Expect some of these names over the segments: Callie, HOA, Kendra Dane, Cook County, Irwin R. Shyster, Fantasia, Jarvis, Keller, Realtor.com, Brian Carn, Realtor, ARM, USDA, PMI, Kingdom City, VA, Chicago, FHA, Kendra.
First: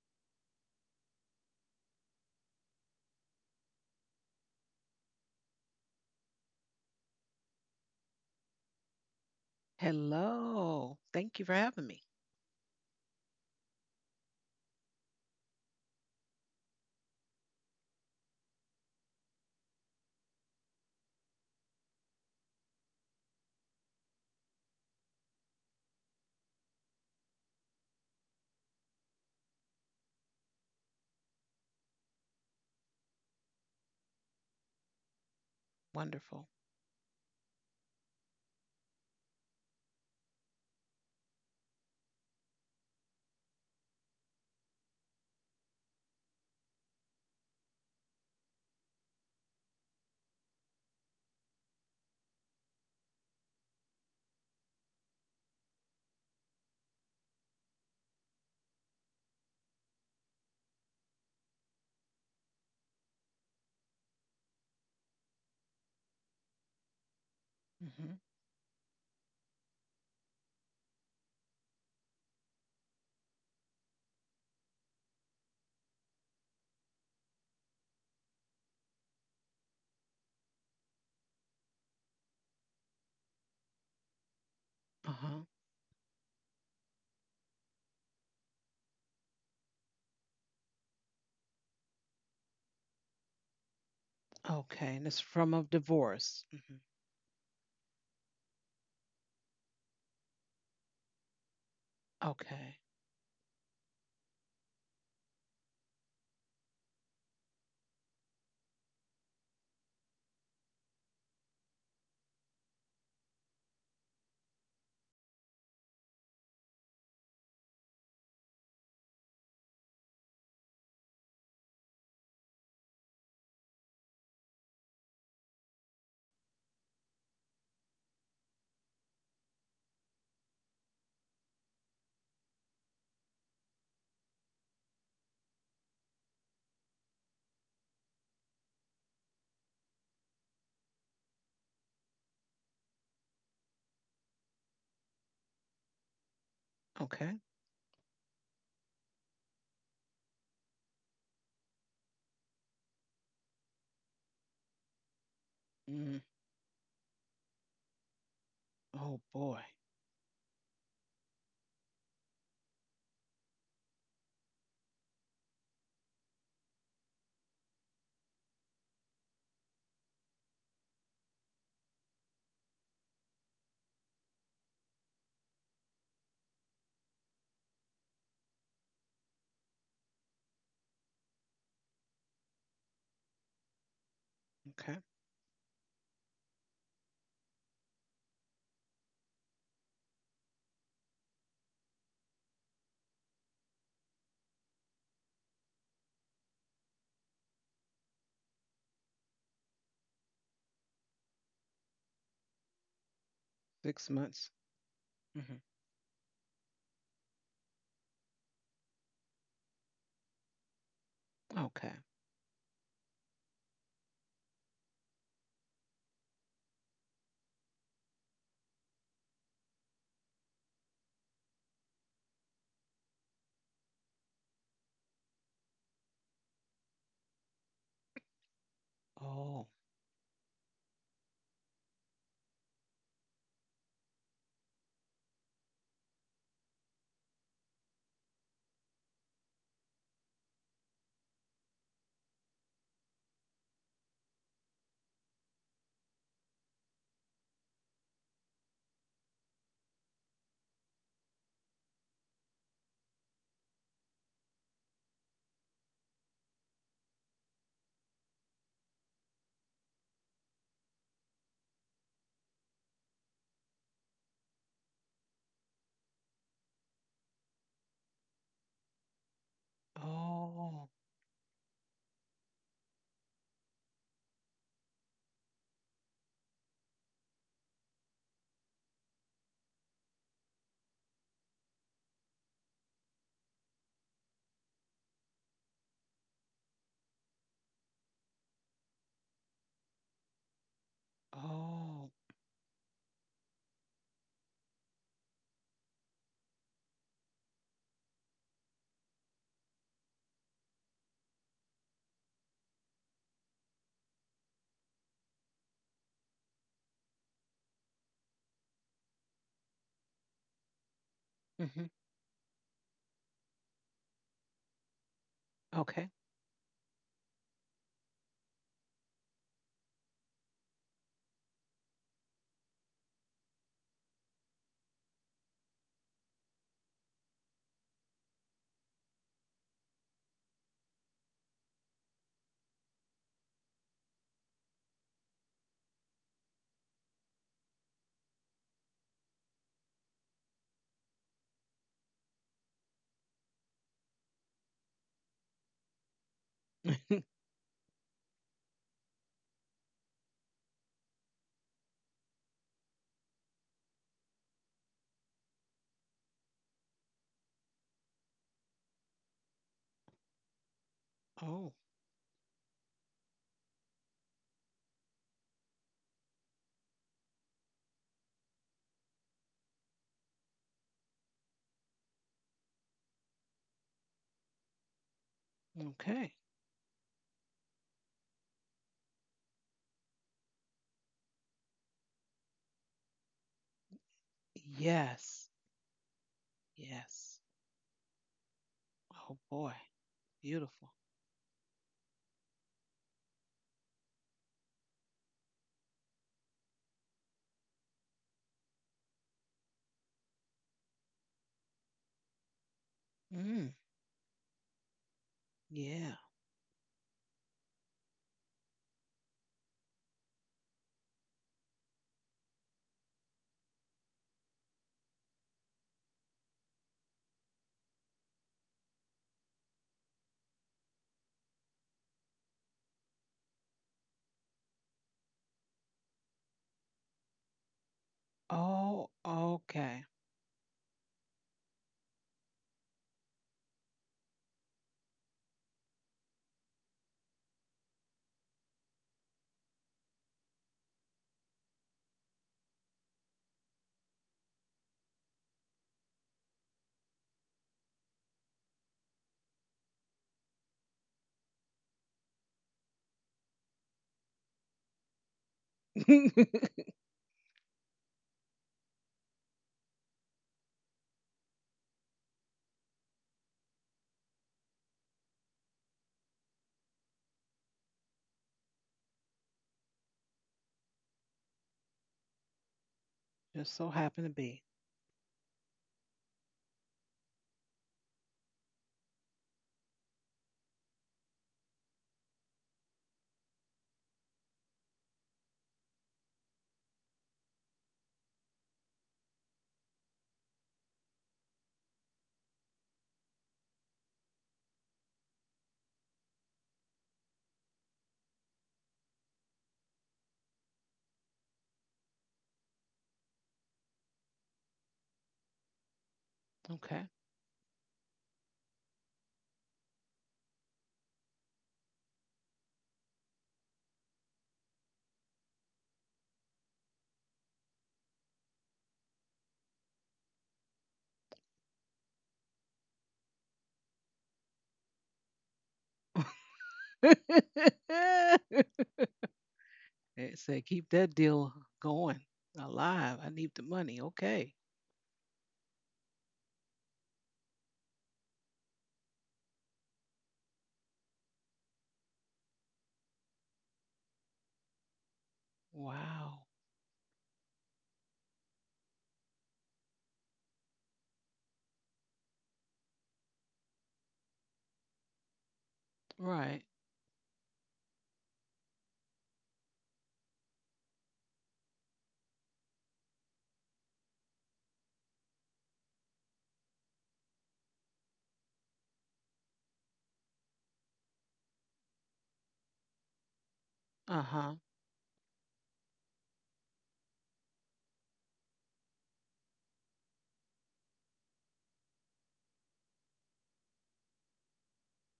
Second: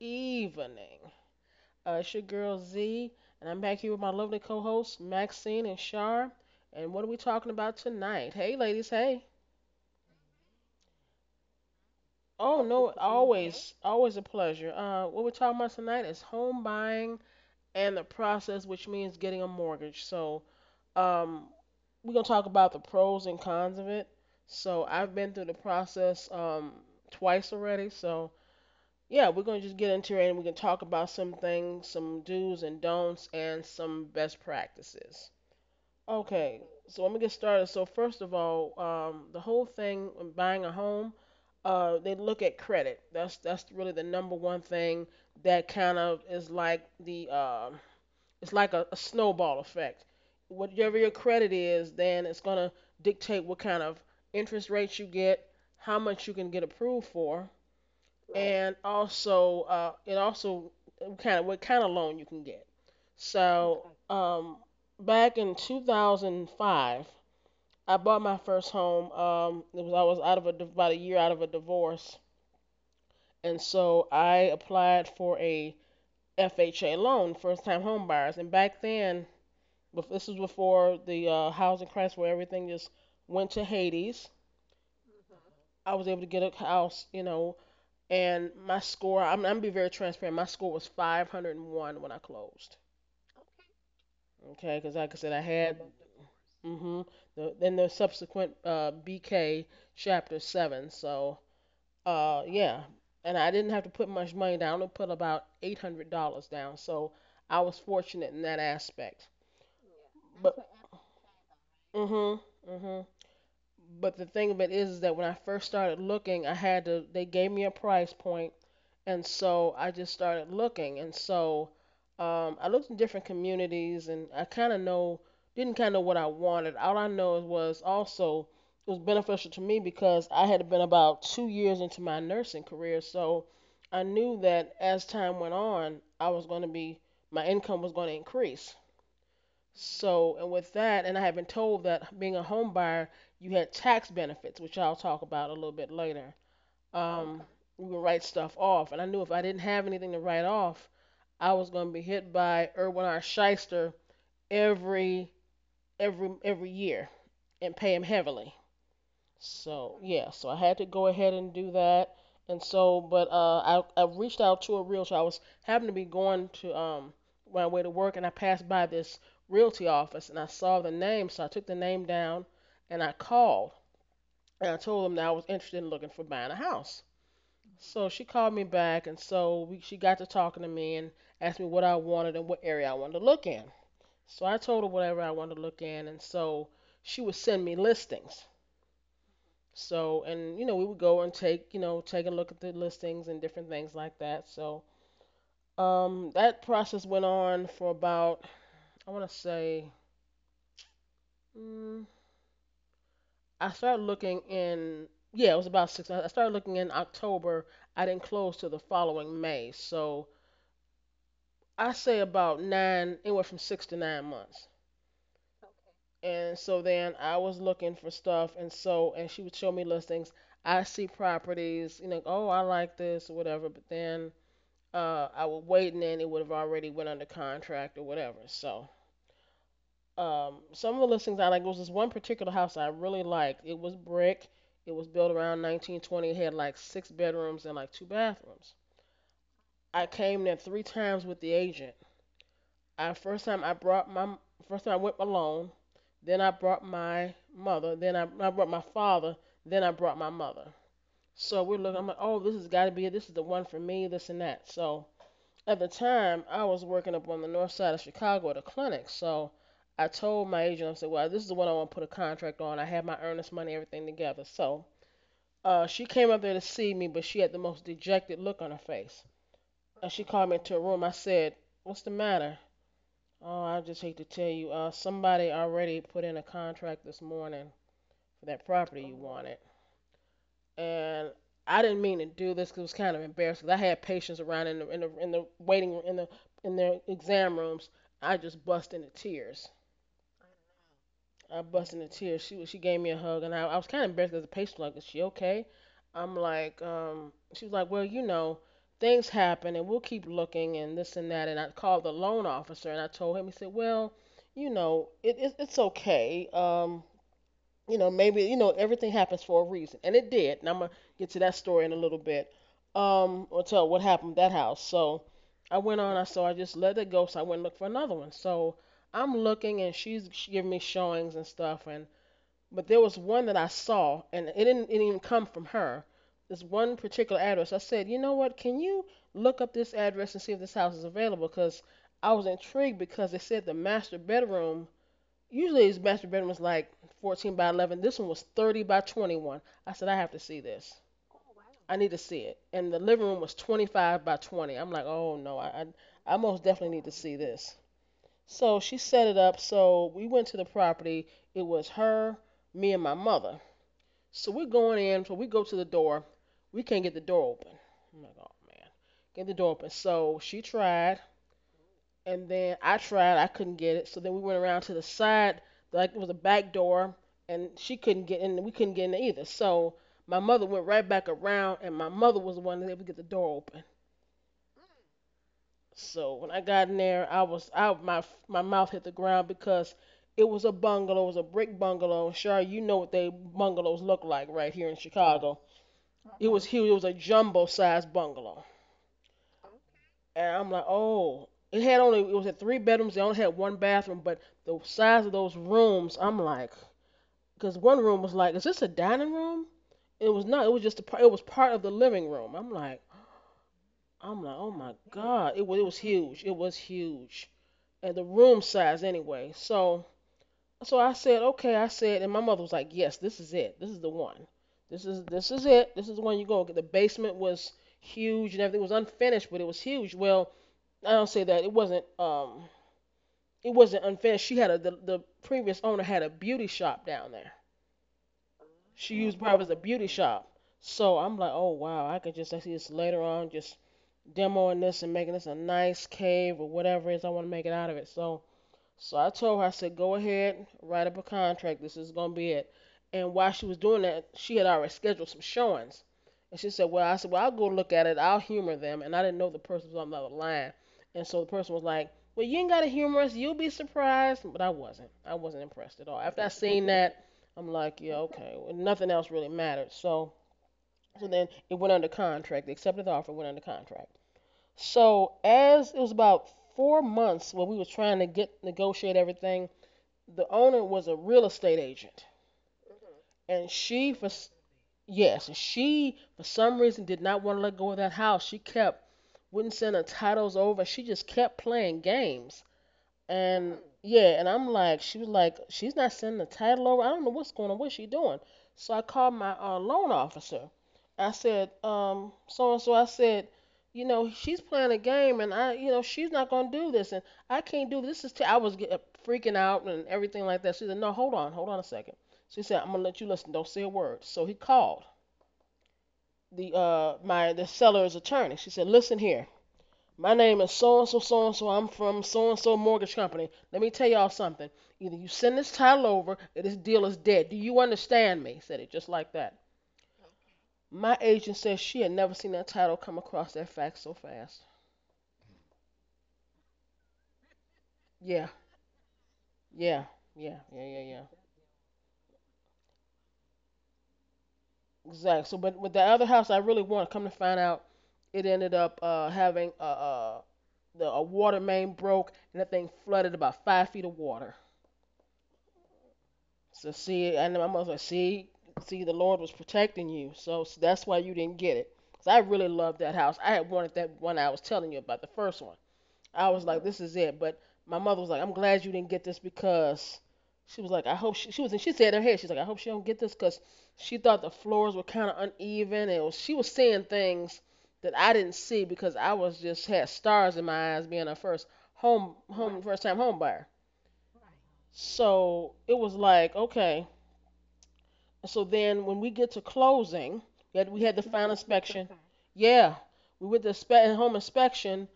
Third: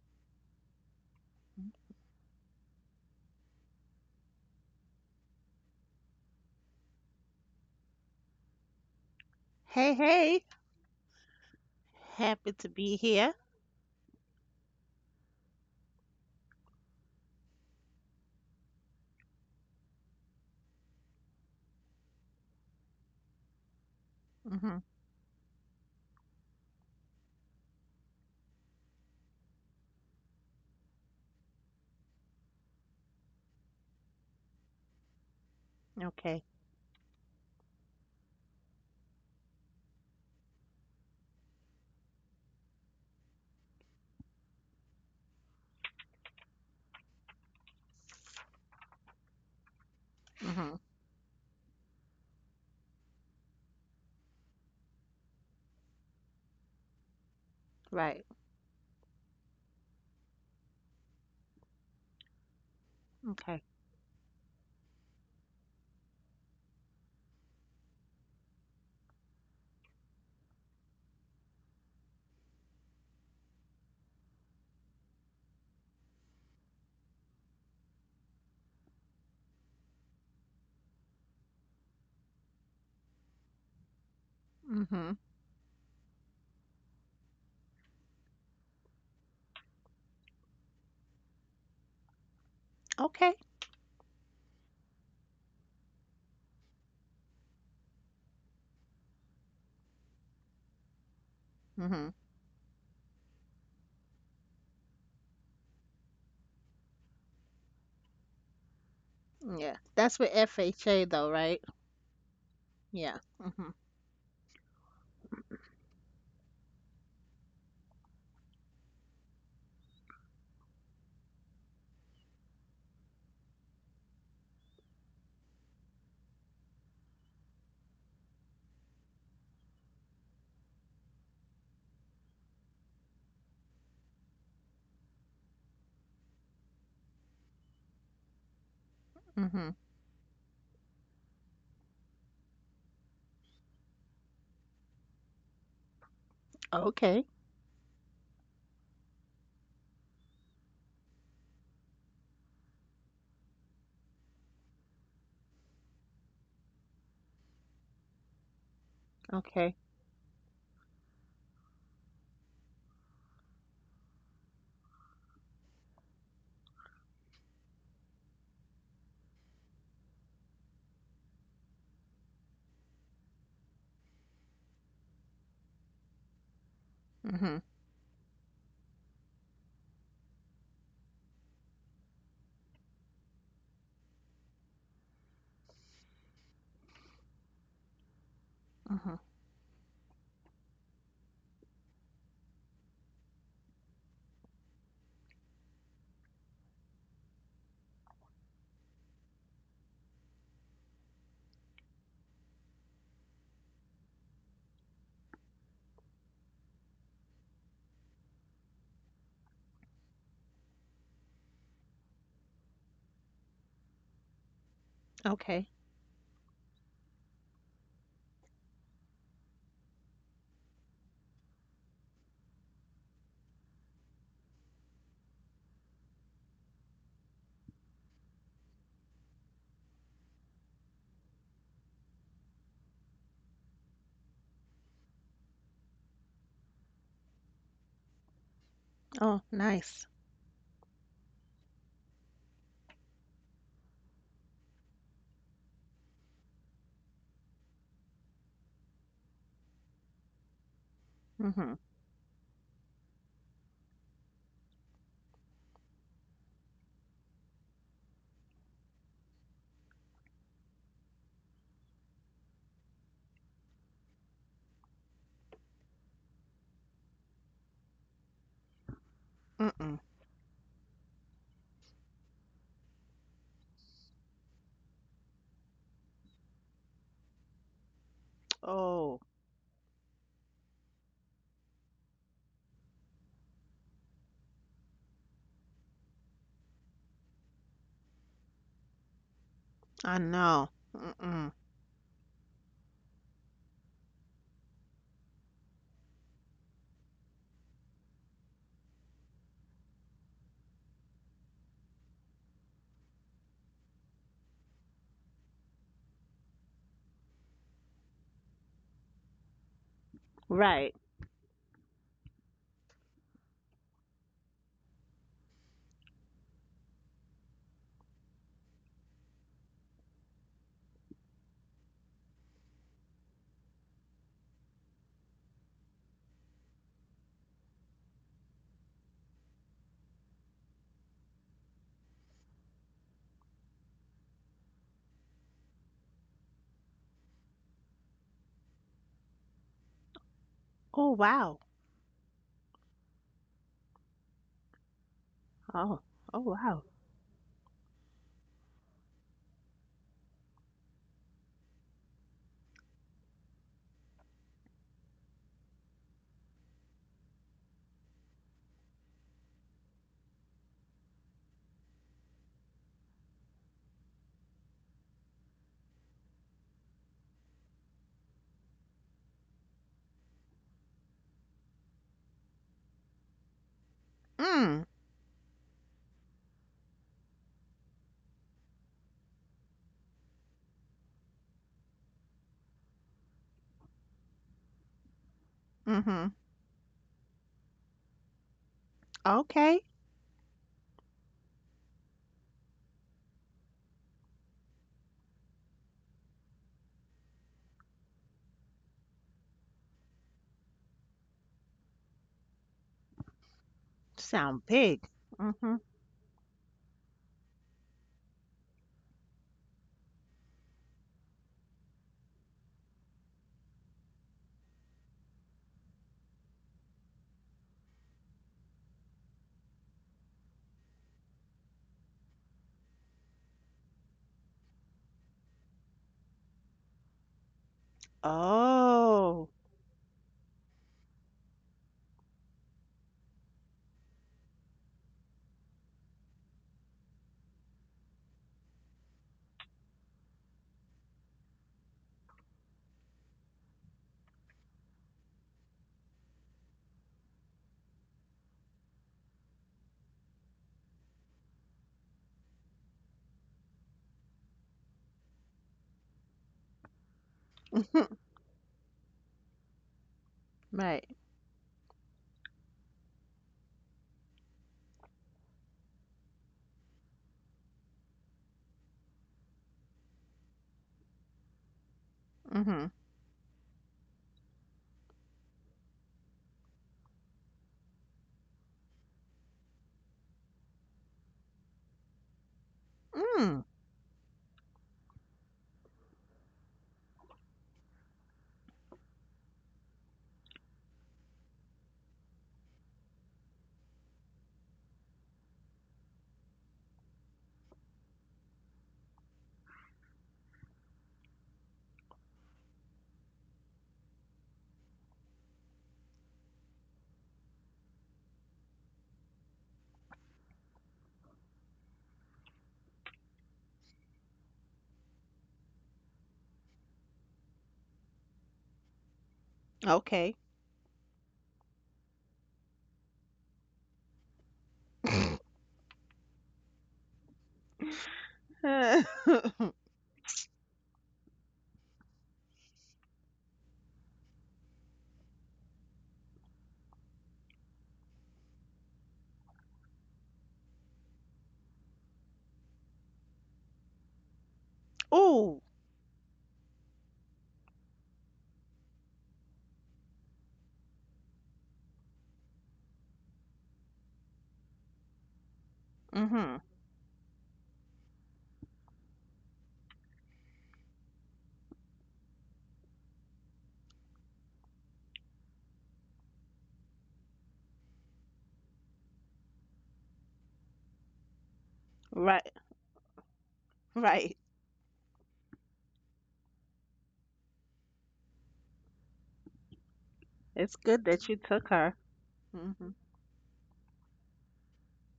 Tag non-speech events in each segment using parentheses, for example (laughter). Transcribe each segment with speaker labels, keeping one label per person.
Speaker 1: evening. It's your girl Z, and I'm back here with my lovely co hosts Maxine and Shar. And what are we talking about tonight? Hey, ladies, hey.
Speaker 2: Hey, hey.
Speaker 3: Hello. Thank you for having me.
Speaker 2: Happy
Speaker 1: Oh,
Speaker 2: to
Speaker 1: no,
Speaker 2: be here.
Speaker 1: always, always a pleasure. What we're talking about tonight is home buying and the process, which means getting a mortgage. So, um, we're going to talk about the pros and cons of it.
Speaker 2: Mhm.
Speaker 1: So, I've been through the process twice already, so yeah, we're gonna just get into it and we can talk about some things, some do's and don'ts, and some best practices.
Speaker 2: Okay.
Speaker 3: Wonderful.
Speaker 1: Okay, so let me get started. So first of all, the whole thing when buying a home, they look at credit. That's really the number one thing that kind of is like the, it's like a snowball effect.
Speaker 2: Mhm.
Speaker 1: Whatever your credit is, then it's gonna dictate what kind of interest rates you get, how much you can get approved for.
Speaker 2: Right.
Speaker 1: Right. And also it also kind of what kind of loan you can get.
Speaker 2: Okay.
Speaker 1: So back in 2005, I
Speaker 3: Hmm
Speaker 1: bought my first home. It was I was out of a about a year out of a divorce, and so I applied for a FHA loan, first time home buyers. And back then, this was before the housing crisis where everything just went to Hades.
Speaker 3: Uh
Speaker 2: Mhm.
Speaker 3: huh.
Speaker 1: I was able to get a house, you know, and my score, I'm gonna be very transparent, my score was 501 when I closed.
Speaker 2: Okay.
Speaker 1: Okay, because
Speaker 3: Okay. And
Speaker 1: like I
Speaker 3: it's
Speaker 1: said, I
Speaker 3: from a
Speaker 1: had,
Speaker 3: divorce. Hmm
Speaker 1: hmm, then the subsequent bk, chapter 7. So
Speaker 2: Mhm.
Speaker 3: Okay.
Speaker 1: yeah. And I didn't have to put much money down, I only put about $800 down, so I was fortunate in that aspect.
Speaker 2: Yeah. That's with
Speaker 1: But,
Speaker 2: FHA though, right?
Speaker 1: hmm, hmm
Speaker 2: Yeah. Mhm.
Speaker 1: but the thing of it is that when I first started looking, I had to, they gave me a price point. And so I just started looking. And so I looked in different communities and I kind of know, didn't kind of know what I wanted. All I know was also, it was beneficial to me because I had been about 2 years into my nursing career. So I knew that as time went on, I was going to be, my income was going to increase.
Speaker 2: Mhm.
Speaker 1: So, and with that, and I had been told that being a home buyer, you had tax benefits, which I'll talk about a little bit later.
Speaker 2: Okay.
Speaker 3: Okay.
Speaker 1: Um, we would write stuff off. And I knew if I didn't have anything to write off, I was going to be hit by Irwin R. Shyster every,
Speaker 3: Mm.
Speaker 1: every year and pay him heavily.
Speaker 3: Oh, boy.
Speaker 2: Okay.
Speaker 1: So yeah, so I had to go ahead and do that. And so, but uh, I reached out to a realtor. I was happened to be going to my way to work, and I passed by this realty office, and I saw the name, so I took the name down, and I called, and I told them that I was interested in looking for buying a house.
Speaker 2: Mhm.
Speaker 1: So she called me back, and so she got to talking to me and asked me what I wanted and what area I wanted to look in. So I told her
Speaker 3: Okay.
Speaker 1: whatever I wanted to look in, and so she would send me listings.
Speaker 2: Mhm.
Speaker 1: So, and you know we would go and take take a look at the listings and different things like that. So that process went on for about, I want to say, mm, I started
Speaker 3: Six
Speaker 1: looking
Speaker 3: months.
Speaker 1: in, yeah,
Speaker 3: Hmm
Speaker 1: it was about six months. I started looking in October. I didn't close till the following May. So I
Speaker 3: Okay.
Speaker 1: say about nine, anywhere from 6 to 9 months.
Speaker 2: Okay.
Speaker 1: And so then I was looking for stuff, and so and she would show me listings. I see properties, you know, oh I like this or whatever, but then I would wait, and then it would have already went under contract or whatever. So
Speaker 3: Oh.
Speaker 1: some of the listings I like, there was this one particular house I really liked. It was brick. It was built around 1920. It had like six bedrooms and like two bathrooms.
Speaker 2: Oh,
Speaker 1: I
Speaker 2: nice.
Speaker 1: came there three times with the agent. I first time I brought my First time I went alone. Then I brought my mother. Then I brought my father. Then I brought my mother. So we're
Speaker 2: Mhm.
Speaker 1: looking. I'm like, oh, this has got to be it. This is the one for me. This and that. So at the time, I was working up on the north side of Chicago at a clinic. So I told my agent, I said, well, this is the one I want to put a contract on. I have my earnest money, everything together. So she came up there to see me, but she had the most dejected look on her face.
Speaker 2: Mm-mm.
Speaker 1: And she called me into a
Speaker 3: Oh.
Speaker 1: room. I said, what's the matter? Oh, I just hate to tell you, somebody already put in a contract this morning for that property you
Speaker 2: Oh,
Speaker 1: wanted. And I didn't mean to do this 'cause it was kind of embarrassing. I had patients around in the waiting room, in their exam rooms. I just bust into tears.
Speaker 2: I know. Mm-mm.
Speaker 1: I bust
Speaker 3: Oh.
Speaker 1: into tears. She gave me a hug, and I was kind of embarrassed as a patient. Like, is she okay? I'm like, she was like, well, you know, things happen, and we'll keep looking, and this and that. And I called the loan officer, and I told him. He said, well, you know, it's okay. You know, maybe, you know, everything happens for a reason. And it did. And I'm going
Speaker 2: Right.
Speaker 1: to get to that
Speaker 3: hmm
Speaker 1: story in a little bit. Or tell what happened with that house. So I went
Speaker 3: Okay.
Speaker 1: on, I so I just let it go. So I went and looked for another one. So I'm looking and she's she giving me showings and stuff. And, but there was one that I saw and it didn't even come from her. This one particular address. I said, you know what? Can you look up this address and see if this house is available? Because I was intrigued because they said the master bedroom, usually his master bedroom is like 14 by 11. This one was 30 by 21. I said, I have to see this.
Speaker 2: Oh, wow.
Speaker 1: I need to see it. And the living room was 25 by 20. I'm like, oh no,
Speaker 2: Oh. Oh,
Speaker 1: I most
Speaker 2: wow.
Speaker 1: definitely need to
Speaker 3: (laughs)
Speaker 1: see this. So she set it up. So we went to the property. It was her, me, and my mother. So we're going in. So we go to the door. We can't get the door open. I'm like, oh man, get the door open. So she tried.
Speaker 3: Oh.
Speaker 1: And then I tried, I couldn't get it. So then we went around to the side, like it was a back door, and she couldn't get in, we couldn't get in either. So my mother went right back around, and my mother was the one that was able to get the door open.
Speaker 2: Mm.
Speaker 3: Okay.
Speaker 1: So when I got in there, I was, I my my mouth hit the ground because it was a bungalow, it was a brick bungalow. Sure, you know what they bungalows look like right here in
Speaker 3: Yes.
Speaker 1: Chicago.
Speaker 2: Mhm.
Speaker 1: It was huge. It was a
Speaker 3: Yes.
Speaker 1: jumbo-sized bungalow.
Speaker 3: Oh, boy.
Speaker 2: Okay.
Speaker 1: And I'm like,
Speaker 3: Beautiful.
Speaker 1: oh, it had only, it was at three bedrooms. They only had one bathroom, but the size of those rooms, I'm like, because one room was like, is this a dining room? It was not. It was just a, it was part of the living room.
Speaker 3: Mm.
Speaker 1: I'm like,
Speaker 2: Sound
Speaker 1: oh my
Speaker 2: big.
Speaker 1: god, it was,
Speaker 2: Mhm.
Speaker 1: it was
Speaker 3: Yeah.
Speaker 1: huge. It was huge, and the room size anyway. So, so I said, okay, I said, and my mother was like, yes, this is it. This is the one. This is it. This is the one you go. The basement was huge and everything was unfinished, but it was huge. Well, I don't say that it wasn't. It wasn't unfair. She had a the previous owner had a beauty shop down there.
Speaker 3: Oh,
Speaker 1: She used
Speaker 2: Oh.
Speaker 1: Bravo as a
Speaker 3: okay.
Speaker 1: beauty shop. So I'm like, oh wow, I could just I see this later on, just demoing this and making this a nice cave or whatever it is I want to make it out of it. So, so I told her, I said, go ahead, write up a contract. This is gonna be it. And while she was doing that, she had already scheduled some showings. And she said, well, I said, well, I'll go look at it. I'll humor them. And I didn't know the person was on the other line. And so the person was like, well, you ain't got to humor us. You'll be surprised. But I wasn't. I wasn't
Speaker 3: (laughs)
Speaker 1: impressed at all. After I
Speaker 3: Just
Speaker 1: seen (laughs) that, I'm like, yeah,
Speaker 2: (laughs)
Speaker 1: okay. Well, nothing else really mattered. So,
Speaker 2: Right.
Speaker 1: so then it went under contract. They accepted the offer, went under contract. So as it was about 4 months when we were trying to get negotiate everything the owner was a real estate agent,
Speaker 2: Mhm.
Speaker 1: and
Speaker 3: so
Speaker 1: she
Speaker 3: happened to
Speaker 1: for
Speaker 3: be.
Speaker 1: yes, and she for some reason did not want to let go of that house. She kept wouldn't send her titles over. She just kept playing games,
Speaker 2: Mm,
Speaker 1: and yeah, and I'm like, she was like, she's not sending the title over. I don't know what's going on. What's she doing? So I called my loan officer, I said, so and so. I said, you know, she's playing a game, and I she's not gonna do this, and I can't do this. Freaking out and everything like that. She said, no, hold on a second. She said, I'm gonna let you listen. Don't say a word. So he called
Speaker 3: Okay.
Speaker 1: the seller's attorney. She said, listen here. My name is so and so so and so. I'm from so and so mortgage company. Let me tell y'all something. Either you send this title over, or this deal is dead. Do you understand me? Said it just like that.
Speaker 2: okay.
Speaker 1: My agent says she had never seen that title come across that fax so fast. Yeah,
Speaker 3: (laughs) (laughs)
Speaker 2: (laughs)
Speaker 1: yeah,
Speaker 3: It
Speaker 1: yeah,
Speaker 3: said,
Speaker 1: yeah,
Speaker 3: keep
Speaker 1: yeah,
Speaker 3: that
Speaker 1: yeah.
Speaker 3: deal going alive. I need the money. Okay.
Speaker 1: Exactly. So, but with the other house, I really wanted. Come to find out, it ended up having a water main broke and that thing flooded about 5 feet of water.
Speaker 2: Ooh.
Speaker 3: Wow.
Speaker 1: So see, and I was like, see, the Lord was protecting you. So that's why you didn't get it. Because I really loved that house. I had wanted that one I was telling you about, the first one. I
Speaker 2: Mhm.
Speaker 3: Right.
Speaker 1: was like, this is it. But my mother was like, I'm glad you didn't get this because she was like, I hope she was, and she said in her head, she's like, I hope she don't get this because she thought the floors were kind of uneven and she was seeing things that I didn't see because I was just had stars in my eyes being a
Speaker 2: Right.
Speaker 1: first time home buyer.
Speaker 3: Uh
Speaker 2: Right.
Speaker 3: huh.
Speaker 1: So it was like, okay. So then when we get to closing,
Speaker 2: It's
Speaker 1: we
Speaker 2: good
Speaker 1: had the
Speaker 2: that you
Speaker 1: final
Speaker 2: took her.
Speaker 1: inspection.
Speaker 2: Mhm.
Speaker 1: Yeah, we went to home inspection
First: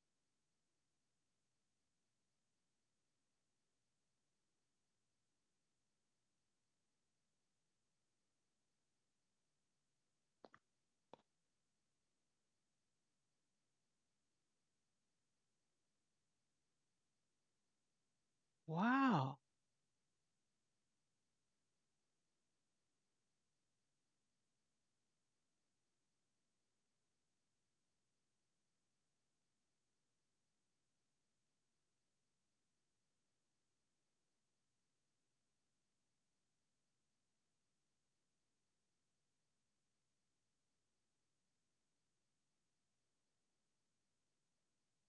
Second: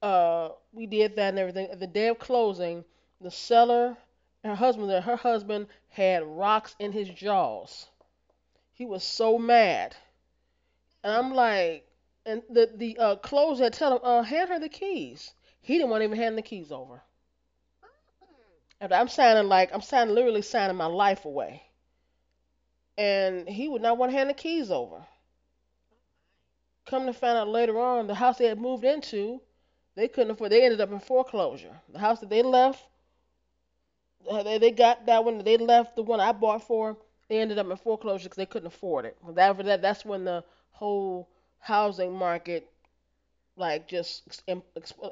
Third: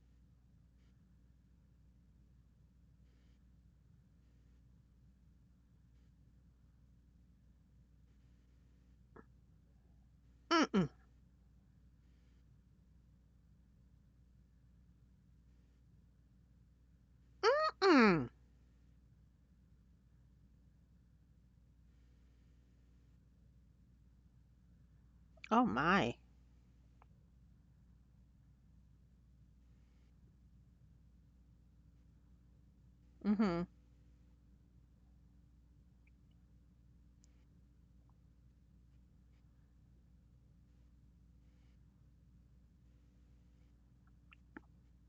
Speaker 1: we did that and everything. At the day of closing, the seller, her husband had rocks in his jaws. He was so mad,
Speaker 2: Mm-mm.
Speaker 1: and I'm like, and the closer had tell him, hand her the keys. He didn't want to even hand the keys over.
Speaker 2: Mm.
Speaker 1: And I'm
Speaker 3: Wow.
Speaker 1: signing like I'm signing literally signing my life away, and he would not want to hand the keys over.
Speaker 2: Oh my.
Speaker 1: Come to find out later on, the house they had moved into, they couldn't afford. They ended up in foreclosure. The house that they left
Speaker 2: Mhm.
Speaker 1: They got that one. They left the one I bought for 'em. They ended up in foreclosure because they couldn't afford it. After that that's when the whole housing market like just im-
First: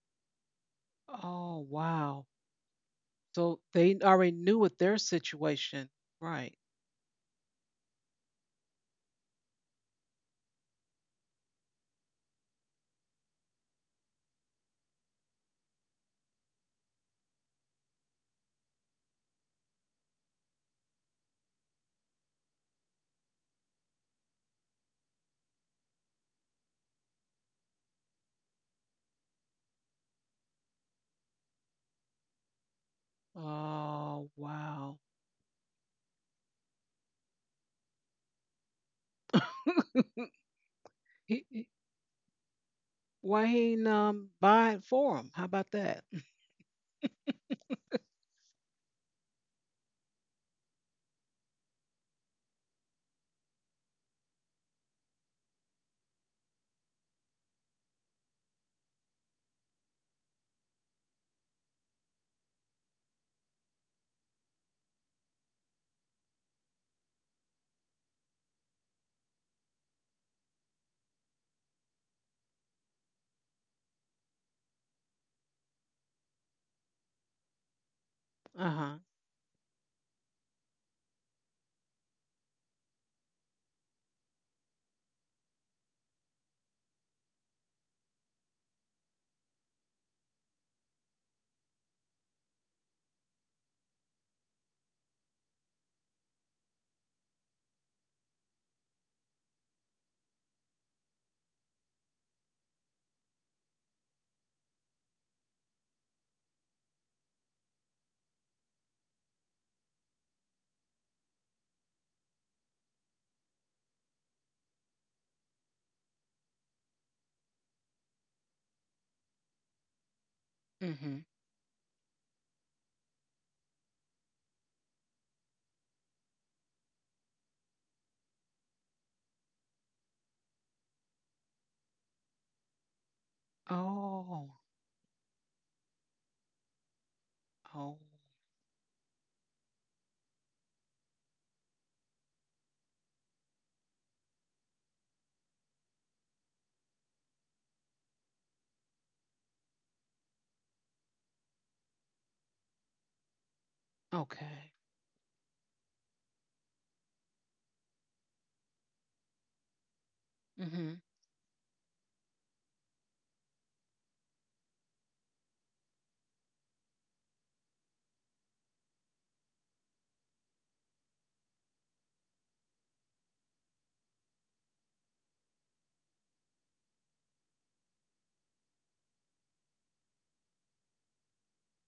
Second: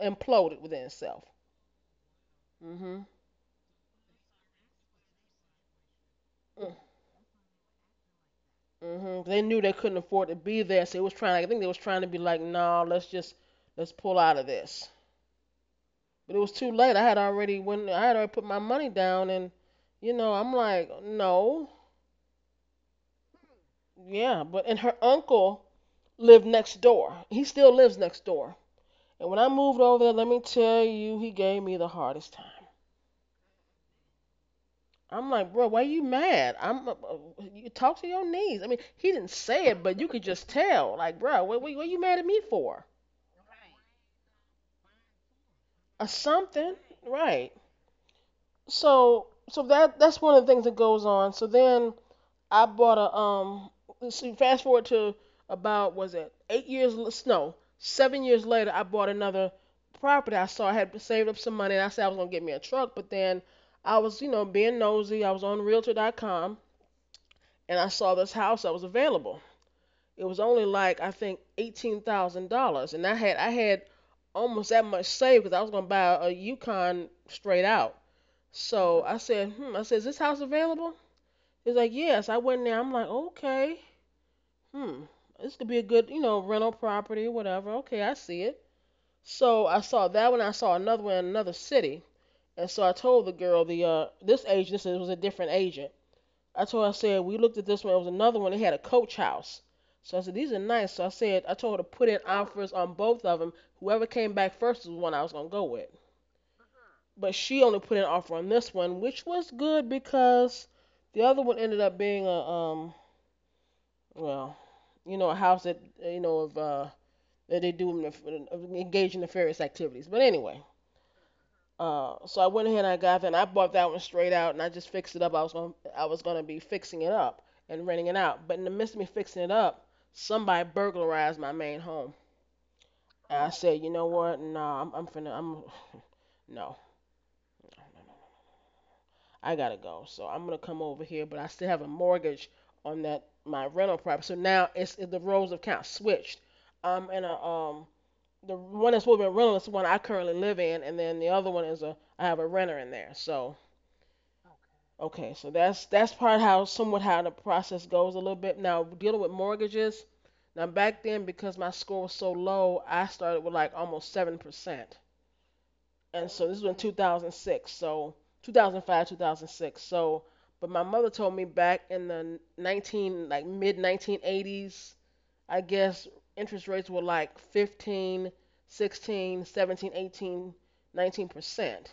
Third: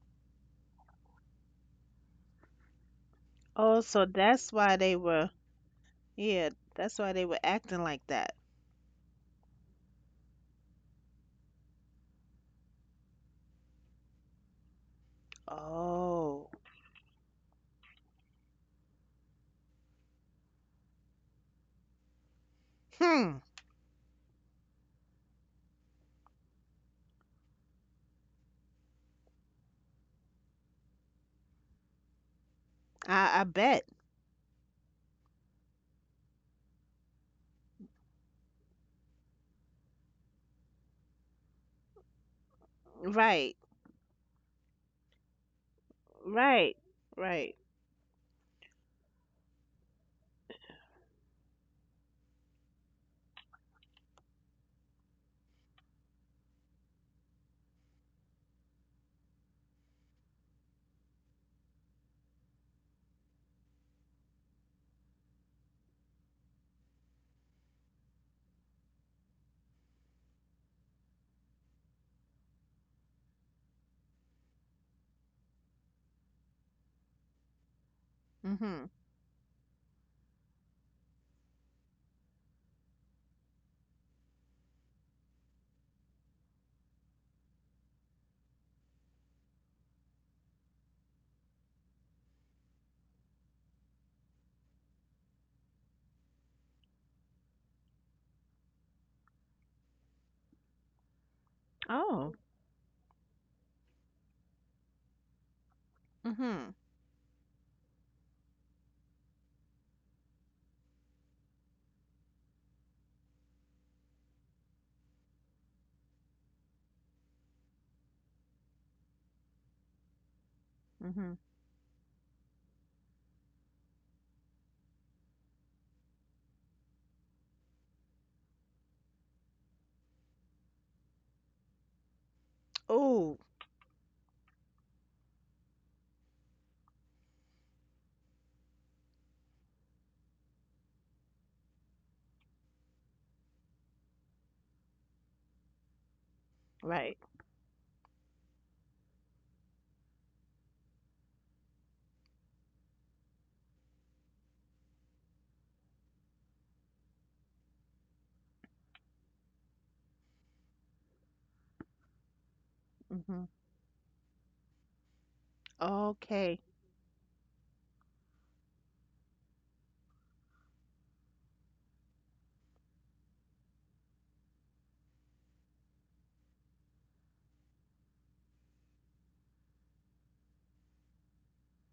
Speaker 1: imploded within itself.
Speaker 3: Oh, wow.
Speaker 1: Mhm.
Speaker 3: So
Speaker 2: Oh,
Speaker 3: they
Speaker 2: so
Speaker 3: already
Speaker 2: that's
Speaker 3: knew
Speaker 2: why
Speaker 3: what
Speaker 2: they
Speaker 3: their
Speaker 2: were.
Speaker 3: situation.
Speaker 2: Yeah,
Speaker 3: Right.
Speaker 1: Mm.
Speaker 2: that's why they were acting like that.
Speaker 1: Mhm. They knew they couldn't afford to be there, so it was trying. I think they was trying to be like, no, nah, let's pull out of this. But it
Speaker 2: Oh.
Speaker 1: was too late. I had already when I had already put my money down, and you know I'm like, no,
Speaker 2: Hmm.
Speaker 1: yeah. But and her uncle lived next door. He still lives next door. And when I moved over there, let me tell you, he gave me the hardest time.
Speaker 2: I bet.
Speaker 3: Oh, wow.
Speaker 1: I'm like, bro, why are you mad? I'm you talk to your knees. I mean, he didn't
Speaker 3: (laughs)
Speaker 1: say it, but you could just tell. Like, bro,
Speaker 3: he, he-
Speaker 1: what are you mad at me for?
Speaker 3: why
Speaker 2: Right.
Speaker 3: he ain't buy it for him? How about
Speaker 1: Or
Speaker 3: that?
Speaker 1: something,
Speaker 2: Right.
Speaker 1: right?
Speaker 2: Right.
Speaker 1: So that that's one of the things that goes on. So then I bought a. See, fast forward to about was it 8 years? No, 7 years later, I bought another property. I saw I had saved up some money, and I said I was gonna get me a truck. But then I was, you know, being nosy. I was on Realtor.com, and I saw this house that was available. It was only like I think $18,000, and I had almost that much saved because I was gonna buy a Yukon straight out.
Speaker 3: Uh
Speaker 2: Mhm.
Speaker 1: So
Speaker 3: huh.
Speaker 1: I said, hmm. I said, is this house available? He's like, yes. I went in there. I'm like, okay. Hmm. This could be a good, you know, rental property, whatever. Okay, I see it. So I saw that one. I saw another one in another city, and so I told the girl the this agent this was a different agent. I told her I said we looked at this one. It was another one. It had a coach house. So I said these are nice. So I said I told her to put in
Speaker 2: Oh.
Speaker 1: offers on both of them. Whoever came back first was the one I was gonna go with.
Speaker 2: Mhm.
Speaker 1: But she only put an offer on this one, which was good because the other one ended up being a well you know a house that you know of that they engage in nefarious activities. But anyway,
Speaker 3: Mm-hmm.
Speaker 2: Mhm.
Speaker 1: so I went ahead and I got that. And I bought that one straight out, and I just fixed it up. I was gonna be fixing it up and renting it out. But in the midst of me fixing it up, somebody burglarized my main home.
Speaker 2: Oh.
Speaker 1: And I said, you know what? No,
Speaker 3: Oh.
Speaker 1: I'm finna, I'm no,
Speaker 3: Oh.
Speaker 1: I gotta go. So I'm gonna come over here, but I still have a mortgage on that my rental property. So now it's the roles of kind of switched. I'm
Speaker 2: Right.
Speaker 1: in a the one that's supposed to be a rental is the one I currently live in, and then the other one is a I have a renter in there. So
Speaker 3: Okay.
Speaker 1: okay, so that's part how somewhat how the process goes a little bit. Now dealing with mortgages. Now
Speaker 3: Mm-hmm.
Speaker 1: back then because my score was so low, I started
Speaker 2: Mhm.
Speaker 1: with like almost 7%, and so
Speaker 2: Okay.
Speaker 1: this was in 2006, so 2005, 2006. So, but my mother told me back in the 19 like mid 1980s I guess interest rates were like 15, 16, 17, 18, 19%.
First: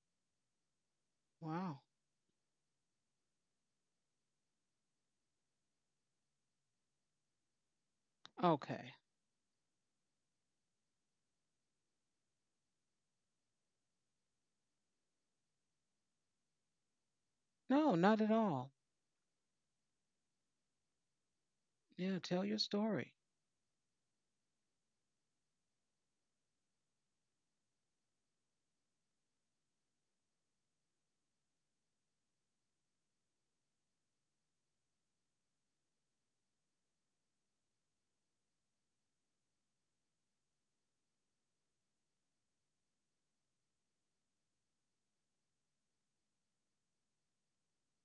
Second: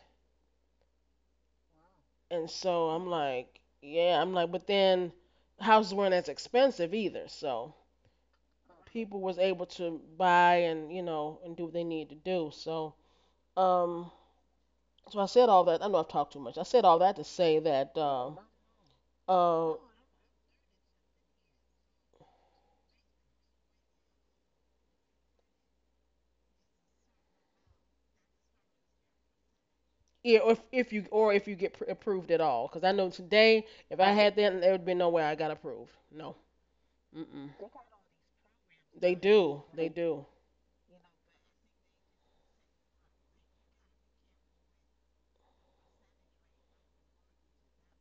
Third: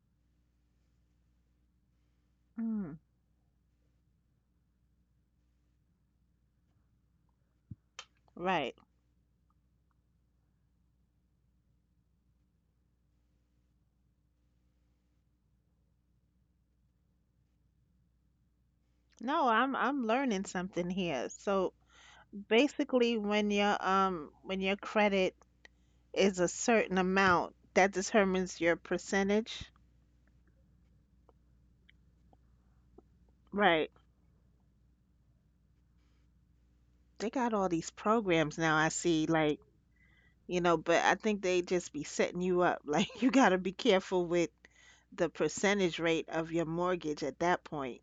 Speaker 3: Wow.
Speaker 1: And so
Speaker 2: Mm.
Speaker 1: I'm like, yeah, I'm like, but then houses weren't as expensive either. So
Speaker 2: Right.
Speaker 3: Okay.
Speaker 1: people was able to buy and, you know, and do what they need to do. So, um, so I said all that. I know I've talked too much. I said all that to say
Speaker 3: No,
Speaker 1: that,
Speaker 3: not at all.
Speaker 2: No,
Speaker 1: uh,
Speaker 2: I'm learning something here. So
Speaker 3: Yeah, tell your story.
Speaker 2: basically when your credit is a certain amount, that determines your percentage.
Speaker 1: yeah, if you or if you get approved at all, because I know today
Speaker 2: Right.
Speaker 1: if I had that, there would be no way I got approved. No.
Speaker 2: They
Speaker 1: Mm-mm.
Speaker 2: got all these programs now I
Speaker 1: They
Speaker 2: see, like,
Speaker 1: do. They do.
Speaker 2: you know, but I think they just be setting you up. (laughs) Like you got to be careful with the percentage rate of your mortgage at that point,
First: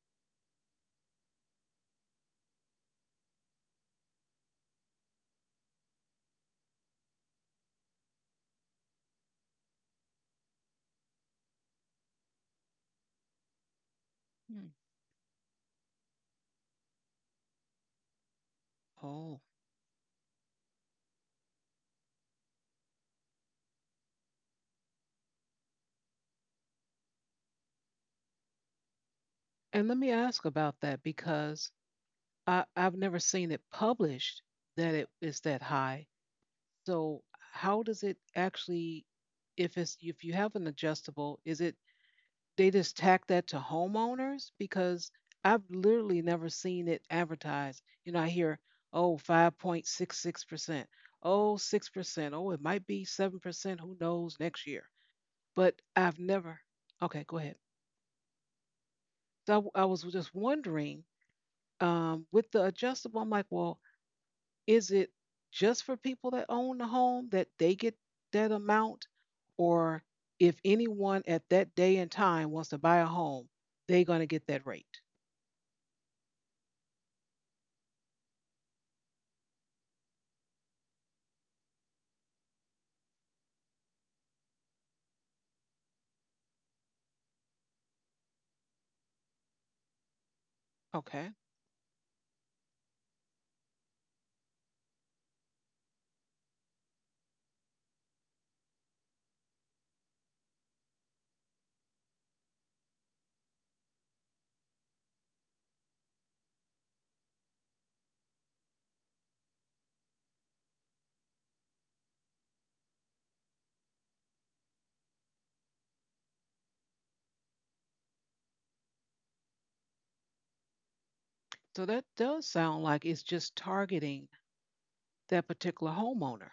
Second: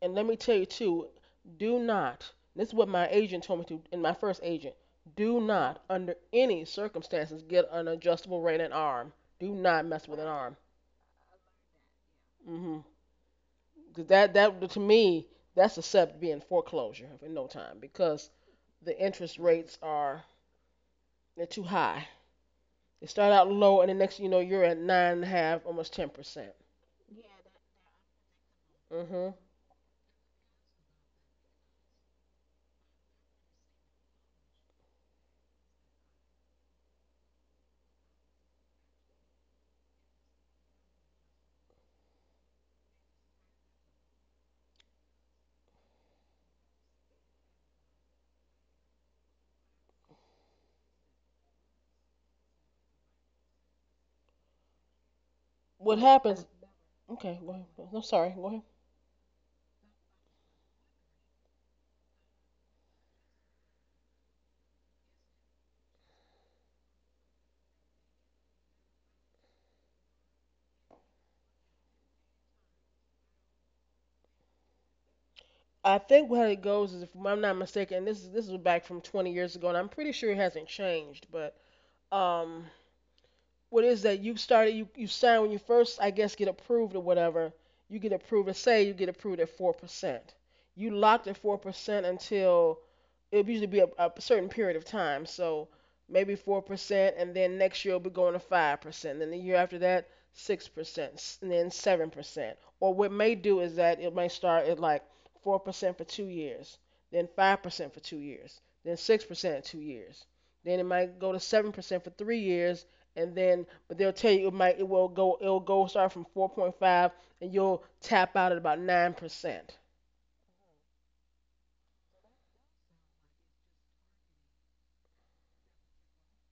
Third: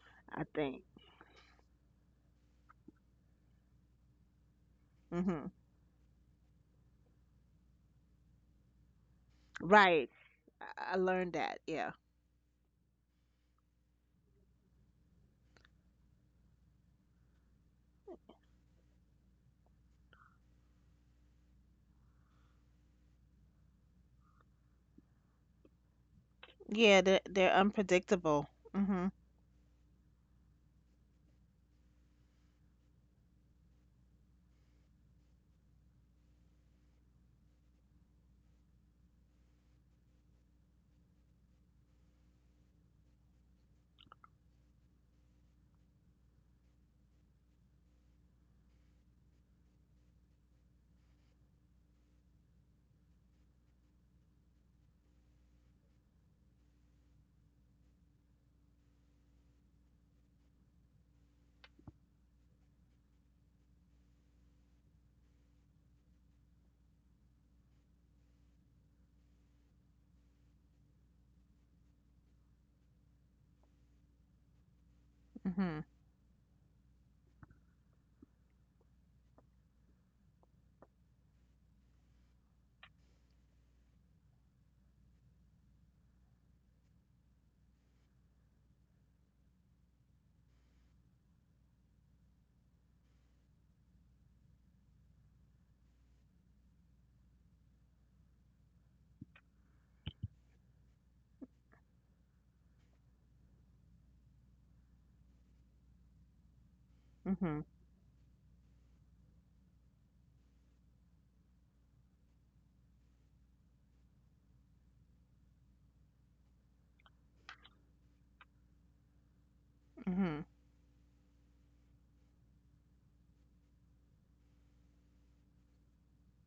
Speaker 1: And let me
Speaker 2: I
Speaker 1: tell you
Speaker 2: think.
Speaker 1: too, do not. This is what my agent told me to, and my first agent. Do
Speaker 2: Hmm.
Speaker 1: not, under any circumstances, get an adjustable rate arm. Do not mess
Speaker 2: Right.
Speaker 1: with an arm.
Speaker 2: I learned that. Yeah.
Speaker 1: 'Cause that
Speaker 3: Hmm.
Speaker 1: to me that's a sub being foreclosure in no time because the interest
Speaker 3: Oh,
Speaker 1: rates are they're too high. They start out low, and the next thing you know you're at 9.5%, almost 10%.
Speaker 2: Yeah, they're unpredictable. Mhm.
Speaker 1: Mm-hmm.
Speaker 3: and let me ask about that because I've never seen it published that it is that high. So how does it actually, if you have an adjustable, is it they just tack that to homeowners? Because I've literally never seen it advertised. You know, I hear, oh 5.66%, oh 6%, oh, it might be 7%, who knows next year. But
Speaker 1: What
Speaker 3: I've
Speaker 1: happens?
Speaker 3: never, okay,
Speaker 1: Okay,
Speaker 3: go
Speaker 1: go
Speaker 3: ahead.
Speaker 1: ahead. No, sorry. Go
Speaker 3: So I, I was just wondering, with the adjustable, I'm like, well, is it just for people that own the home that they get that amount? Or if anyone at that day and time wants to buy a home, they're going to get that rate?
Speaker 2: Mhm.
Speaker 1: I think how it goes is, if I'm not mistaken, and this is back from 20 years ago, and I'm pretty sure it hasn't changed. But um, what is that? You you sign when you first, I guess, get approved or whatever. You get approved. Say you get approved at 4%. You
Speaker 3: Okay.
Speaker 1: locked at 4% until it would usually be a certain period of time. So maybe 4%, and then next year it'll be going to 5%. And then the year after that, 6%, and then 7%. Or what it may do is that it may start at like 4% for 2 years, then five
Speaker 2: Mhm.
Speaker 1: percent for 2 years, then 6% in 2 years. Then it might go to 7% for 3 years, and then but they'll tell you it will go it'll go start from 4.5, and you'll tap out at about 9%.
Speaker 2: Mhm.
Speaker 3: So that does sound like it's just targeting that particular homeowner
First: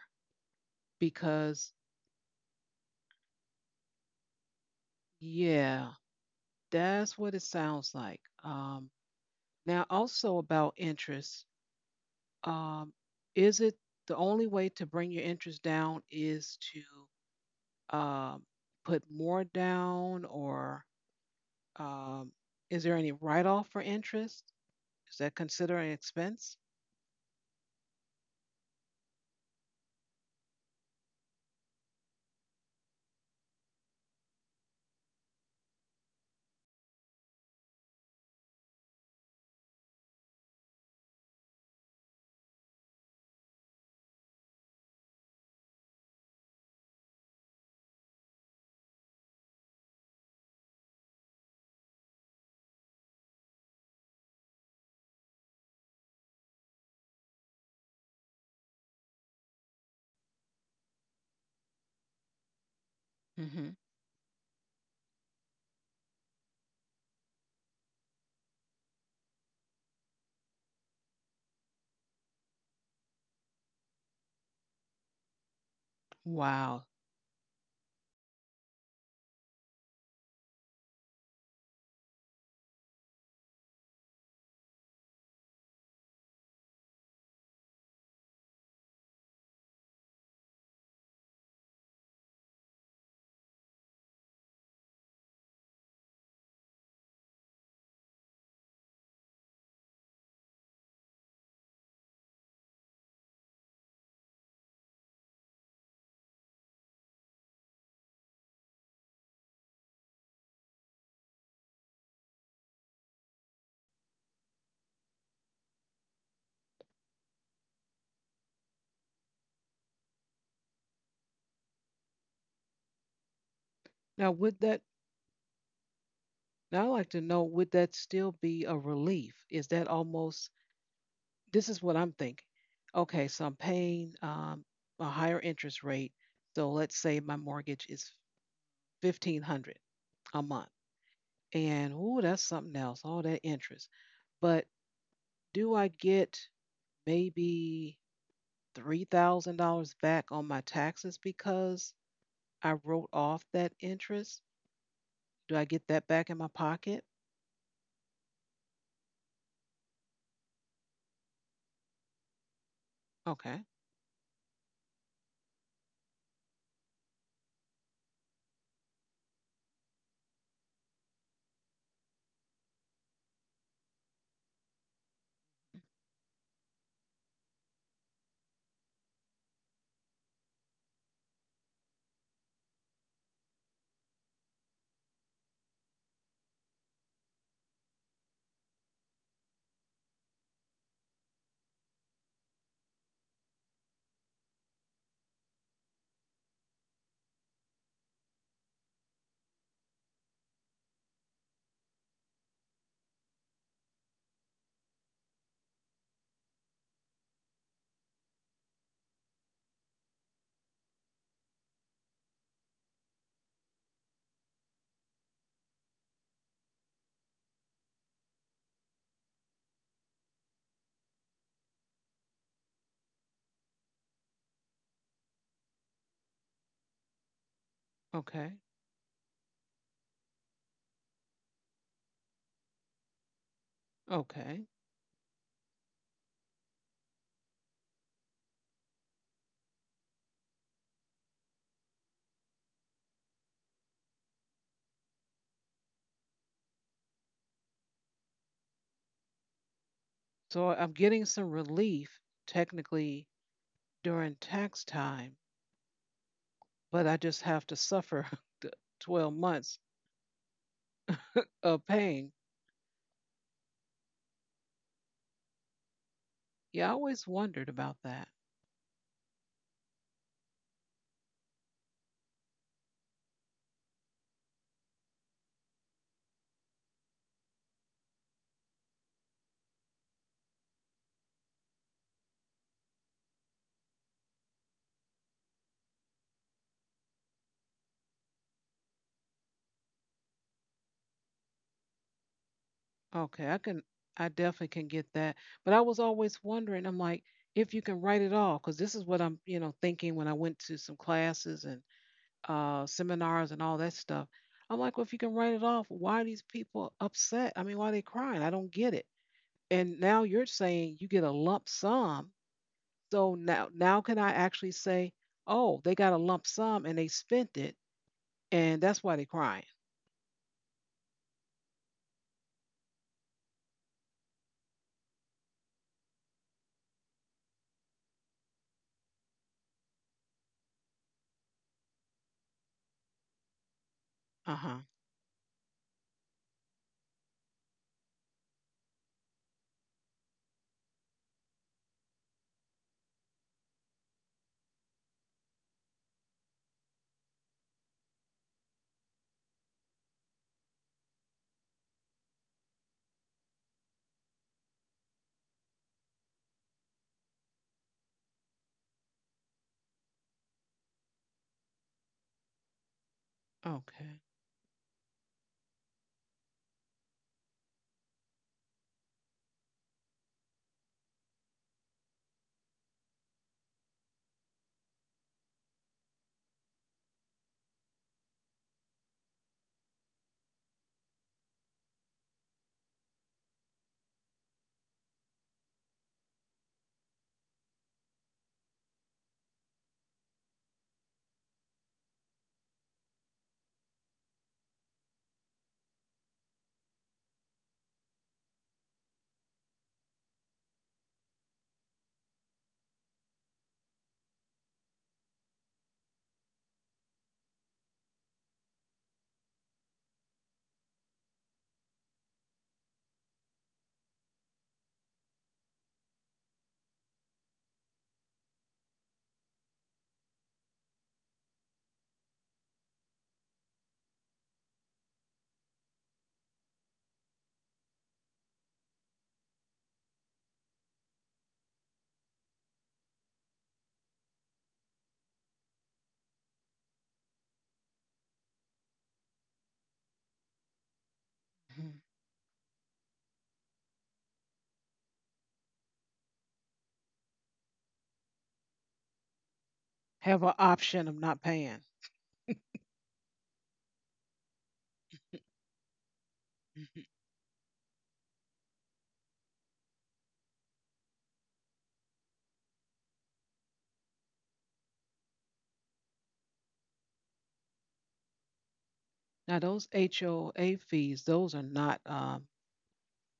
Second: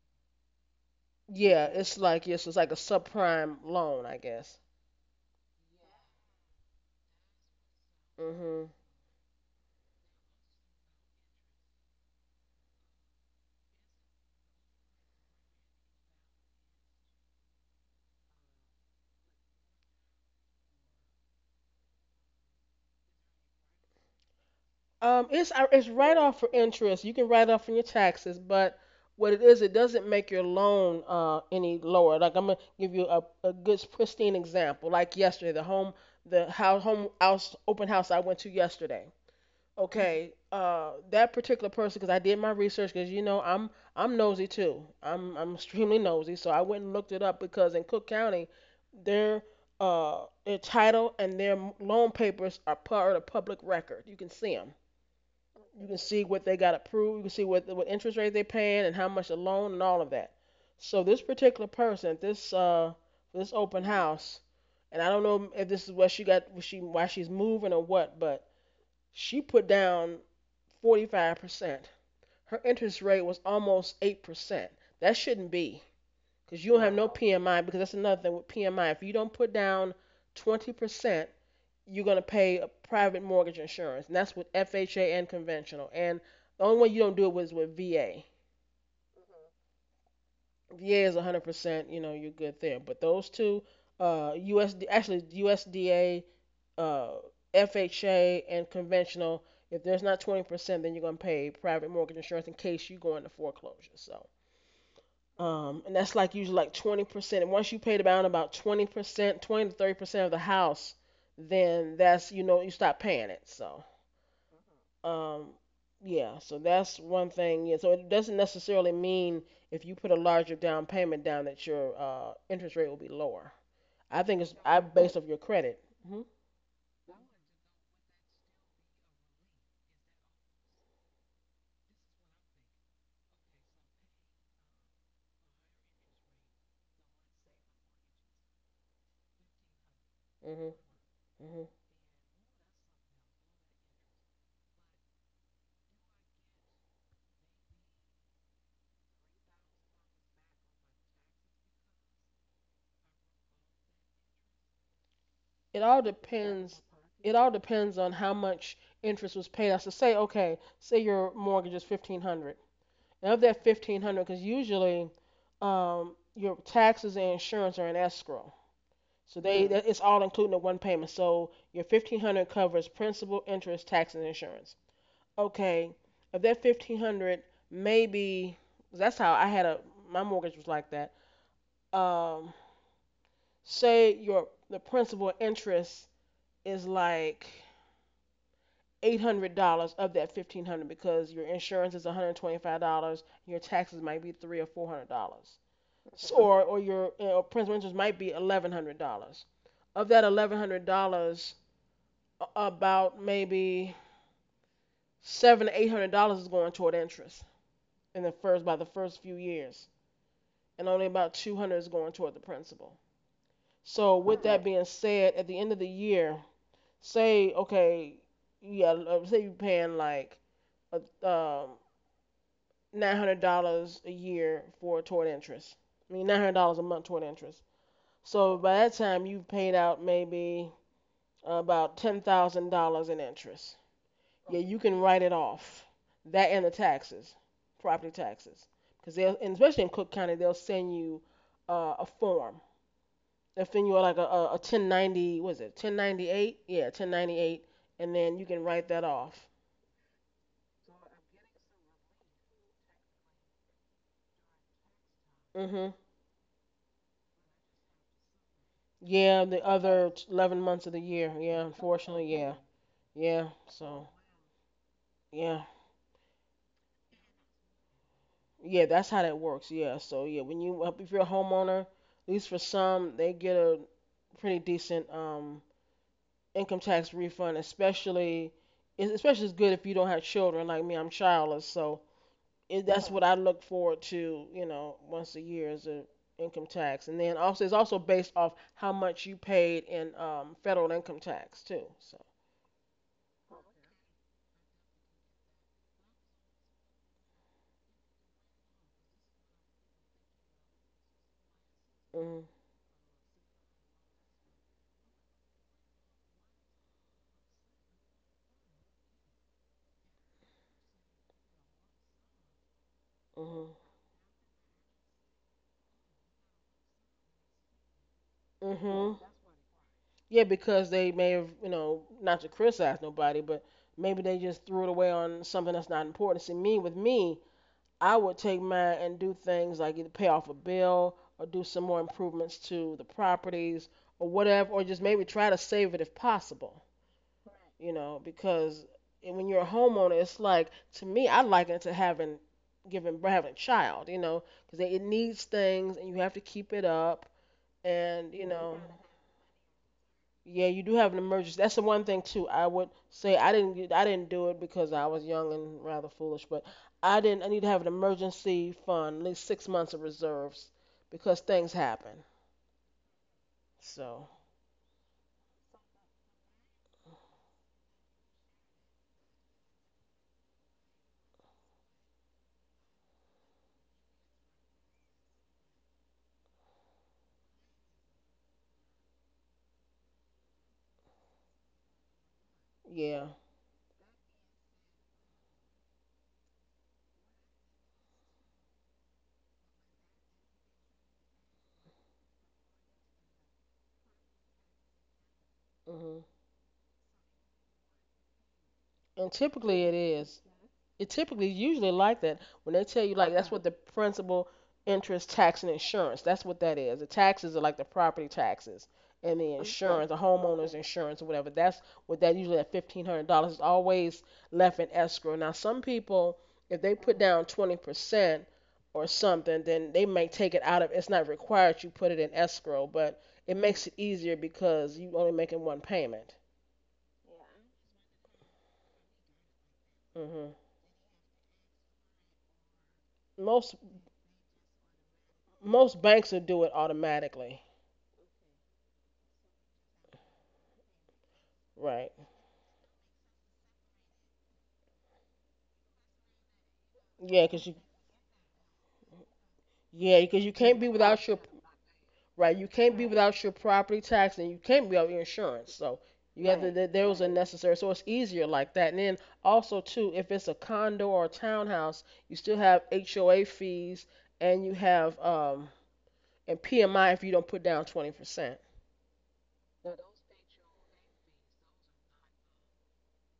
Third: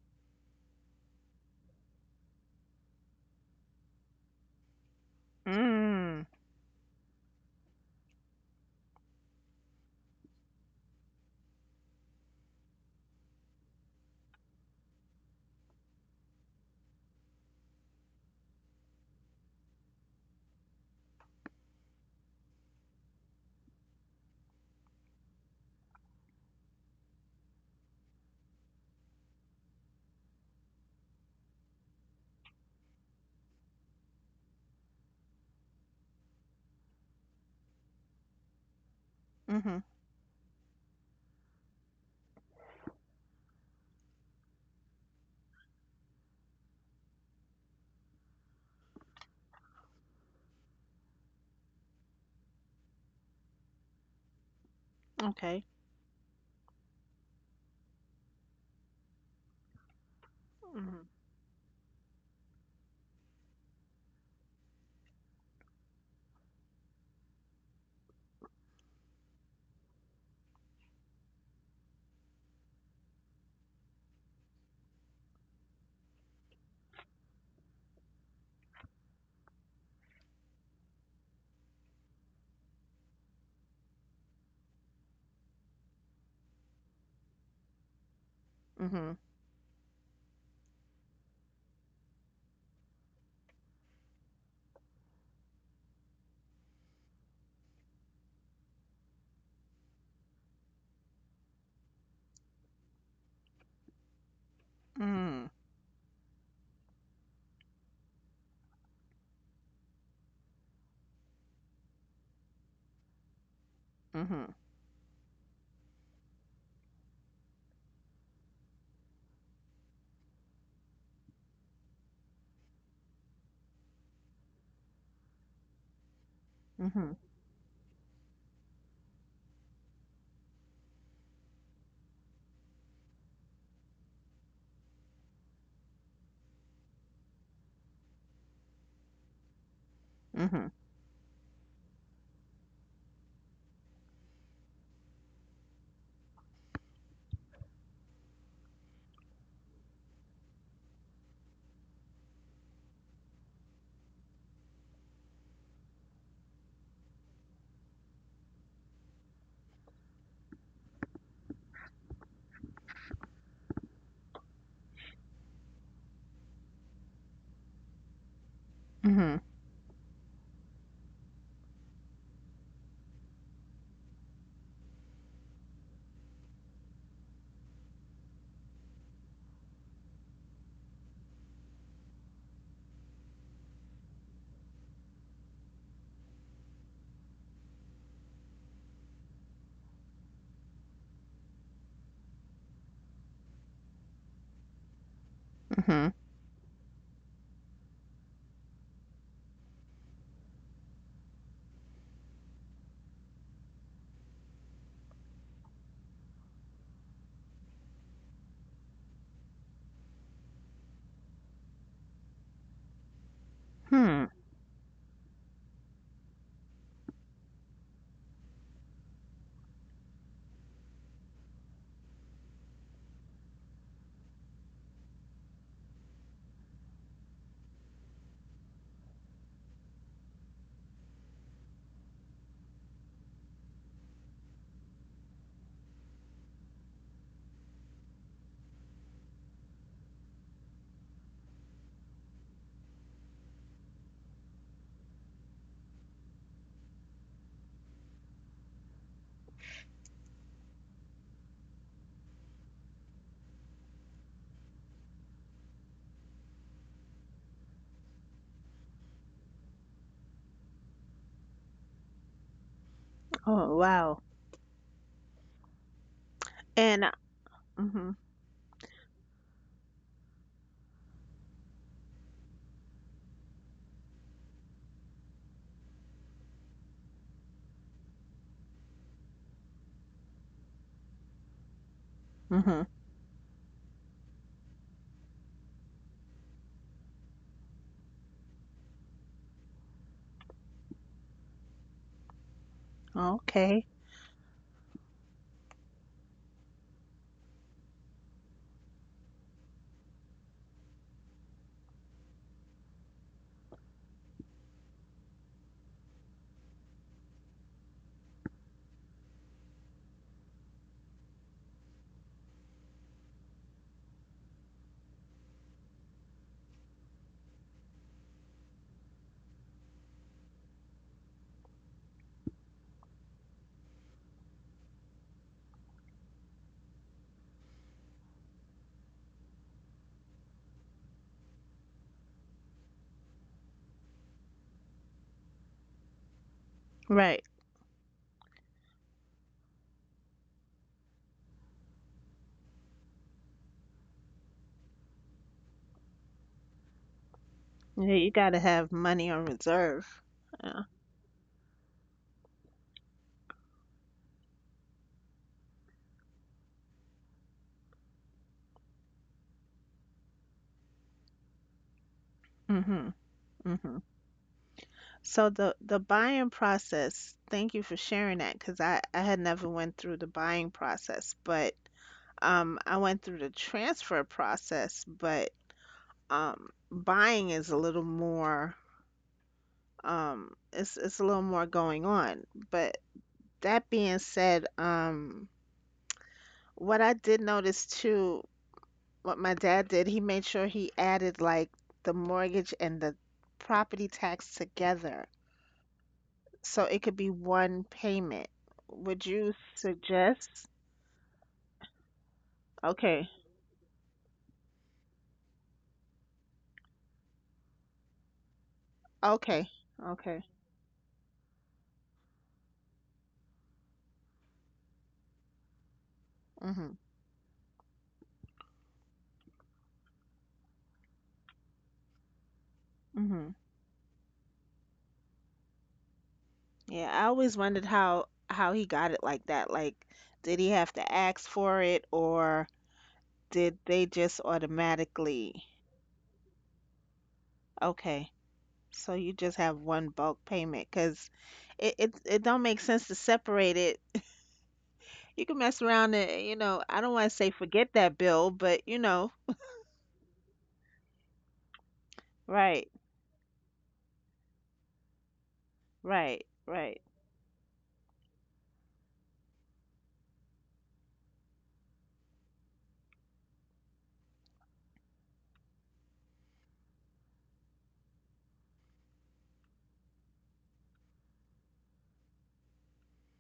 Speaker 1: Yeah,
Speaker 3: because,
Speaker 1: it's like yes, it's like a subprime loan, I guess.
Speaker 3: yeah,
Speaker 2: Mm.
Speaker 3: that's what it sounds like.
Speaker 1: Hmm.
Speaker 3: Now, also about interest, um, is it the only way to bring your interest down is to um, put more down, or um, is there any write off for interest? Is that
Speaker 1: It's
Speaker 3: considered an
Speaker 1: write off for
Speaker 3: expense?
Speaker 1: interest. You can write off from your taxes, but what it is, it doesn't make your loan any lower. Like I'm gonna give you a good pristine example. Like yesterday, the home the house home house open house I went to yesterday.
Speaker 2: Mhm.
Speaker 1: Okay, that particular person, because I did my research, because I'm nosy too. I'm extremely nosy, so I went and looked it up because in Cook County, their their title and their loan papers are part of public record. You can see them.
Speaker 2: Okay.
Speaker 1: You can see what they got approved. You can see what interest rate they're paying and how much the loan and all of that.
Speaker 2: Mhm.
Speaker 1: So this particular person, this
Speaker 3: Hmm
Speaker 1: open house, and I don't know if this is what she got, what she why she's moving or what, but she put down 45%. Her interest rate was almost 8%. That shouldn't be because you don't
Speaker 3: Wow.
Speaker 1: have no PMI because that's another thing with PMI. If you don't put down 20%, you're going to pay a private mortgage insurance. And that's with FHA and conventional. And the only way you don't do it was with VA.
Speaker 2: Mhm.
Speaker 1: VA is 100%, you're good there. But those two, USD, actually USDA uh, FHA and conventional. If there's not 20%, then you're going to pay private mortgage insurance in case you go into foreclosure. So,
Speaker 2: Hmm.
Speaker 1: and that's like usually like 20%. And once you pay down about 20%, 20 to 30% of the house, then that's, you stop paying it. So,
Speaker 2: Mhm.
Speaker 1: um, yeah, so that's one thing. Yeah, so it doesn't necessarily mean if you put a larger down payment down that your interest rate will be lower. I
Speaker 3: Now,
Speaker 1: think it's
Speaker 3: would
Speaker 1: I
Speaker 3: that
Speaker 1: based off your credit. Hmm.
Speaker 3: Now, I'd
Speaker 2: Mhm.
Speaker 3: like to know would that still be a relief? Is that almost This is what I'm thinking. Okay, so I'm paying a higher interest rate. So let's say my mortgage is 1,500 a
Speaker 2: Mhm.
Speaker 1: Hmm.
Speaker 3: month.
Speaker 1: Hmm.
Speaker 3: And ooh, that's something else, all that interest. But do I get maybe $3,000 back on my taxes because I wrote off that interest? Do I
Speaker 1: it
Speaker 3: get
Speaker 1: all
Speaker 3: that back in my
Speaker 1: depends
Speaker 3: pocket?
Speaker 1: it all depends on how much interest was paid out. So say okay, say your mortgage is 1,500. And of
Speaker 3: Okay,
Speaker 1: that 1,500, because usually your taxes and insurance are in escrow,
Speaker 2: Mhm.
Speaker 1: so it's all included in one payment. So your 1,500 covers principal, interest, taxes, and insurance. Okay, of that 1,500, maybe that's how I had a my mortgage was like that. Um, say your the principal interest is like $800 of that $1,500 because your insurance is $125, your taxes might be $300 or $400,
Speaker 2: Mhm.
Speaker 1: so, or your principal interest might be $1,100. Of that $1,100, about maybe $700 to $800 is going toward interest in the first by the first few years, and only about $200 is going toward the principal. So
Speaker 2: Hmm.
Speaker 1: with that being said, at the end of the year, say okay, yeah, say you're paying like a. $900 a year for toward interest. I mean, $900 a month toward interest.
Speaker 3: okay,
Speaker 1: So by that time, you've paid out maybe about $10,000 in interest. Yeah,
Speaker 3: okay.
Speaker 1: you can write it off. That and the taxes, property taxes, because and especially in Cook County, they'll send you a form. They'll send you like a, 1090, what is it, 1098? Yeah, 1098, and then you can write that off.
Speaker 3: So I'm getting some relief technically during tax time,
Speaker 1: Mm. Mhm.
Speaker 3: but I just have to suffer (laughs) the 12
Speaker 1: Yeah, the
Speaker 3: months
Speaker 1: other 11 months of the year. Yeah,
Speaker 3: of
Speaker 1: unfortunately,
Speaker 3: pain.
Speaker 1: yeah. Yeah,
Speaker 2: Oh,
Speaker 1: so
Speaker 2: wow.
Speaker 1: yeah,
Speaker 3: Yeah, I
Speaker 2: And
Speaker 3: always wondered about
Speaker 2: mhm.
Speaker 3: that.
Speaker 1: yeah, that's how that works. Yeah, so yeah, when you if you're a homeowner, at least for some, they get a pretty decent income tax refund, especially it's good if you don't have children like me. I'm childless, so
Speaker 2: Mhm.
Speaker 1: that's what I look forward to, once a year is a income tax, and then also it's also based off how much you paid in federal income tax too. So.
Speaker 3: Okay, I can,
Speaker 2: Okay.
Speaker 3: I definitely can get that. But I was always wondering, I'm like, if you can write it off, because this is what I'm, you know, thinking when I went to some classes and
Speaker 1: Mm-hmm.
Speaker 3: seminars and all that stuff. I'm like, well, if you can write it off, why are these people upset? I mean, why are they crying? I don't get it. And now you're saying you get a lump sum. So
Speaker 1: Mm-hmm.
Speaker 3: now can I actually say, "Oh, they got a lump sum and they spent it, and that's
Speaker 1: Mhm.
Speaker 3: why they're crying."
Speaker 1: Yeah, because they may have, not to criticize nobody, but maybe they just threw it away on something that's not important. See, me with me, I would take mine and do things like either pay off a bill or do some more improvements to the properties or whatever,
Speaker 3: Uh-huh.
Speaker 1: or just maybe try to save it if possible,
Speaker 2: Right.
Speaker 1: because when you're a homeowner, it's like to me, I liken it to having a child, because it needs things and you have to keep it up
Speaker 2: Yeah, you
Speaker 1: and you
Speaker 2: got to
Speaker 1: know.
Speaker 2: have money on reserve.
Speaker 1: Yeah, you
Speaker 2: Yeah.
Speaker 1: do have an emergency. That's the one thing too. I would say I didn't do it because I was young and rather foolish, but I didn't I need to have an emergency fund, at least 6 months of reserves because things happen.
Speaker 2: Mhm. Mhm.
Speaker 3: Okay.
Speaker 1: So,
Speaker 2: So the buying process, thank you for sharing that because I had never went through the buying process, but I went through the transfer process, but buying is a little more, it's a little more going on. But
Speaker 1: yeah.
Speaker 2: that being said, what I did notice too: what my dad did, he made sure he added like the mortgage and the property tax together
Speaker 1: Mhm.
Speaker 2: so it could be one payment. Would
Speaker 1: And
Speaker 2: you
Speaker 1: typically it is.
Speaker 2: suggest?
Speaker 1: It typically is usually like that when they tell you
Speaker 2: Okay.
Speaker 1: like that's what the principal, interest, tax, and insurance. That's what that is. The taxes are like the property taxes and the
Speaker 2: Okay.
Speaker 1: insurance, the
Speaker 2: Okay.
Speaker 1: homeowner's insurance or whatever. That's what that usually at $1,500 is always left in escrow. Now some people if they
Speaker 2: Mhm.
Speaker 1: put down 20% or something, then they might take it out of it's not required you put it in escrow, but
Speaker 2: Mhm.
Speaker 1: it makes it easier because you only making one payment.
Speaker 2: Yeah, I always wondered how he got it like that. Like,
Speaker 1: Hmm.
Speaker 2: did he have to ask for it, or
Speaker 1: Most
Speaker 2: did they just automatically?
Speaker 1: most banks will do it automatically.
Speaker 2: Okay, so you just have one bulk payment because it,
Speaker 1: Right.
Speaker 2: it it don't make sense to separate it. (laughs) You can mess around and, you know, I don't want to
Speaker 1: Yeah,
Speaker 2: say
Speaker 1: because you
Speaker 2: forget that bill, but, you know.
Speaker 1: yeah, because
Speaker 3: Have
Speaker 1: you
Speaker 3: an
Speaker 1: can't be
Speaker 3: option of
Speaker 1: without your
Speaker 3: not paying. (laughs)
Speaker 1: right. You
Speaker 2: Right,
Speaker 1: can't be without your property tax, and you can't be without your insurance. So
Speaker 2: right,
Speaker 1: you have to.
Speaker 2: right.
Speaker 1: There
Speaker 3: Mhm.
Speaker 1: was necessary. So it's easier like that. And then also too, if it's a condo or a townhouse, you still have HOA fees, and you have and PMI if you don't put down 20%.
Speaker 3: Now, those HOA fees, those are not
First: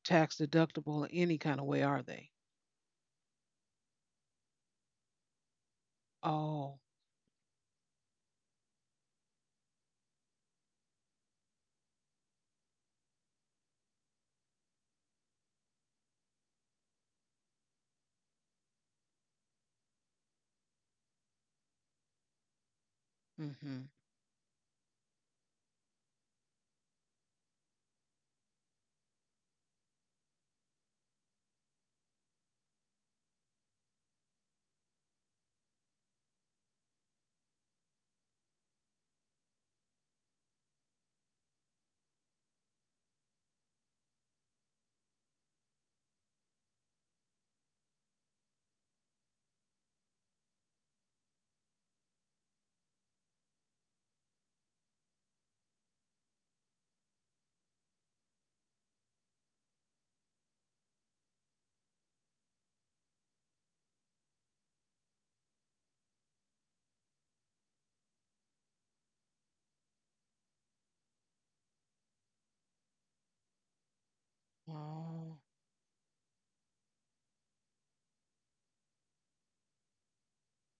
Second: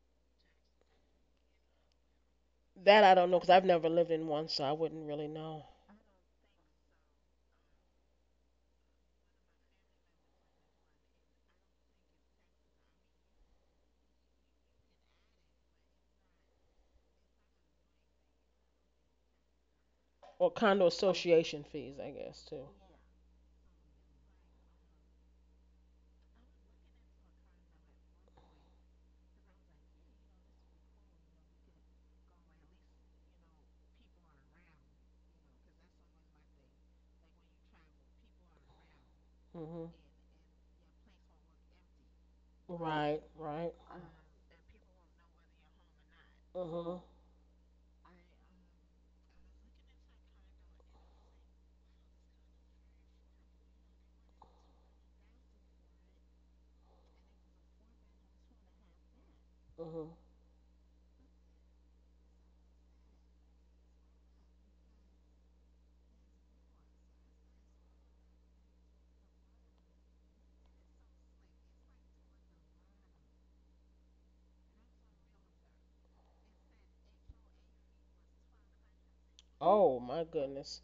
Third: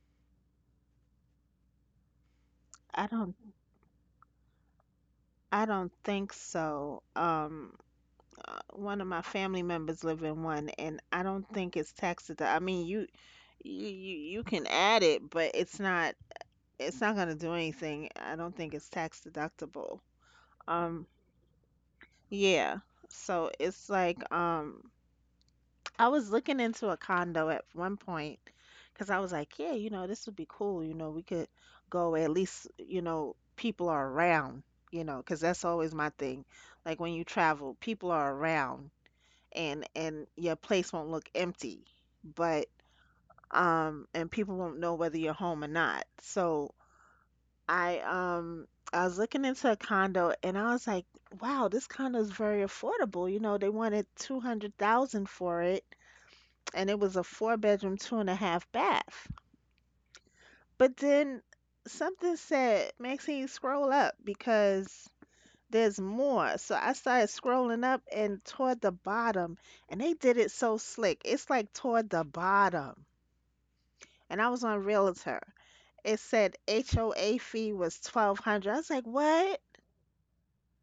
Speaker 3: tax deductible in any kind of way, are they?
Speaker 1: That
Speaker 2: I
Speaker 1: I don't
Speaker 2: don't
Speaker 1: know because I've never lived in one, so I wouldn't really know.
Speaker 2: I don't think
Speaker 3: Oh,
Speaker 2: so. One of my family members live in one, and I don't think it's tax taxed. I mean, you you can add it, but it's not gonna do anything. I don't think it's tax deductible.
Speaker 1: Or condo
Speaker 2: Um.
Speaker 1: association fees, I guess too.
Speaker 2: Yeah. So
Speaker 3: mm-hmm.
Speaker 2: it's like, I was looking into a condo at one point because I was like, yeah, this would be cool. We could go where at least, people are around, because that's always my thing. Like when you travel, people are around,
Speaker 1: Mm-hmm.
Speaker 2: and your place won't look empty. But,
Speaker 1: Right, right.
Speaker 2: and people won't know whether you're home or not.
Speaker 1: Want.
Speaker 2: So
Speaker 1: Mhm,
Speaker 2: I um I was looking into a condo, and I was like, wow, this condo is very affordable. You know, they wanted 200,000 for it, and it was a four bedroom, two and a half bath.
Speaker 1: mhm.
Speaker 2: But then something said, Maxine, scroll up, because there's more. So I started scrolling up and toward the bottom, and they did it so slick. It's like toward the bottom. And I was on
Speaker 3: Oh,
Speaker 2: Realtor. It said HOA fee was 1200. I was like, what?
Speaker 1: Oh my goodness.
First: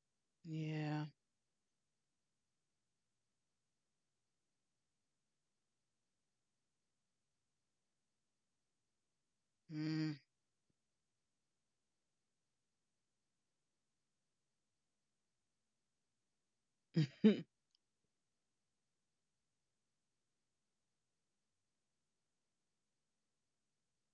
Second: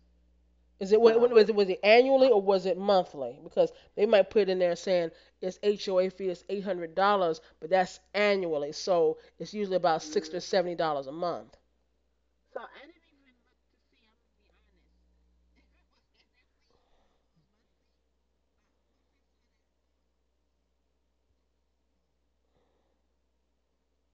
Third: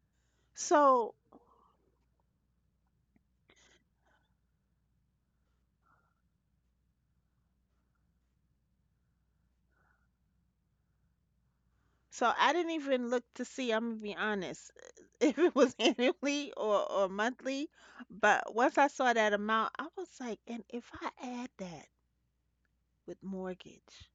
Speaker 3: yeah.
Speaker 2: So
Speaker 1: So, was it annually or was it monthly? Because they might put it in there saying it's HOA fee is $800, but that's annually, so it's usually about
Speaker 3: Mm.
Speaker 1: 60 or $70 a month.
Speaker 2: So I didn't even look to see, I'm gonna be honest, (laughs) if it was (laughs) annually or,
Speaker 3: (laughs)
Speaker 2: monthly. But once I saw that amount, I was like, and if I add that with mortgage,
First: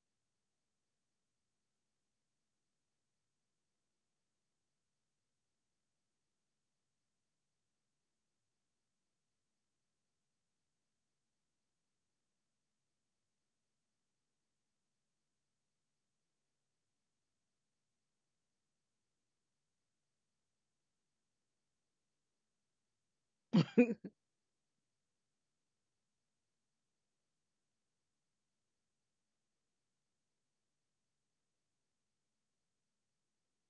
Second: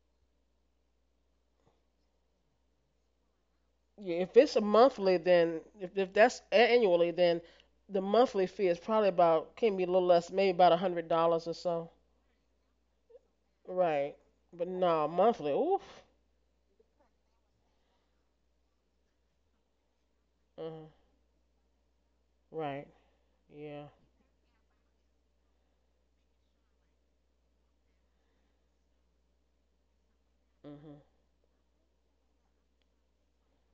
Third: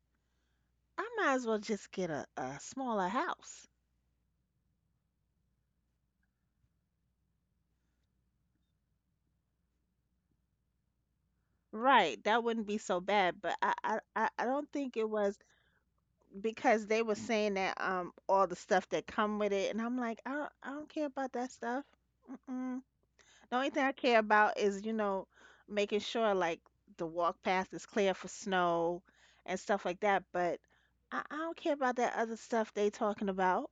Speaker 2: I might as well just get a smaller house.
Speaker 1: Yeah, if it's a monthly, then if that's annually, then the monthly fee is probably about can be a little less, maybe about $100 or so.
Speaker 2: Right, that wouldn't be so bad, but I, I
Speaker 1: Right,
Speaker 2: I I
Speaker 1: but
Speaker 2: don't think
Speaker 1: no
Speaker 2: it was,
Speaker 1: monthly. Oof.
Speaker 2: because they were saying that, all the stuff that come with it, and I'm like, I don't I
Speaker 1: Mhm.
Speaker 2: don't care about that stuff. Mm-mm.
Speaker 1: Right.
Speaker 2: The only thing
Speaker 1: Yeah.
Speaker 2: I care about is, making sure, like, the walk path is clear for snow and stuff like that. But
Speaker 1: Mhm.
Speaker 2: I don't care about that other stuff they talking about.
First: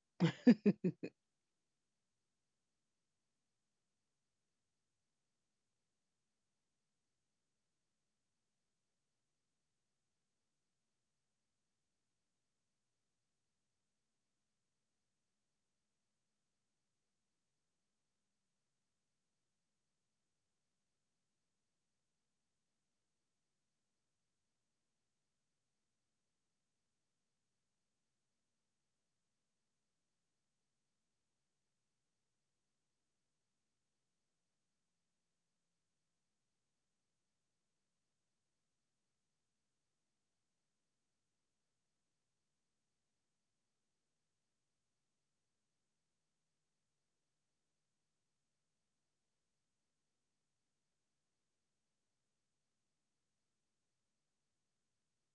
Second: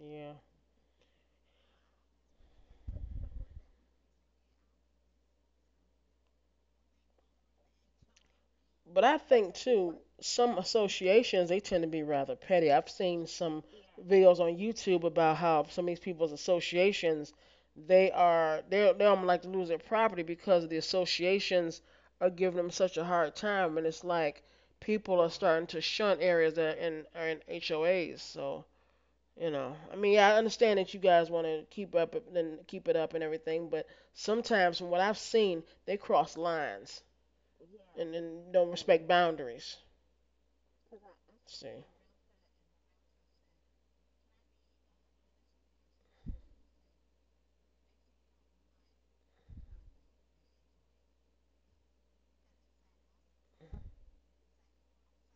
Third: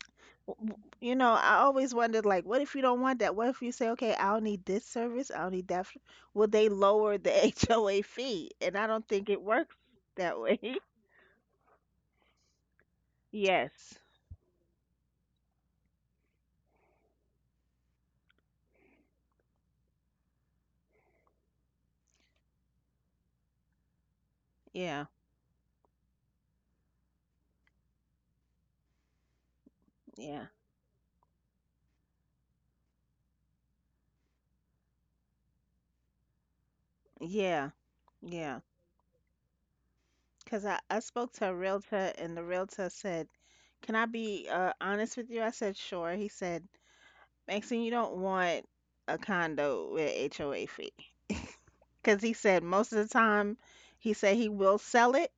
Speaker 1: Yeah.
Speaker 2: W- w-
Speaker 3: (laughs)
Speaker 2: You know, I always wondered, like, what if you don't want that? What if you say, okay, I don't need this service, I don't need that. Will they lower the (laughs) HOA fee? And I don't
Speaker 1: But I
Speaker 2: think it
Speaker 1: think
Speaker 2: works
Speaker 1: too,
Speaker 2: that way.
Speaker 1: some
Speaker 2: (laughs)
Speaker 1: associations they tend to be rather petty. I've seen some
Speaker 2: Yes.
Speaker 1: videos on YouTube about how some of these people's associations, they are they almost like to lose their property because the associations are giving them such a hard time, and it's like
Speaker 2: Yeah.
Speaker 1: people are starting to shun areas that are in HOAs. So I mean, yeah, I
Speaker 2: Yeah.
Speaker 1: understand that you guys want to keep up and keep it up and everything, but sometimes from what I've seen, they cross lines
Speaker 2: Yeah.
Speaker 1: and then
Speaker 2: Yeah.
Speaker 1: don't respect boundaries.
Speaker 2: Because I spoke to a
Speaker 1: See,
Speaker 2: realtor, and the realtor said, can I be honest with you? I said, sure. He said, Maxine, you don't want a condo with HOA fee. Because he said, most of the time, he said, he will sell it,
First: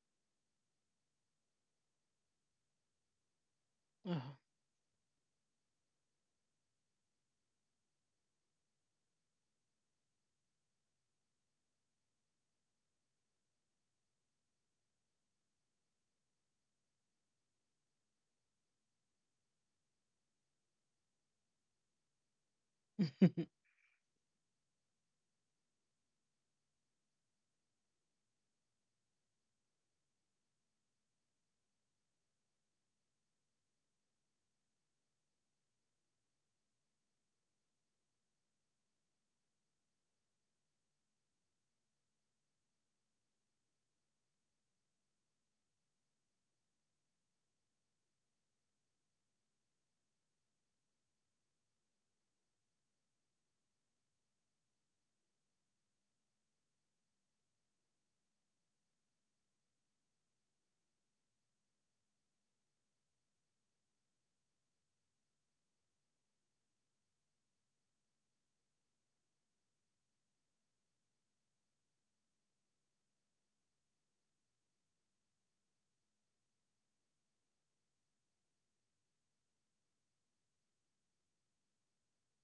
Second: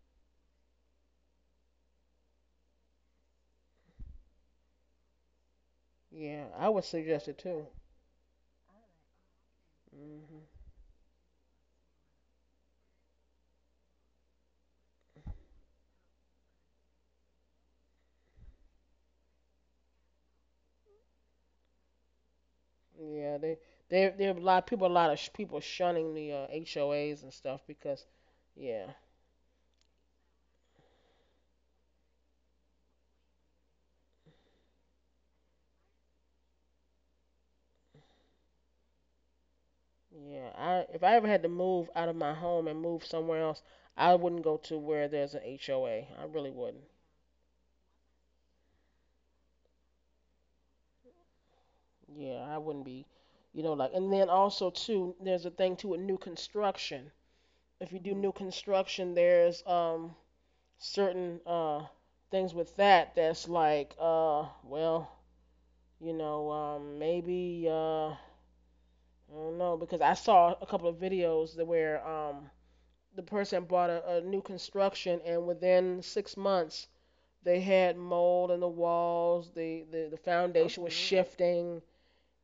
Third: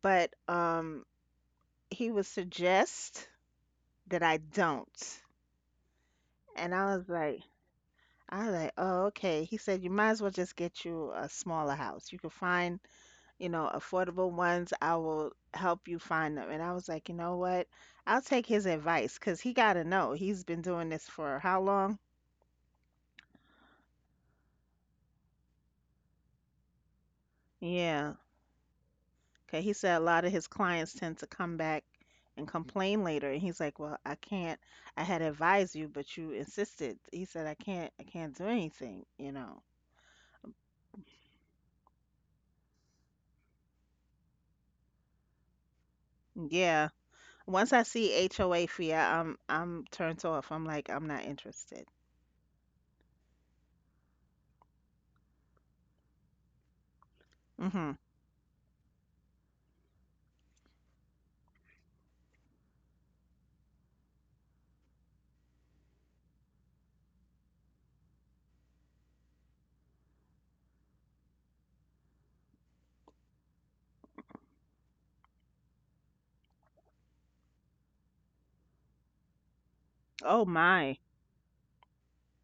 Speaker 2: but, he would suggest that
Speaker 3: Oh.
Speaker 2: I don't.
Speaker 1: yeah, I
Speaker 2: And
Speaker 1: would
Speaker 2: I was
Speaker 1: suggest it
Speaker 2: like,
Speaker 1: too.
Speaker 2: I was like, oh, okay. He said, you might as well
Speaker 1: Hmm.
Speaker 2: just get you a smaller house. You can find, affordable ones. I will help you find them. And I was like, you know what? I'll take his advice, because he got to know. He's been doing this for how long?
Speaker 1: Yeah, they
Speaker 3: (laughs)
Speaker 1: there there are a lot of people a lot of people shunning the HOAs and stuff because
Speaker 2: Yeah.
Speaker 1: yeah,
Speaker 2: Okay. He said a lot of his clients tend to come back and complain later. And he's like, well, I can't. I had advised you, but you insisted. He said, I can't. I can't do anything. You know.
Speaker 1: yeah. I if I ever had to move out of my home and move somewhere else, I wouldn't go to where there's an HOA. I really wouldn't.
Speaker 2: Yeah. Once I see HOA fee, I'm turned off. I'm like, I'm not interested.
Speaker 1: Yeah, I wouldn't be, like. And then also too, there's a thing to a new construction. If
Speaker 2: Mhm.
Speaker 1: you do new construction, there's certain things with that that's like, well, maybe I don't know because I saw a couple of videos that where the person bought a new construction and within 6 months they had mold in the walls, the
Speaker 2: Oh
Speaker 1: foundation was
Speaker 2: my.
Speaker 1: shifting,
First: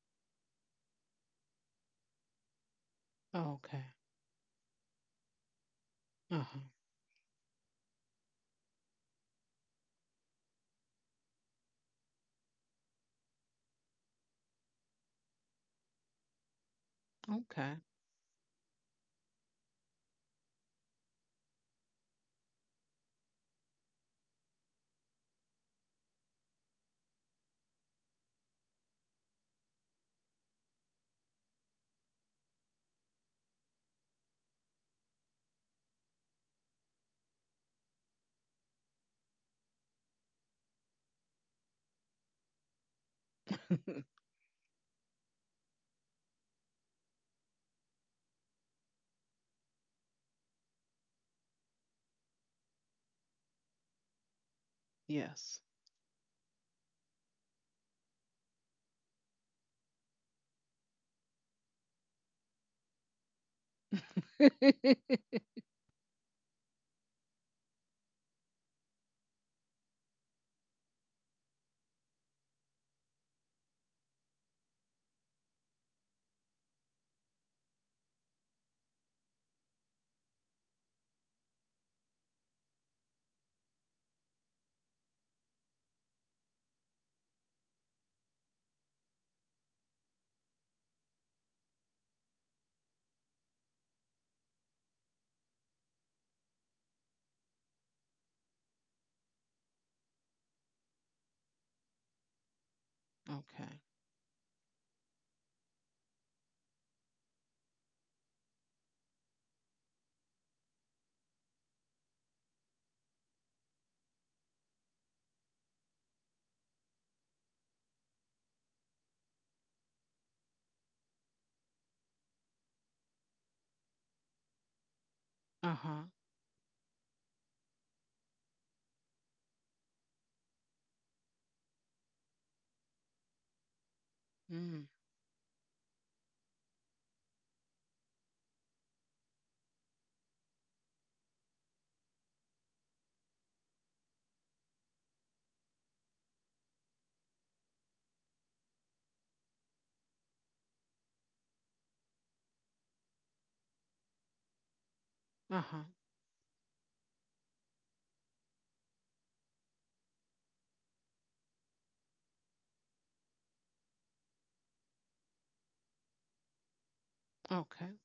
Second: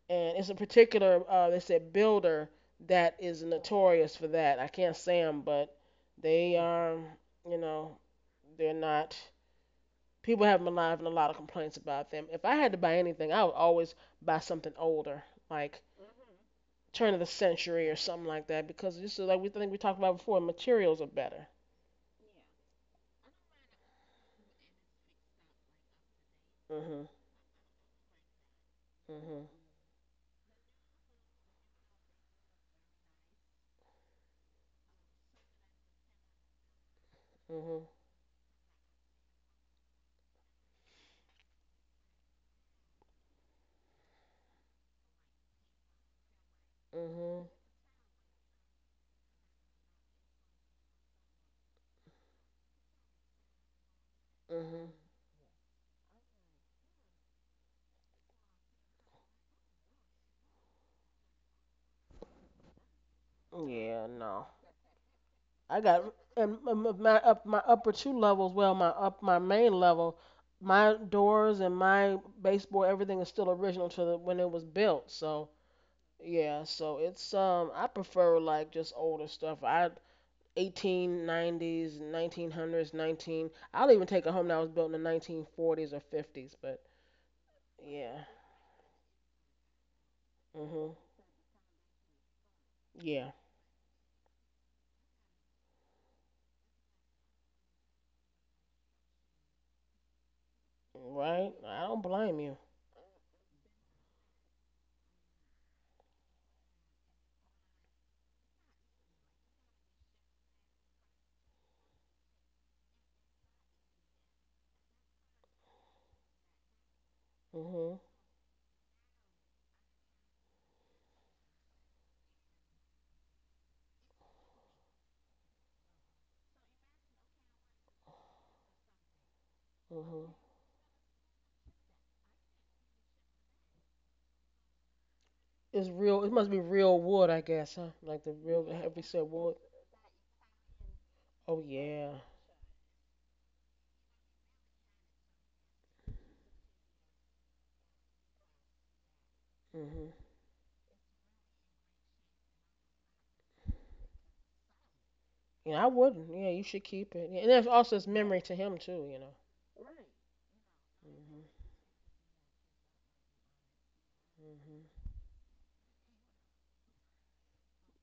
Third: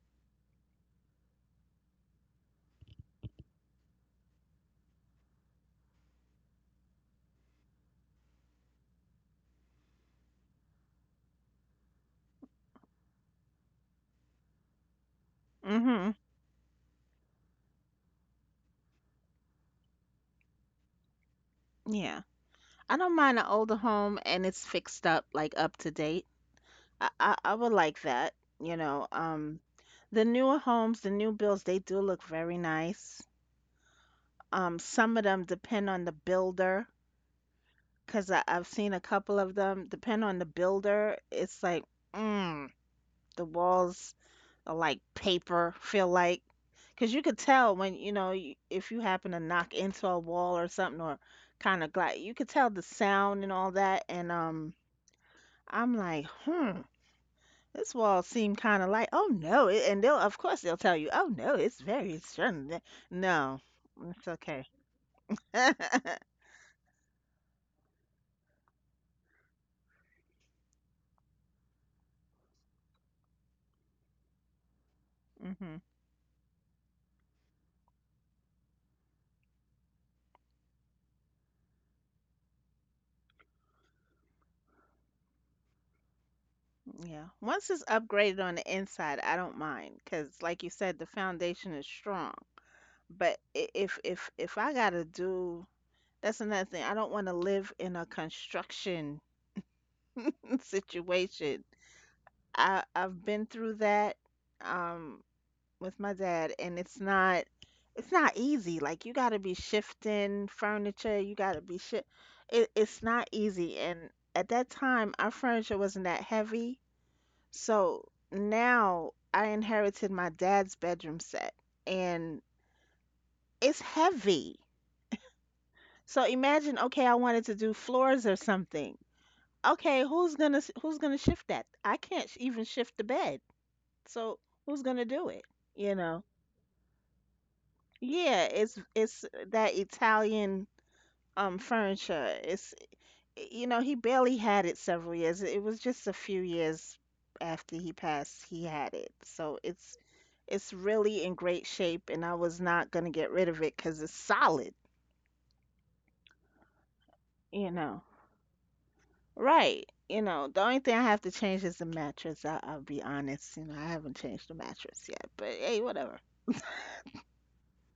Speaker 1: and it's a particular, they said, builder that is
Speaker 3: Oh, okay.
Speaker 1: notorious for that. I can't say them, but they
Speaker 3: Uh-huh.
Speaker 1: um, you know, they're not people have been alive and a lot of complaints about them. If I had to buy anything, I would always buy something older, like
Speaker 2: Mhm.
Speaker 1: turn of the
Speaker 3: Okay.
Speaker 1: century or something like that, because just like we talked about before, materials are better.
Speaker 2: Yeah. I don't mind an older home and it's fixed up, like up to date.
Speaker 1: Mhm.
Speaker 2: I would like that, you know.
Speaker 1: Mhm.
Speaker 2: Um, the newer homes, the new builds, they do look very nice. Some of them depend on the builder,
Speaker 1: Mhm.
Speaker 2: because I've seen a couple of them depend on the builder. It's like, mm, the
Speaker 3: (laughs)
Speaker 2: walls are like paper, feel like. Because you could
Speaker 1: Mhm.
Speaker 2: tell when, you, if you happen to knock into a wall or something, or kind of glide, you could tell the sound and all that. And,
Speaker 1: Mhm.
Speaker 3: Yes.
Speaker 2: I'm like, this wall seemed kind of light. Oh no, and they'll, of course, they'll tell you, oh no, it's very strong. No,
Speaker 1: Yeah,
Speaker 2: it's
Speaker 3: (laughs)
Speaker 1: no.
Speaker 2: okay.
Speaker 3: Okay.
Speaker 2: (laughs)
Speaker 1: I got and my up my upper two levels, well, my main level, my doors and my baseboard, everything is still original to the when it was built. So
Speaker 2: Hmm.
Speaker 1: yeah, so it's I prefer like just older stuff. I 1890s, 1900s, 19. hundreds, nineteen. I'll even take a home that was built in the 1940s or 50s. But
Speaker 2: Yeah. Once it's
Speaker 1: yeah,
Speaker 2: upgraded on the inside, I don't mind because, like you
Speaker 1: mhm,
Speaker 2: said, the foundation is strong.
Speaker 1: yeah,
Speaker 2: But if I gotta do, that's another thing. I don't want to live in a construction (laughs)
Speaker 1: right.
Speaker 2: situation.
Speaker 1: I don't blame you.
Speaker 2: I've been through that. Um, with my dad, and it's not easy. Like, you got to be shifting furniture, you got to be shi it, it's not easy, and at that time our furniture wasn't that heavy.
Speaker 1: Mhm,
Speaker 2: So now I inherited my dad's bedroom set, and it's heavy.
Speaker 3: Uh-huh.
Speaker 2: So imagine, okay, I wanted to do floors or something. Okay,
Speaker 1: mhm.
Speaker 2: who's gonna shift that? I can't even shift the bed. So
Speaker 3: Mm.
Speaker 2: who's gonna do it?
Speaker 1: It's
Speaker 2: You
Speaker 1: real.
Speaker 2: know?
Speaker 1: It must be real wood, I guess, huh? Like the
Speaker 2: Yeah,
Speaker 1: real
Speaker 2: it's
Speaker 1: heavy set
Speaker 2: it's
Speaker 1: wood.
Speaker 2: that Italian
Speaker 1: Oh yeah.
Speaker 2: furniture. It's, he barely had it several years. It was just a few years after he passed, he had it. So it's
Speaker 1: Mhm.
Speaker 2: it's really in great shape, and I was not gonna get rid of it because it's solid,
Speaker 3: Uh-huh.
Speaker 1: Yeah, I wouldn't. Yeah, you should keep it. Yeah, and that's
Speaker 2: you
Speaker 1: also it's
Speaker 2: know.
Speaker 1: memory to him too.
Speaker 2: Right. The only thing I have to
Speaker 1: Mhm.
Speaker 2: change is the mattress. I'll be honest, I haven't changed the
Speaker 1: Mhm.
Speaker 2: mattress yet, but hey, whatever.
Speaker 3: Okay.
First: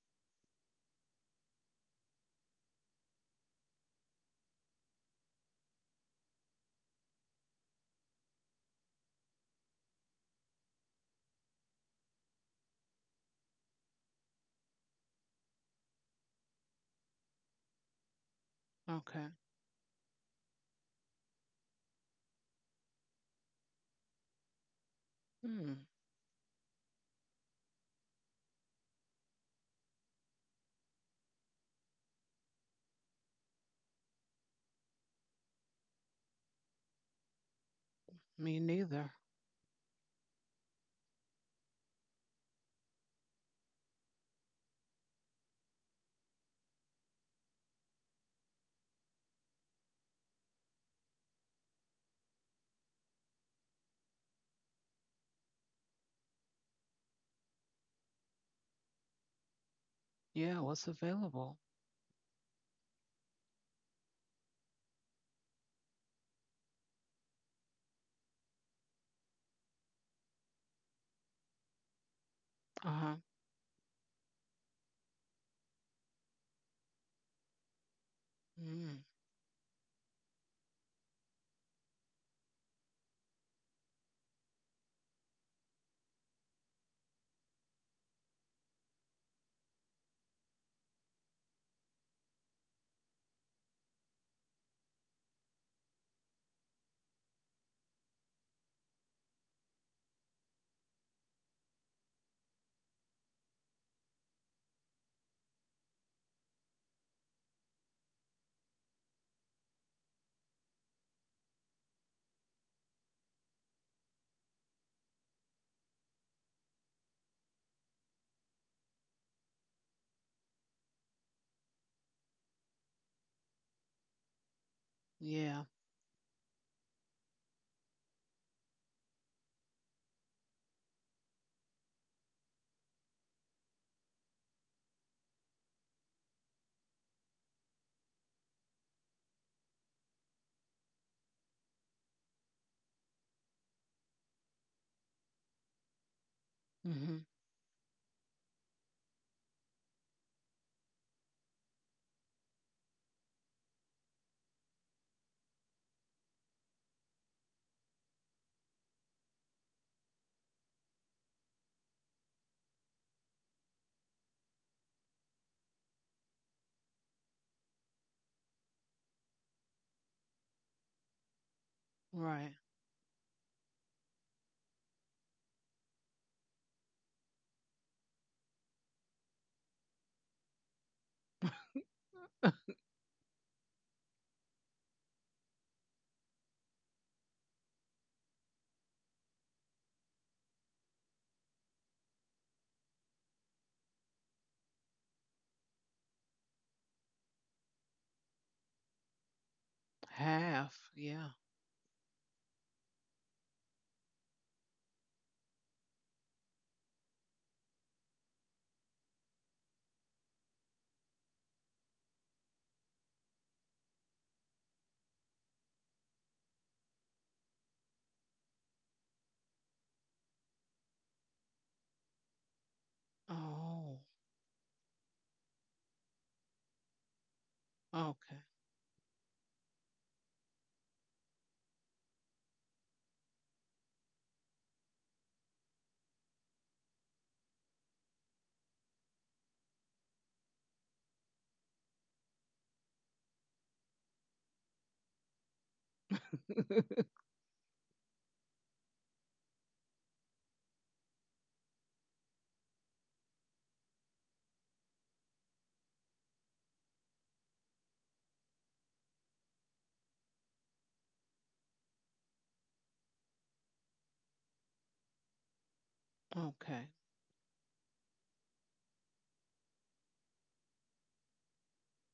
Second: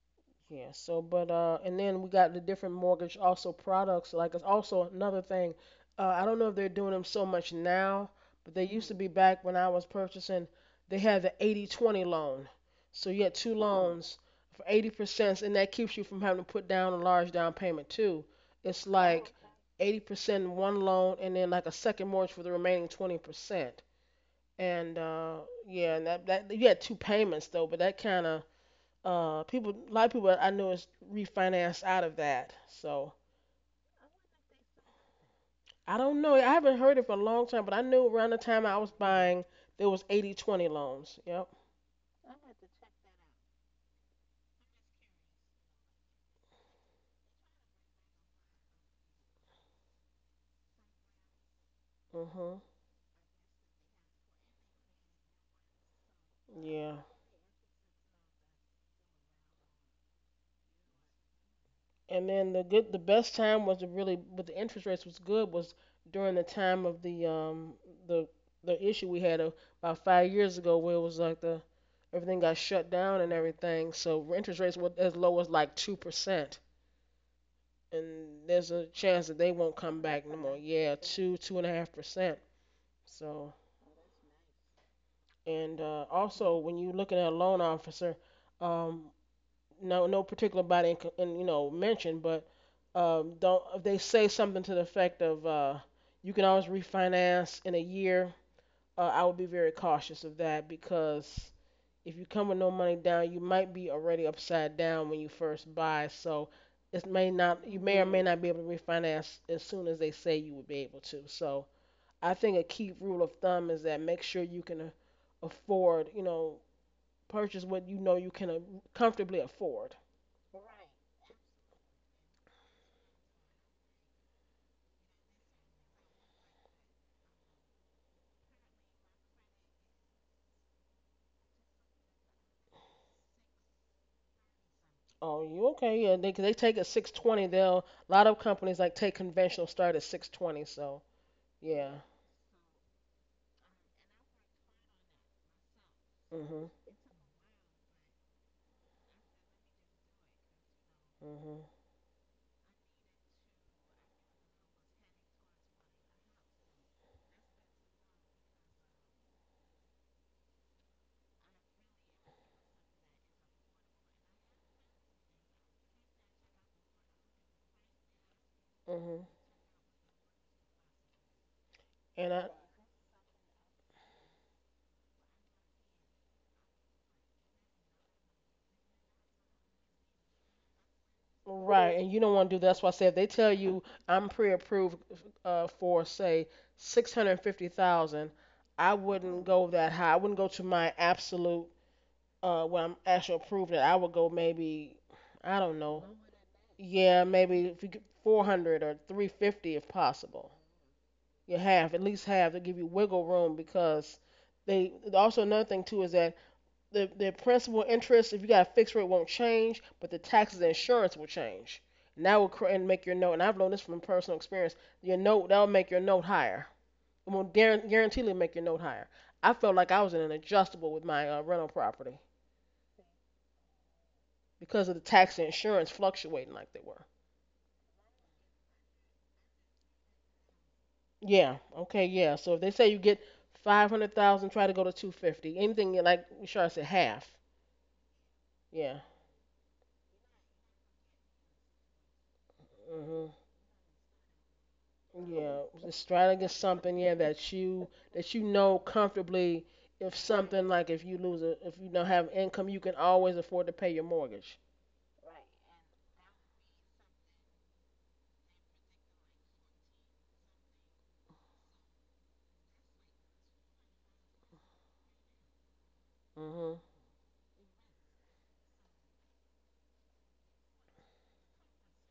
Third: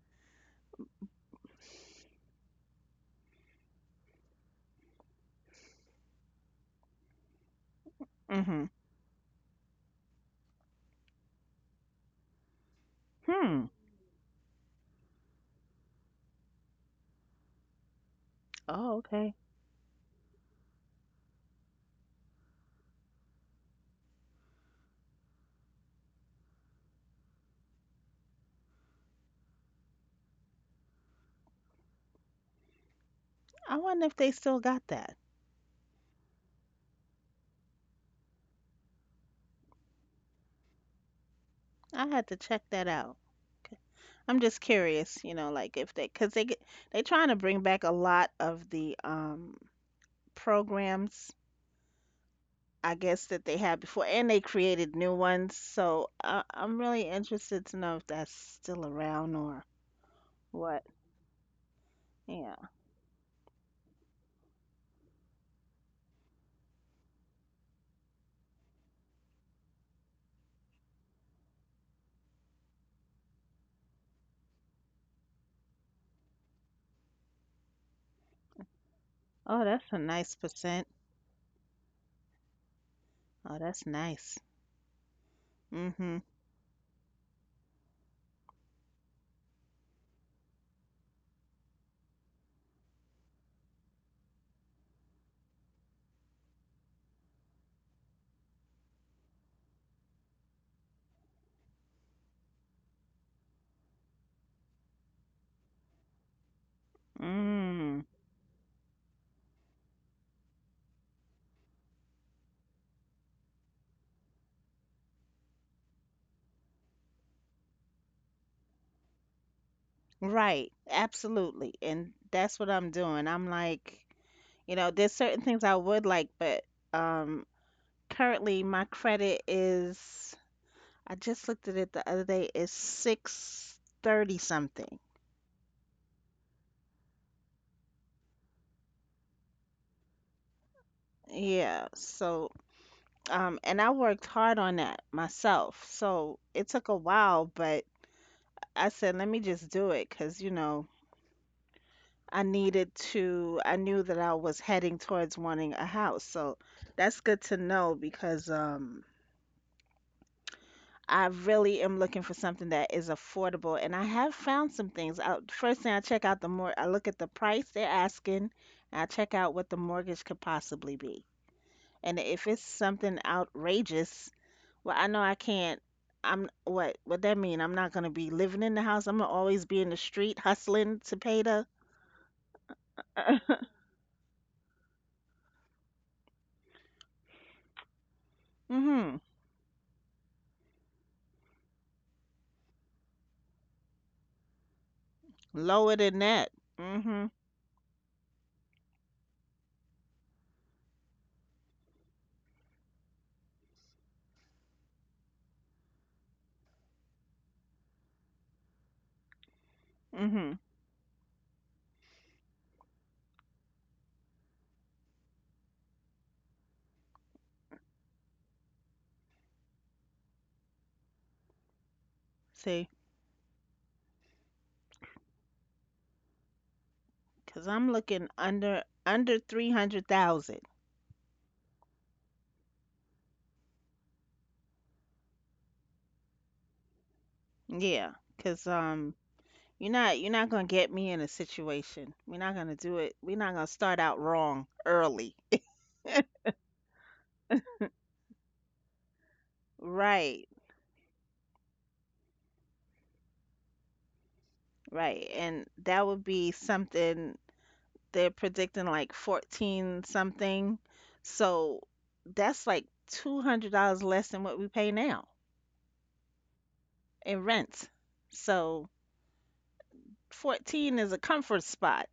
Speaker 1: Yeah, so but and then we got the different mortgage also products. Like it's also another thing. I don't know if they're doing them so much now, but
Speaker 2: Mm-hmm.
Speaker 1: they used to be back when I was purchasing. They had the 80/20 loan. So you had two
Speaker 2: Hmm.
Speaker 1: loans for 80%, and that keeps you from having to put down a large down payment too. It's
Speaker 2: Oh,
Speaker 3: Okay.
Speaker 1: like
Speaker 2: okay.
Speaker 1: 80% in one loan and then like a second mortgage for the remaining 20%. And
Speaker 3: Mm.
Speaker 1: yeah, and that you had two payments though, but that kind of people, a lot of people I know is refinanced out of that. So
Speaker 2: I wonder if they still got that.
Speaker 1: I don't know. I haven't heard it for a long time, but I knew around the
Speaker 3: Me
Speaker 1: time I was
Speaker 3: neither.
Speaker 1: buying, there was 80/20 loans. Yep.
Speaker 2: I had to check that out. I'm just curious, like, if they, cause they trying to bring back a lot of the programs,
Speaker 1: Mhm.
Speaker 2: I guess, that they had before, and they created new ones. So I'm
Speaker 1: Yeah.
Speaker 2: really interested to know if that's still around or
Speaker 3: Yeah,
Speaker 2: what.
Speaker 3: what's available?
Speaker 2: Yeah.
Speaker 1: And then the best time was to really, but the interest rates was good was during the time of the the issue we had about 5 years ago, where it was like the everything got
Speaker 3: Uh-huh.
Speaker 1: shut down and everything. So interest rates were as low as like 2%, and there's
Speaker 3: Mm.
Speaker 1: a chance that
Speaker 2: Oh,
Speaker 1: they
Speaker 2: that's
Speaker 1: won't
Speaker 2: a
Speaker 1: come
Speaker 2: nice
Speaker 1: back no more.
Speaker 2: percent.
Speaker 1: Yeah, 2.5%.
Speaker 2: Oh,
Speaker 1: So,
Speaker 2: that's nice.
Speaker 1: and
Speaker 2: Mm-hmm.
Speaker 1: also when you're looking at a loan officer, um, no, no particular body and you know mentioned, but don't, if they say something to the effect of you can always refinance in a year. I would be very cautious of that because if you come with no money down, you might be already upside down when you first buy. So it may not, you
Speaker 2: Mm.
Speaker 1: may or may not be able to refinance as soon as they say you would be able to. So I think a key rule of thumb is that make sure you can afford, you know, purchase what you know you can comfortably afford.
Speaker 2: Right. Absolutely. And that's what I'm doing. I'm like, there's certain things
Speaker 3: Yeah.
Speaker 2: I would like, but, um, currently my credit is. I just looked at it the other day. It's 630 something.
Speaker 1: Oh, you okay? Yeah, they take a 620. They'll, a lot of companies like take conventional start at 620. So
Speaker 2: Yeah.
Speaker 1: yeah.
Speaker 2: So, and I worked hard on that myself. So it
Speaker 1: Mhm.
Speaker 2: took a
Speaker 3: Mm-hmm.
Speaker 2: while, but I said, let me just do it, because,
Speaker 1: Mhm.
Speaker 2: I needed to, I knew that I was heading towards wanting a house. So that's good to know, because, I really am looking for something that is affordable, and I have found some things. First thing I check out, the more I look at the price they're asking, and I
Speaker 1: Mhm.
Speaker 2: check out what the mortgage could possibly be. And
Speaker 1: And
Speaker 2: if
Speaker 1: I
Speaker 3: Right.
Speaker 2: it's something outrageous, well, I know I can't. I'm, what that mean? I'm not gonna be living in the house. I'm gonna always be in the street hustling to pay the.
Speaker 1: Right, and you don't want to do that.
Speaker 3: (laughs)
Speaker 1: That's why I said if they tell
Speaker 2: (laughs)
Speaker 1: you I'm pre-approved for say 650,000, I
Speaker 2: Mm-hmm.
Speaker 1: wouldn't go that high. I wouldn't go to my absolute what I'm actually approved at. I would go maybe I don't
Speaker 2: Lower
Speaker 1: know.
Speaker 2: than that. Mm-hmm.
Speaker 1: Yeah, maybe 400 or 350 if possible.
Speaker 3: Half. Yeah.
Speaker 1: You have at least have to give you wiggle room, because they also another thing too is that the principal interest, if you got a fixed rate, won't change, but the
Speaker 2: Mm-hmm.
Speaker 1: taxes and insurance will change. And that will cr- and make your note. And I've known this from personal experience. Your note, that'll make your note higher. It will guaranteedly make your note higher. I felt like I was in an adjustable with my rental property
Speaker 2: See,
Speaker 3: Oh.
Speaker 1: because of the tax and insurance fluctuating like they were.
Speaker 2: cause I'm looking
Speaker 3: Okay.
Speaker 2: under 300,000.
Speaker 1: Yeah. Okay. Yeah. So if they say you get 500,000, try to go to 250. Anything like Shar said, half.
Speaker 2: Yeah, cause
Speaker 1: Yeah.
Speaker 2: you're not you're not gonna get me in a situation. We're not gonna do it. We're
Speaker 1: Hmm.
Speaker 2: not gonna start out wrong early.
Speaker 1: Yeah, astragalus something, yeah,
Speaker 3: (laughs)
Speaker 1: that you know comfortably, if
Speaker 2: Right,
Speaker 1: something, like if you lose a, if you don't have income, you can always afford to pay your mortgage.
Speaker 2: right. And that would be something they're predicting like 14 something. So that's like $200 less than what we pay now
Speaker 1: Hmm.
Speaker 3: Okay.
Speaker 2: in rent. So 14 is a comfort spot.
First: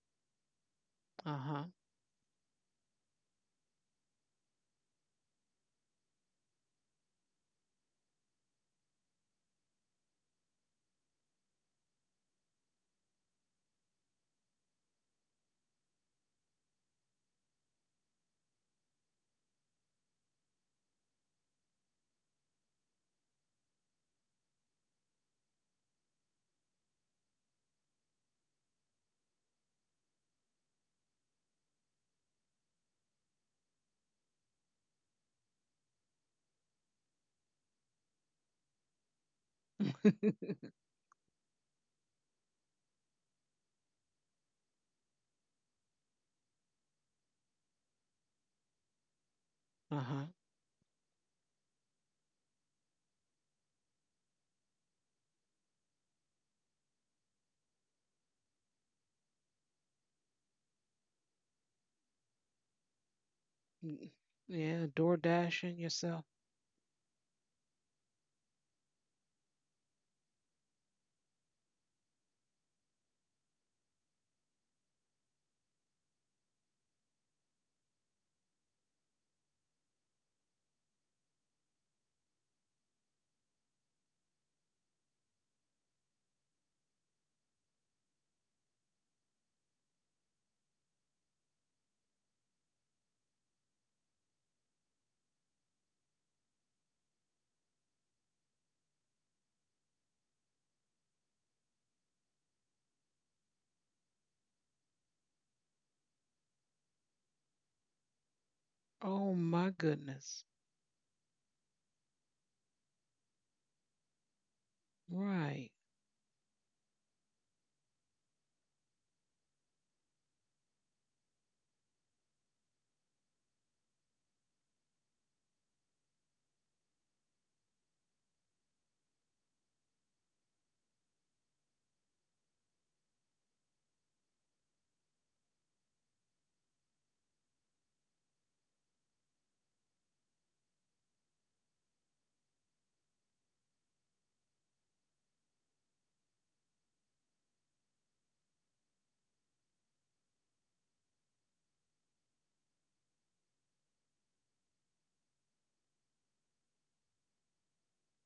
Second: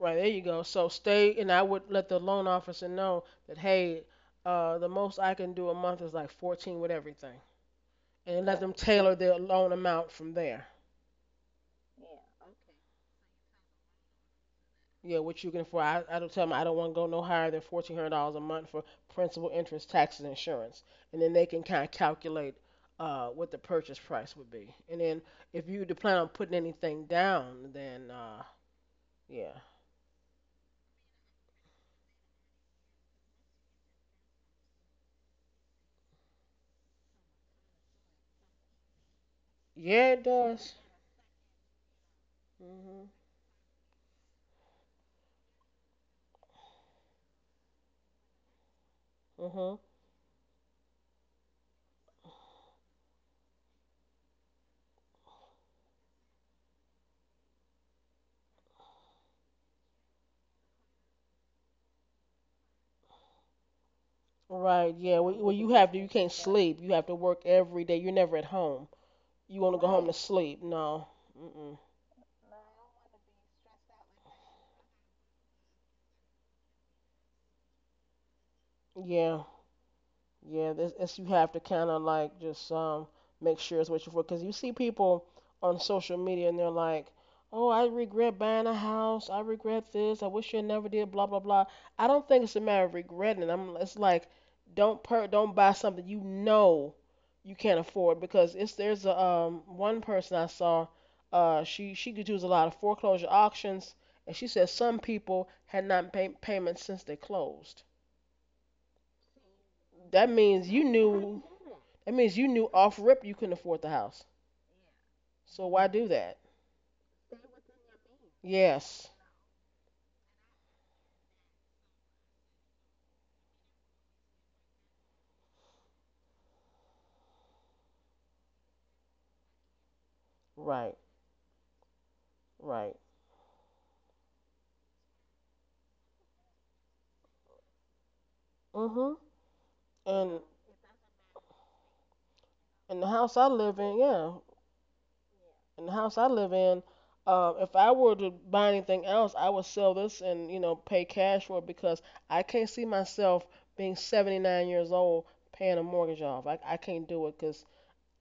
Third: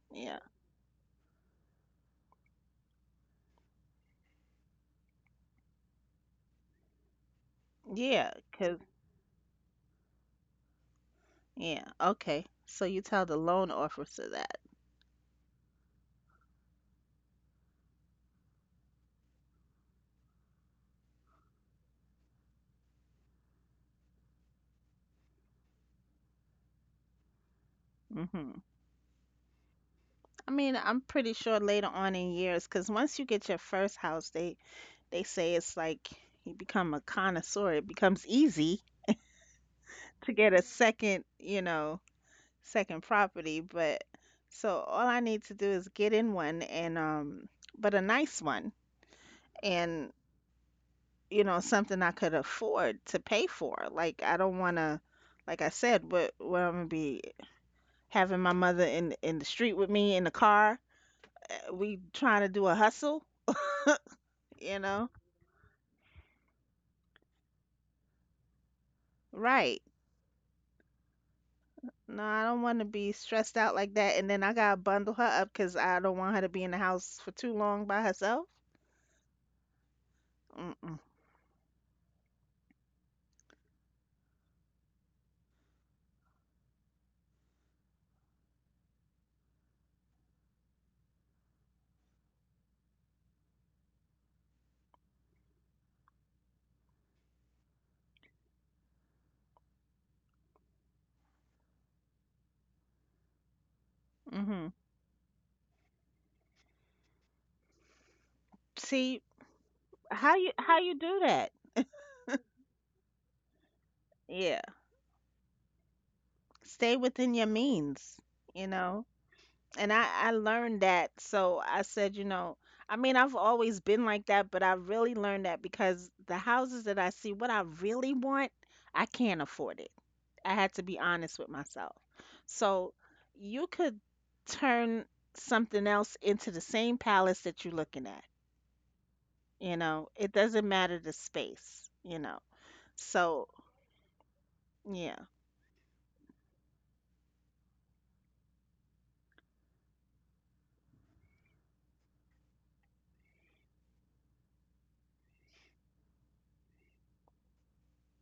Speaker 1: Right, there
Speaker 2: Yeah.
Speaker 1: you go. So stay, and I
Speaker 3: Uh-huh.
Speaker 1: would let the loan officer know that, hey, the most I can do a month is like 14 with everything,
Speaker 2: Yeah,
Speaker 1: and let them
Speaker 2: 'cause
Speaker 1: tailor their loan amount from there.
Speaker 2: yeah, okay. So you tell the loan officer that.
Speaker 1: Yeah, what you can for. I don't tell them I don't want to go no higher than $1,400 a month for principal, interest, taxes, and insurance, and then they can kind of calculate what the purchase price would be. And then if you plan on putting anything down, then
Speaker 2: hmm
Speaker 1: yeah,
Speaker 2: I mean, I'm pretty sure later on in years, because once you get your first house, they say it's like you become a connoisseur. It becomes easy
Speaker 1: yeah, it
Speaker 2: to get
Speaker 3: (laughs)
Speaker 2: a
Speaker 1: does.
Speaker 2: second, second
Speaker 1: Mhm.
Speaker 2: property. But so all I need to do is get in one and but a nice one,
Speaker 1: Mhm.
Speaker 2: and
Speaker 3: Uh-huh.
Speaker 2: something I could afford to pay for. Like I don't want to, like I said, what I'm gonna be having my mother in the street with me in the car. We trying to do a hustle,
Speaker 3: Mm.
Speaker 2: you
Speaker 3: Yeah,
Speaker 1: Right.
Speaker 2: know.
Speaker 3: door
Speaker 1: Yeah. Well, well, you
Speaker 3: dashing
Speaker 1: have to. You
Speaker 3: yourself.
Speaker 1: can't sleep. You have to work every day. You're never at home. You want to
Speaker 2: Right.
Speaker 1: go home to sleep? No. Mm-mm.
Speaker 2: No, I don't want to be stressed out like that. And then I gotta bundle her up because I don't want her to be in the house for too long by herself.
Speaker 1: Yeah. Yeah, this
Speaker 2: Mm-mm.
Speaker 1: it's, you have to kind of like just make sure it's what you're for, because you see people on social media and they're like, "Oh, I regret buying a house. I regret this. I wish I never did." Blah blah blah. I don't think it's a matter of regretting. I'm. It's like don't buy something you know you can't afford, because it's, there's a one person I saw. She could use a lot of foreclosure auctions, and she said
Speaker 2: Mm-hmm.
Speaker 1: some people had not paid payments since they closed.
Speaker 2: See
Speaker 3: Oh my
Speaker 1: That
Speaker 2: how
Speaker 3: goodness.
Speaker 2: you
Speaker 1: means
Speaker 2: how
Speaker 1: you
Speaker 2: you do
Speaker 1: knew.
Speaker 2: that?
Speaker 1: That means you knew off rip you couldn't afford the house.
Speaker 2: Yeah.
Speaker 1: So
Speaker 3: Right.
Speaker 1: why do that?
Speaker 2: Stay within your means, you
Speaker 1: Yes.
Speaker 2: know. And I learned that, so I said, I mean, I've always been like that, but I really learned that because the houses that I see, what I really want, I can't afford it. I had to
Speaker 1: Right.
Speaker 2: be honest with myself. So
Speaker 1: Right.
Speaker 2: you could turn something else into the same palace that you're looking at.
Speaker 1: Mhm.
Speaker 2: You know, it
Speaker 1: And
Speaker 2: doesn't matter the space.
Speaker 1: in the
Speaker 2: So,
Speaker 1: house I live in, yeah,
Speaker 2: yeah,
Speaker 1: in the house I live in, if I were to buy anything else, I would sell this and you know pay cash for it, because I can't see myself being 79 years old paying a mortgage off. I can't do it because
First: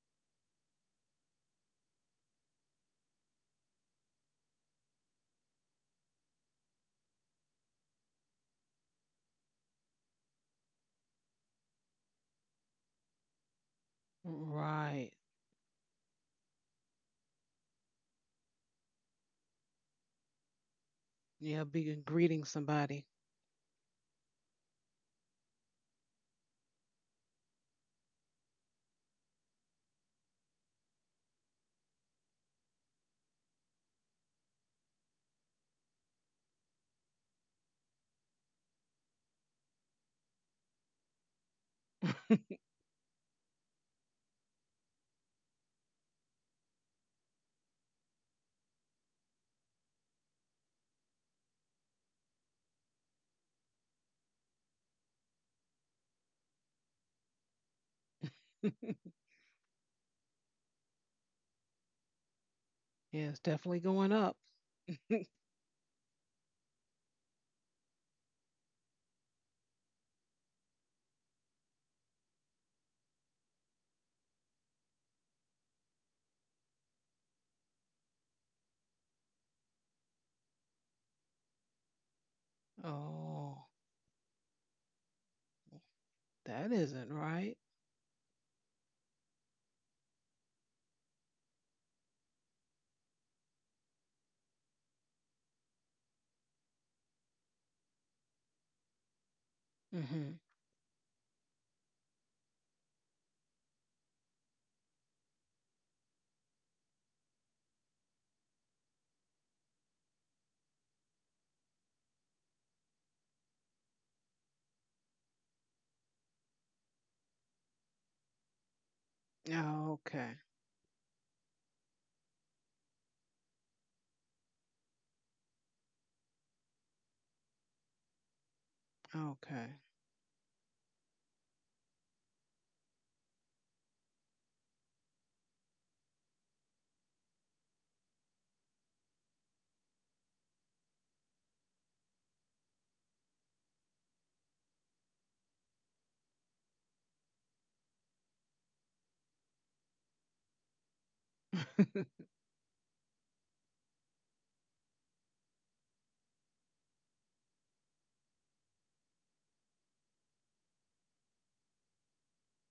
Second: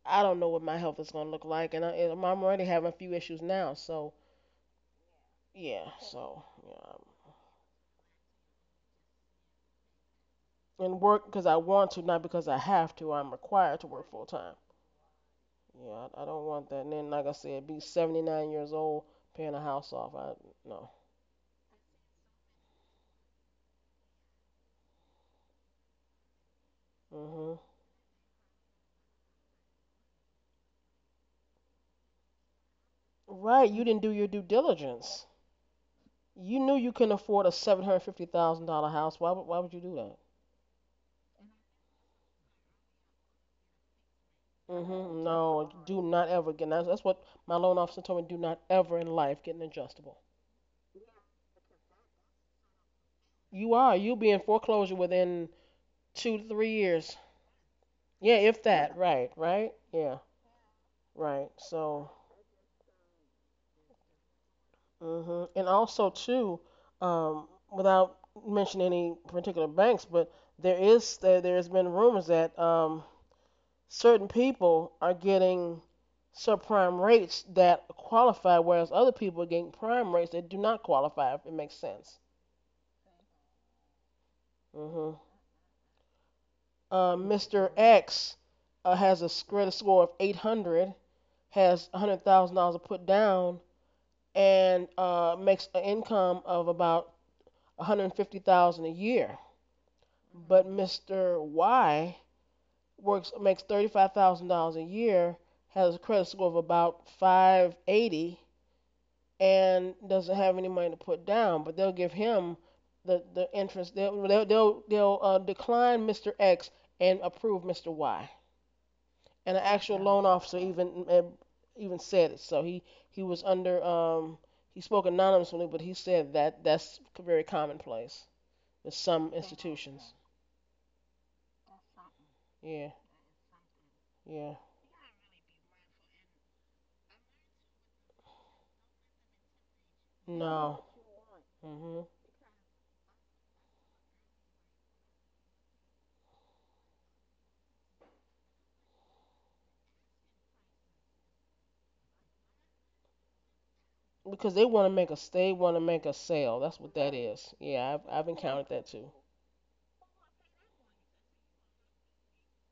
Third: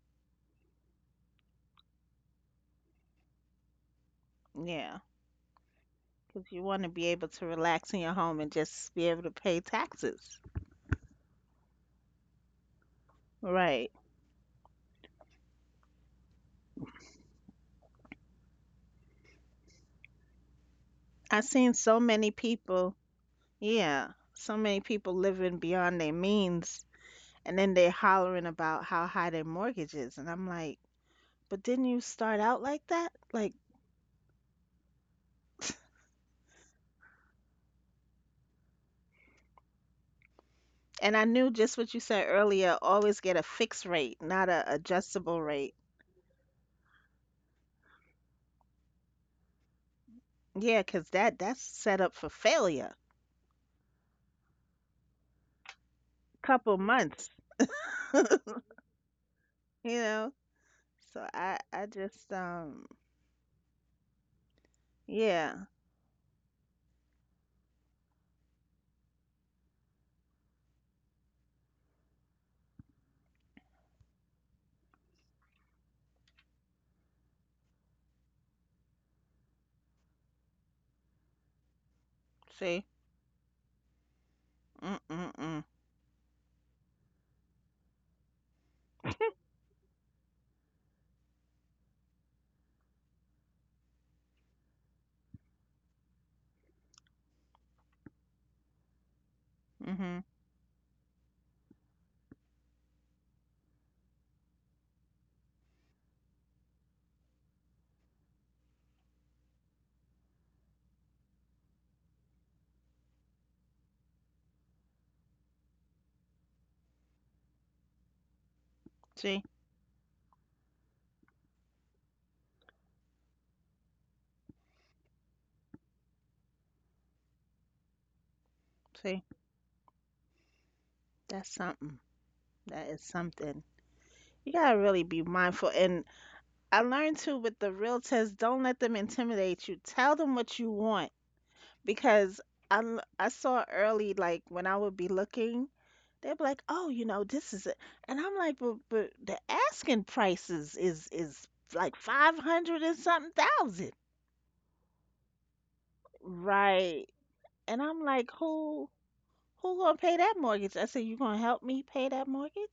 Speaker 1: I don't know what my health is gonna look like, and I'm already having a few issues now. So
Speaker 2: yeah.
Speaker 1: yeah. So
Speaker 2: Because you want to
Speaker 1: yeah.
Speaker 2: be able to relax in your home and just be able to pay taxes.
Speaker 1: And work because I want to, not because I have to. I'm required to
Speaker 2: Right.
Speaker 1: work full time.
Speaker 3: Right.
Speaker 1: Yeah, I don't want that. And then, like I said, be 79 years old paying a house off. I no.
Speaker 2: I've
Speaker 3: Yeah,
Speaker 2: seen
Speaker 3: be
Speaker 2: so many
Speaker 3: greeting
Speaker 2: people,
Speaker 3: somebody.
Speaker 2: yeah, so many people living beyond their means. And
Speaker 1: Hmm.
Speaker 2: then they hollering about how high their mortgage is. And I'm like, but didn't you start out like that? Like,
Speaker 1: Right, you didn't do your due diligence. You knew you couldn't afford a $750,000 house. Why would, why would you do that?
Speaker 2: and I knew just what you said earlier, always get a fixed rate, not a
Speaker 1: Hmm.
Speaker 2: adjustable
Speaker 1: No,
Speaker 2: rate.
Speaker 1: do not ever get. That's what my loan officer told me. Do not ever in life get an adjustable.
Speaker 2: Yeah, 'cause that's set up for failure.
Speaker 1: You are. You'll be in foreclosure within two to three
Speaker 2: Couple
Speaker 1: years.
Speaker 2: months,
Speaker 1: Yeah, if
Speaker 3: (laughs)
Speaker 1: that. Right. Right.
Speaker 2: you
Speaker 1: Yeah.
Speaker 2: know. So
Speaker 1: Right.
Speaker 2: I
Speaker 1: So
Speaker 2: just
Speaker 3: Yeah, it's definitely going up.
Speaker 1: hmm.
Speaker 2: yeah,
Speaker 1: And also too, without mentioning any particular banks, but there there's been rumors that certain people are getting subprime rates that qualify, whereas other people are getting prime rates that do not qualify, if it makes sense.
Speaker 2: see.
Speaker 3: Oh,
Speaker 2: Mm
Speaker 1: Hmm.
Speaker 2: mm mm.
Speaker 3: that isn't right.
Speaker 1: Mr. X has a credit score of 800, has $100,000 to put down, and makes an income of about 150,000 a year.
Speaker 2: Mhm.
Speaker 3: Mm-hmm.
Speaker 1: But Mr. Y works makes $35,000 a year, has a credit score of about 580, and doesn't have any money to put down. But they'll give him the interest. They'll decline Mr. X and approve Mr. Y.
Speaker 2: See?
Speaker 1: And an
Speaker 3: Oh,
Speaker 1: actual loan
Speaker 3: okay.
Speaker 1: officer even even said it. So he was under he spoke anonymously, but he said that that's very commonplace with
Speaker 2: See?
Speaker 1: some institutions.
Speaker 2: That's something. That
Speaker 1: Yeah,
Speaker 2: is something. You
Speaker 1: yeah.
Speaker 2: got to really be mindful, and I learned too with the realtors, don't let them intimidate you. Tell them what you
Speaker 1: No.
Speaker 2: want,
Speaker 1: Hmm.
Speaker 2: because I saw early, like when I would be looking. They'll be like, "Oh, you know, this is it," and I'm like, "But the asking prices is like
Speaker 3: Okay.
Speaker 2: 500 and something thousand,
Speaker 1: Because they want to make a, they want to make a sale. That's what
Speaker 2: right?"
Speaker 1: that is.
Speaker 2: And
Speaker 1: Yeah,
Speaker 2: I'm like,
Speaker 1: I've encountered that
Speaker 2: "Who
Speaker 1: too.
Speaker 2: who gonna pay that mortgage?" I said, "You gonna help me pay that mortgage?"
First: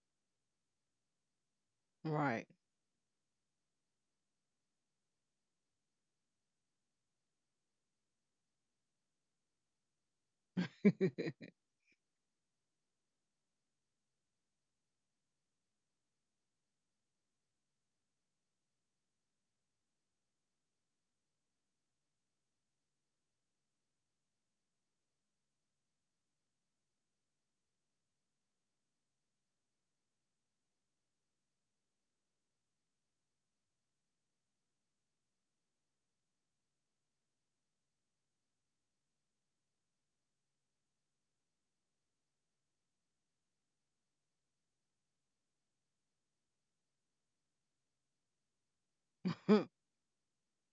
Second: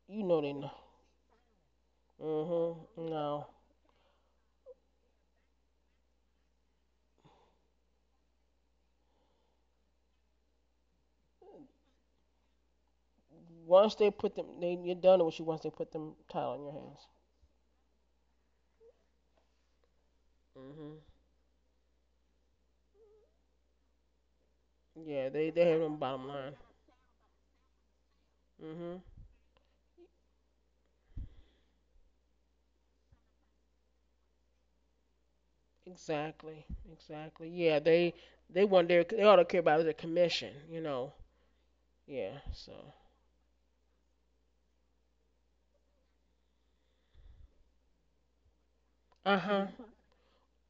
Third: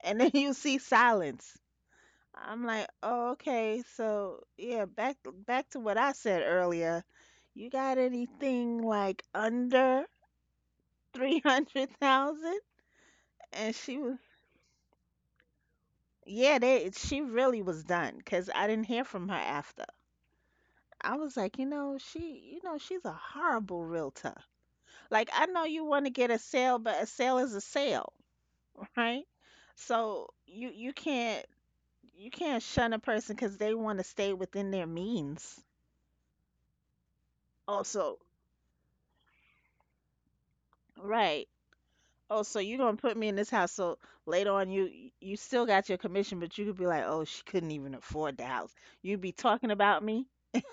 Speaker 2: And
Speaker 1: You
Speaker 2: then (laughs)
Speaker 1: know
Speaker 2: you
Speaker 1: they know.
Speaker 2: see silence.
Speaker 3: (laughs) Right.
Speaker 2: I'm
Speaker 1: Hmm.
Speaker 2: like, "Oh,
Speaker 1: No.
Speaker 2: okay, so yeah, back to what I said earlier. You got anything like under three
Speaker 3: (laughs)
Speaker 2: hundred thousand? And
Speaker 1: Once
Speaker 2: she
Speaker 1: they
Speaker 2: was...
Speaker 1: put them, they, you're done with you. Once they put them title
Speaker 2: Yeah,
Speaker 1: in your
Speaker 2: they
Speaker 1: hands.
Speaker 2: she really was done, because I didn't hear from her after.
Speaker 1: Hmm.
Speaker 2: I was like, you know, she's a horrible realtor. Like,
Speaker 1: Yeah,
Speaker 2: I know
Speaker 1: they
Speaker 2: you
Speaker 1: have them
Speaker 2: want to get
Speaker 1: bottom
Speaker 2: a
Speaker 1: line.
Speaker 2: sale, but a sale is a sale,
Speaker 1: Hmm.
Speaker 2: right? So you can't shun a person because they want to stay within their means.
Speaker 1: Exactly. Exactly. Yeah,
Speaker 2: Also,
Speaker 1: they want their they ought to care about is their commission. You know.
Speaker 2: right.
Speaker 1: Yeah.
Speaker 2: Oh, so
Speaker 1: So.
Speaker 2: you're gonna put me in this house. So later on, you still got your commission, but you could be like, oh, she couldn't even afford the house. You'd be
Speaker 1: Uh
Speaker 2: talking
Speaker 1: huh.
Speaker 2: about me,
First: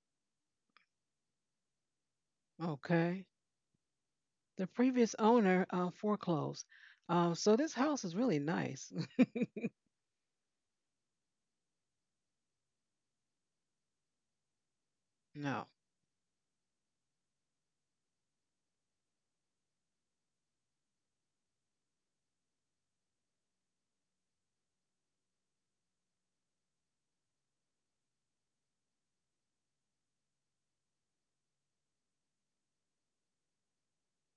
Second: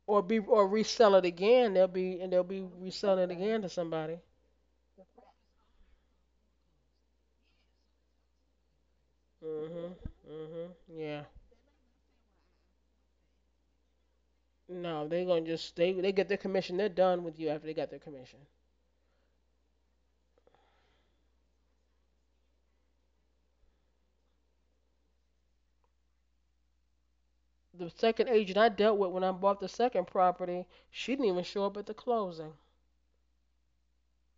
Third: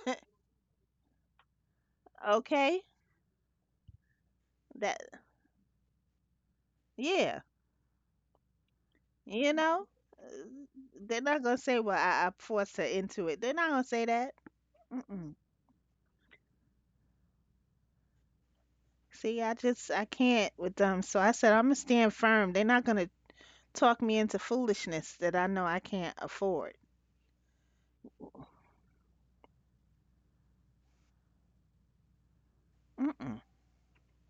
Speaker 1: Or be or resell it again. They'll be,
Speaker 2: okay?
Speaker 3: Okay.
Speaker 1: reselling it again to somebody.
Speaker 3: The
Speaker 2: That.
Speaker 3: previous owner foreclosed.
Speaker 2: Yeah.
Speaker 3: So this house is really nice.
Speaker 2: You know.
Speaker 1: Mhm.
Speaker 2: Uh,
Speaker 1: Mhm.
Speaker 2: they're
Speaker 1: Yeah.
Speaker 2: not gonna say, "Well, I forced her into it." They're not gonna say that.
Speaker 1: No, they
Speaker 3: (laughs)
Speaker 2: Mm-mm.
Speaker 1: gonna
Speaker 3: No,
Speaker 1: just they get their commission. They're done with you after they got their commission.
Speaker 2: See, I can't with them. So I said, "I'm gonna stand firm." They're not gonna talk me into foolishness that I know I can't afford.
Speaker 1: The second agent I dealt with when I bought the second property, she didn't even show up at the closing.
Speaker 2: Mm-mm.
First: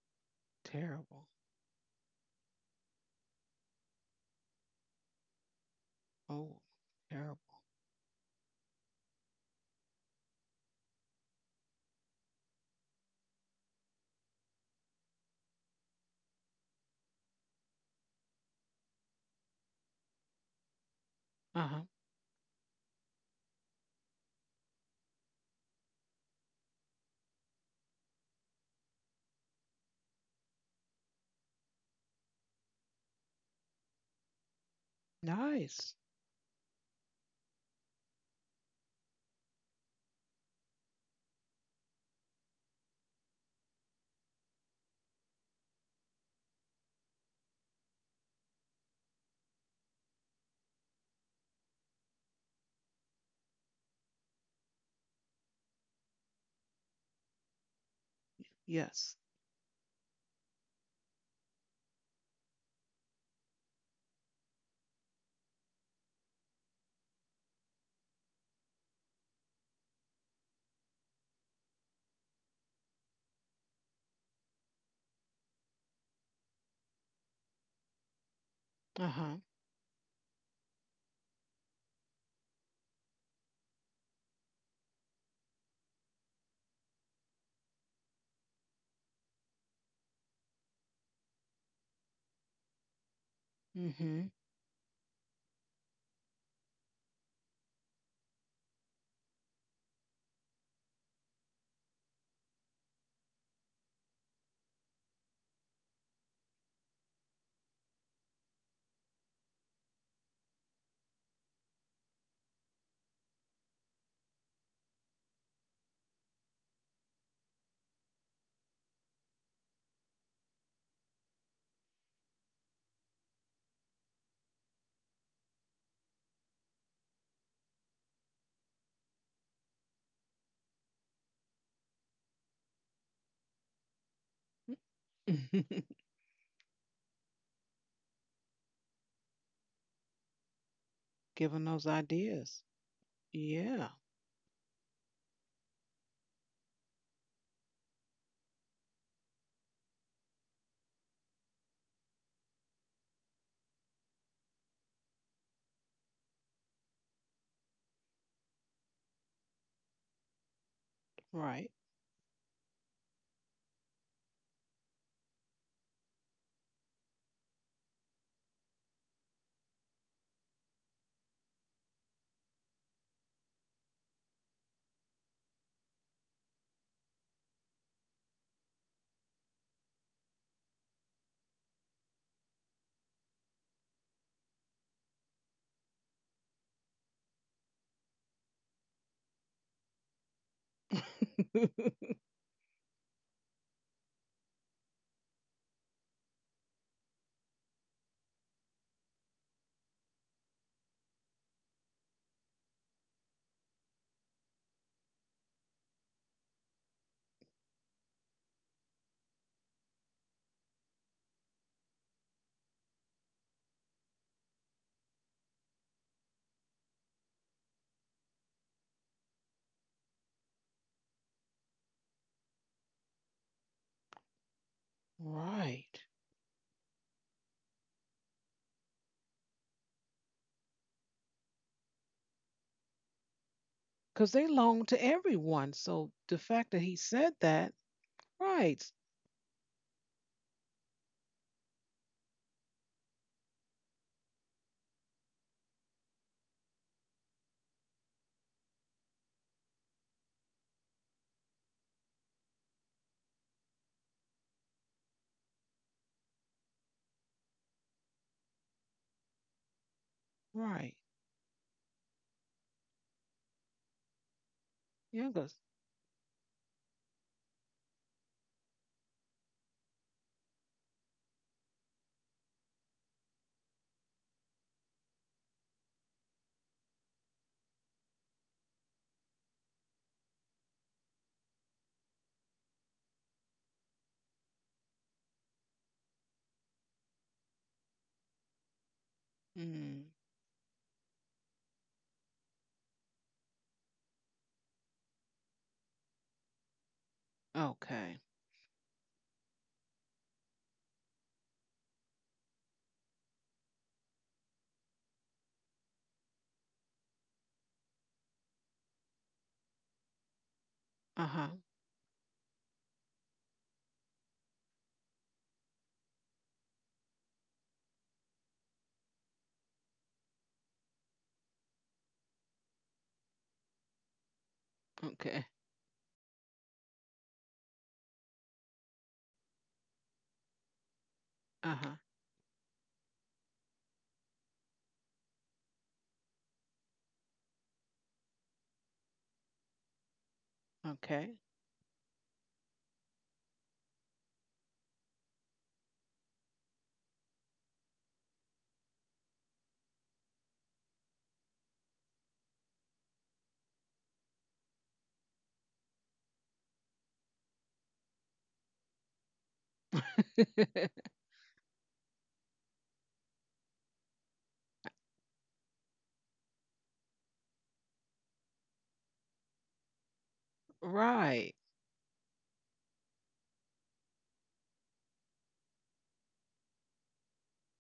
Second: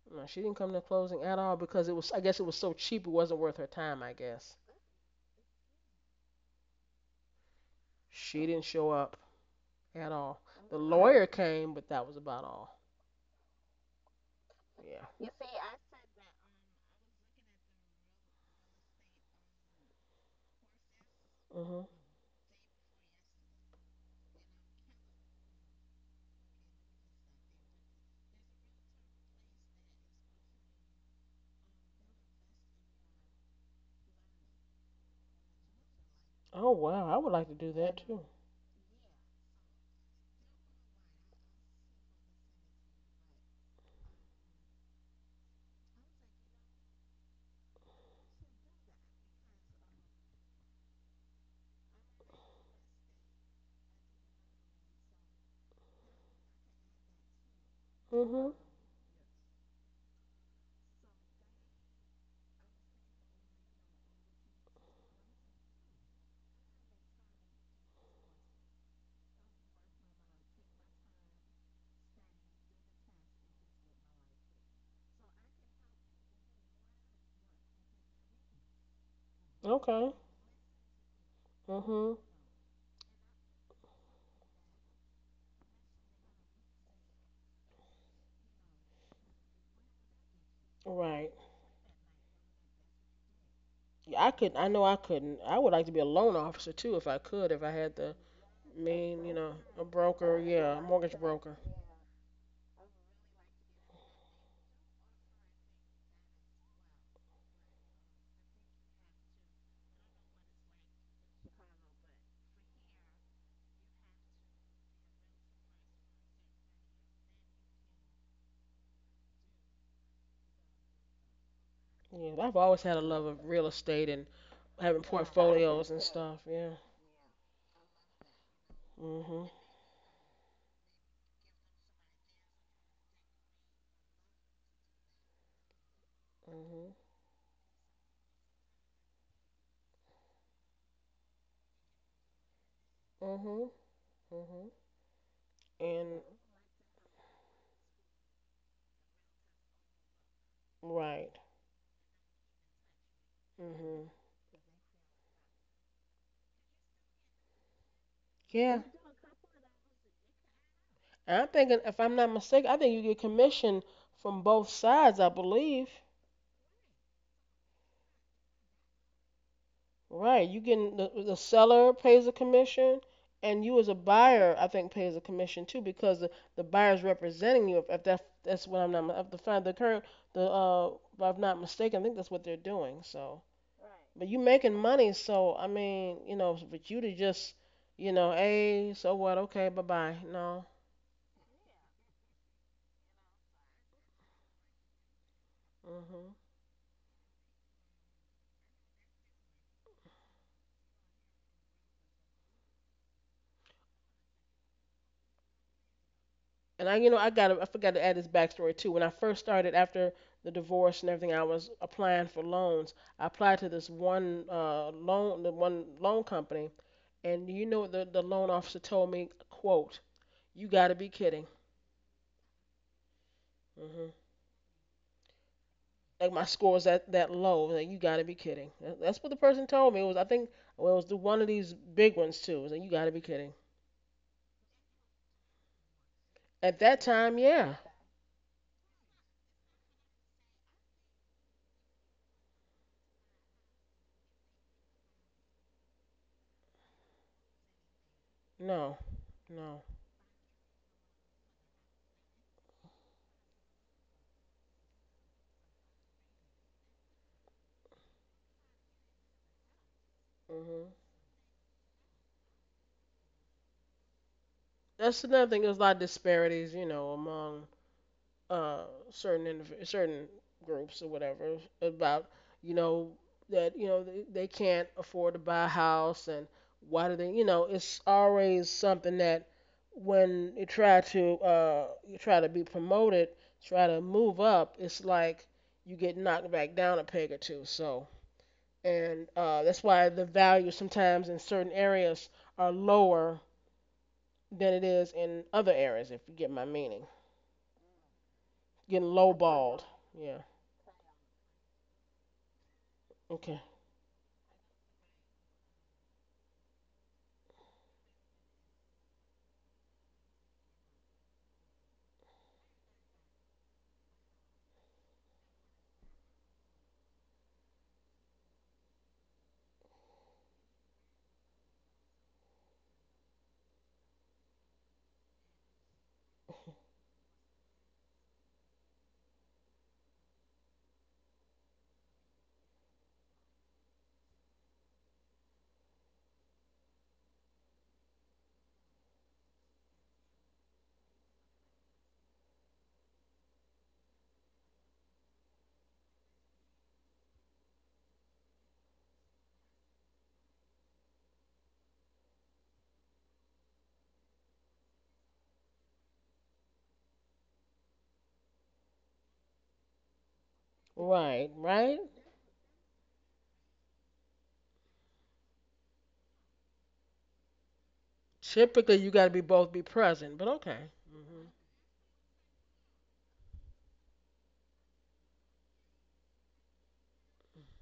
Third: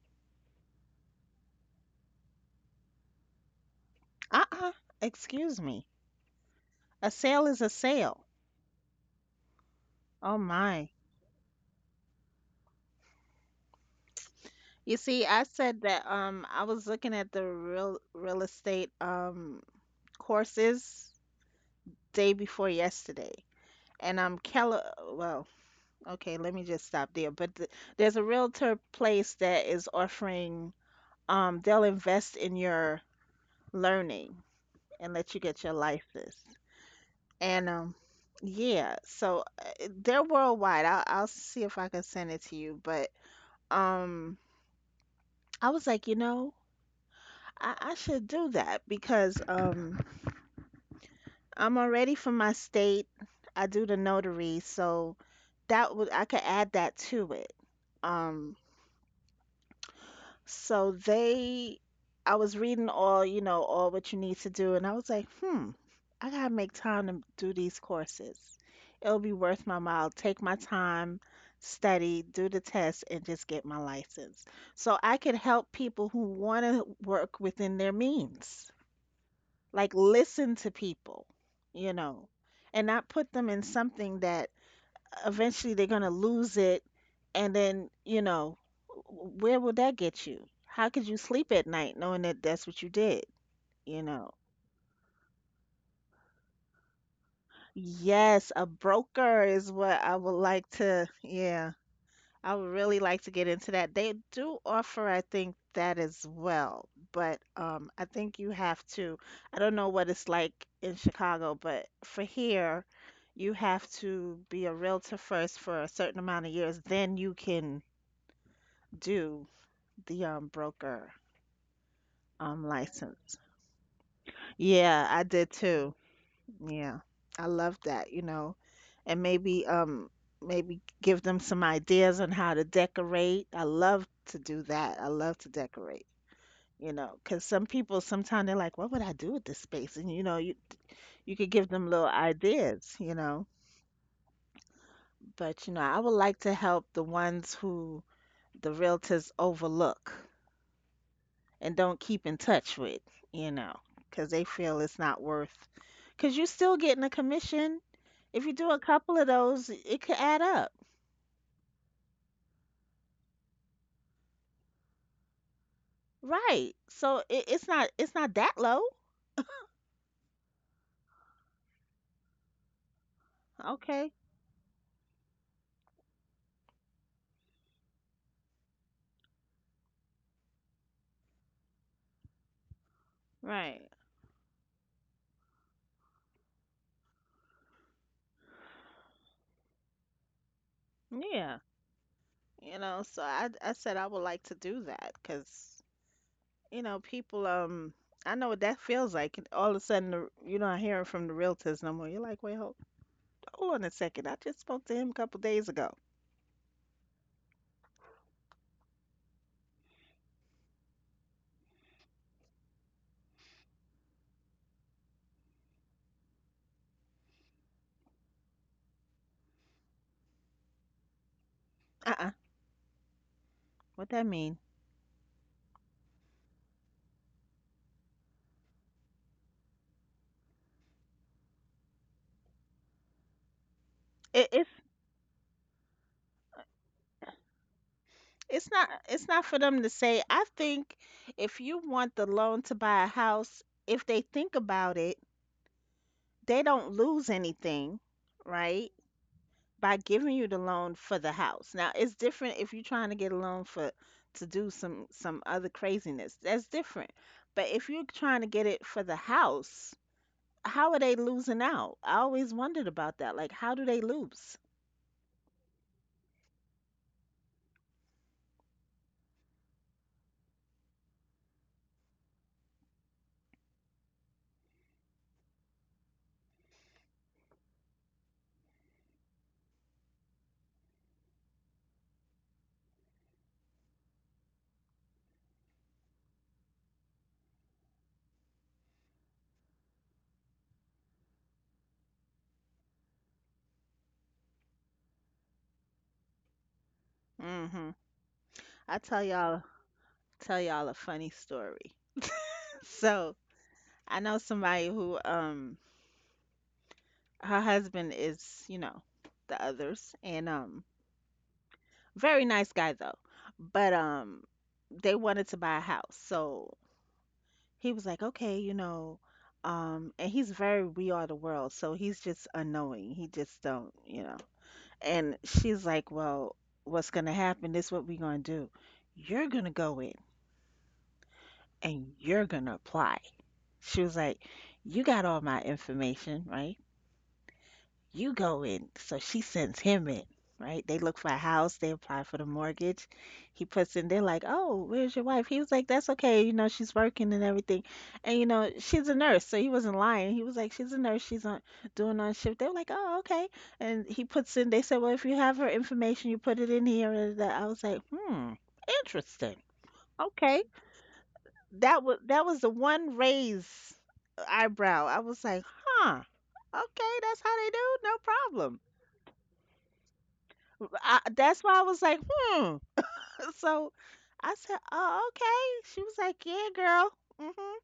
Speaker 1: No, she didn't come to the closing
Speaker 3: terrible.
Speaker 1: at all, because it was, I guess it was so cheap it wasn't worth her time, I guess.
Speaker 2: Uh-uh. Excuse me.
Speaker 3: Oh,
Speaker 2: A sale
Speaker 3: terrible.
Speaker 2: is a sale.
Speaker 1: She didn't show up at
Speaker 2: Oh
Speaker 1: all. The
Speaker 2: my.
Speaker 1: lawyer came, but that was about all.
Speaker 2: You
Speaker 1: Yeah.
Speaker 2: see, I said that I was looking at the real estate courses
Speaker 3: Uh huh.
Speaker 1: Mhm.
Speaker 2: day before yesterday. And Keller well, okay, let me just stop there. But th there's a realtor place that is offering, they'll invest in your learning and let you get your
Speaker 3: Nice.
Speaker 2: license.
Speaker 1: Oh wow, I would like to
Speaker 2: And
Speaker 1: do that too.
Speaker 2: yeah, so they're worldwide. I'll see if I can send it to you. But um, I was like, you know, I should do that, because I'm already from my state. I do the notary, so that would I could add that to it.
Speaker 1: Mhm.
Speaker 2: Um.
Speaker 3: Yes.
Speaker 2: So I was reading all, all what you need to do, and I was like, I gotta make time to do these courses. It'll be worth my while. Take my time, study, do the test, and just get my license. So I could help people who want to work within their means.
Speaker 3: Uh huh.
Speaker 2: Like
Speaker 1: Okay.
Speaker 2: listen to people, you
Speaker 1: Mhm.
Speaker 2: know, and not put them in something that eventually they're going to lose it. And then where will that get you? How could you
Speaker 1: Right.
Speaker 2: sleep at night knowing that that's what you did you
Speaker 1: Yeah,
Speaker 2: know
Speaker 1: I
Speaker 3: Mm
Speaker 1: could. I know I couldn't. I would like to be a loan officer too if I could. If I had the
Speaker 2: yes, a
Speaker 1: you
Speaker 2: broker
Speaker 1: know,
Speaker 2: is
Speaker 1: a
Speaker 2: what I would
Speaker 1: broker,
Speaker 2: like
Speaker 1: yeah, a
Speaker 2: to.
Speaker 1: mortgage broker.
Speaker 2: Yeah, I would really like to get into that. They do offer, I think, that as well, but I think you have to, I don't know what it's like in Chicago, but for here you have to be a realtor first for a certain amount of years, then you can do the broker
Speaker 1: Yeah, I've always had a love
Speaker 2: license.
Speaker 1: of real estate and having
Speaker 2: Yeah, I did too.
Speaker 1: portfolios and stuff. Yeah.
Speaker 2: Yeah. I love that. And
Speaker 1: Mhm.
Speaker 2: maybe maybe give them some ideas on how to decorate. I love to do that. I love to
Speaker 3: hmm. (laughs)
Speaker 2: decorate. You
Speaker 1: Mhm.
Speaker 2: know, 'cause some people sometimes they're like, "What would I do with this space?" And you could give
Speaker 3: Given
Speaker 2: them
Speaker 3: those
Speaker 2: little
Speaker 3: ideas.
Speaker 2: ideas.
Speaker 1: Mhm.
Speaker 3: Yeah.
Speaker 1: Mhm.
Speaker 2: But I would
Speaker 1: And
Speaker 2: like to help the ones who the realtors overlook
Speaker 1: right.
Speaker 2: and don't keep in touch with, you know,
Speaker 1: Mhm.
Speaker 2: because they feel it's not worth. Because you're still getting a commission. If you do a
Speaker 1: Yeah.
Speaker 2: couple of those, it could add up,
Speaker 1: And I'm
Speaker 3: Right.
Speaker 1: thinking, if I'm not mistaken, I think you get commission from both sides. I believe.
Speaker 2: right? So it's not that low,
Speaker 1: Right. You getting the seller pays a commission, and you as a
Speaker 2: okay?
Speaker 1: buyer, I think, pays a commission too, because the buyer's representing you. If that, that's what, I'm not if the the current the if I'm not mistaken, I think that's what they're doing. So,
Speaker 2: Right?
Speaker 1: but you making money, so I mean, you know, but you to just, you know, hey, so what? Okay, bye bye. No.
Speaker 2: Yeah,
Speaker 3: (laughs)
Speaker 2: you know. So I said I would like to do that because
Speaker 1: Mhm.
Speaker 2: you know people. I know what that feels like. And all of a sudden, you're not hearing from the realtors no more. You're like, wait, hold on a second. I just spoke to him a couple days ago.
Speaker 1: And you know, I forgot to add this backstory too. When I first started after the divorce and everything, I was applying for loans. I applied to this one loan, the one loan company, and you know, what the loan officer told me, "quote, you got to be kidding."
Speaker 2: Uh-uh. What
Speaker 1: Hmm.
Speaker 2: that mean?
Speaker 3: Right.
Speaker 1: Like my score is that low. Like you got to be kidding. That's what the person told me. It was, I think, well, it was the one of these big ones too. It was like you got to be kidding.
Speaker 3: Because
Speaker 2: It,
Speaker 3: they
Speaker 2: it's
Speaker 3: loan to everyone. So the fact
Speaker 1: At
Speaker 3: that he
Speaker 1: that
Speaker 3: said
Speaker 1: time,
Speaker 3: that,
Speaker 1: yeah,
Speaker 2: it's
Speaker 3: right,
Speaker 2: not it's not for them to say, I think. If you want the loan to buy a house, if they think about it, they don't lose anything, right,
Speaker 1: no, no.
Speaker 2: by giving you the loan for the house. Now it's different if you're trying to get a loan for to do some other craziness, that's different. But if you're trying to get it for the house, how are
Speaker 1: Hmm.
Speaker 3: right.
Speaker 2: they losing out? I always wondered about that. Like, how do they lose?
Speaker 1: That's
Speaker 3: Yeah,
Speaker 1: another
Speaker 3: goes,
Speaker 1: thing. There's a lot of disparities, you know, among uh, certain groups or whatever about, you know, that, you know, they can't afford to buy a house. And why do they, you know, it's always something that when you try to be promoted, try to move up, it's like you get knocked back down a peg or two. So, and that's
Speaker 3: mm,
Speaker 1: why the values sometimes in certain areas are lower than it is in other areas, if you get my meaning.
Speaker 2: Mhm.
Speaker 3: okay.
Speaker 2: I
Speaker 1: Getting
Speaker 2: tell y'all,
Speaker 1: lowballed, yeah.
Speaker 2: a funny story. (laughs) So
Speaker 1: Okay.
Speaker 2: I know somebody who her husband is, you know, the others, and
Speaker 3: Uh huh.
Speaker 2: very nice guy though. But they wanted to buy a house. So he was like, "Okay, you know, and he's very we are the world." So he's just unknowing. He just don't. And
Speaker 3: Okay.
Speaker 2: she's like, "Well, what's going to happen? This what we going to do. You're going to go in
Speaker 3: Uh huh.
Speaker 2: and you're going to apply." She was like, "You got all my information, right?" You go in. So she sends him in, right? They look for a
Speaker 3: Okay.
Speaker 2: house, they apply for the mortgage. He puts in, they're like, "Oh, where's your wife?" He was like, "That's okay. You know, she's working and everything." And, you know, she's a nurse. So he wasn't lying. He was like, "She's a nurse. She's on doing on shift." They were like, "Oh, okay." And he puts in, they said, "Well, if you have her information, you put it in here." And I was like, "Hmm, interesting. Okay."
Speaker 3: (laughs)
Speaker 1: Right, right.
Speaker 2: That was the one raise eyebrow. I was like, "Huh. Okay, that's how they do. No problem."
Speaker 1: Typically, you got to be both be present, but okay.
Speaker 2: I,
Speaker 3: Right.
Speaker 2: that's why I was like, hmm. (laughs) So I said, oh, okay. She was like, yeah, girl. Mm-hmm.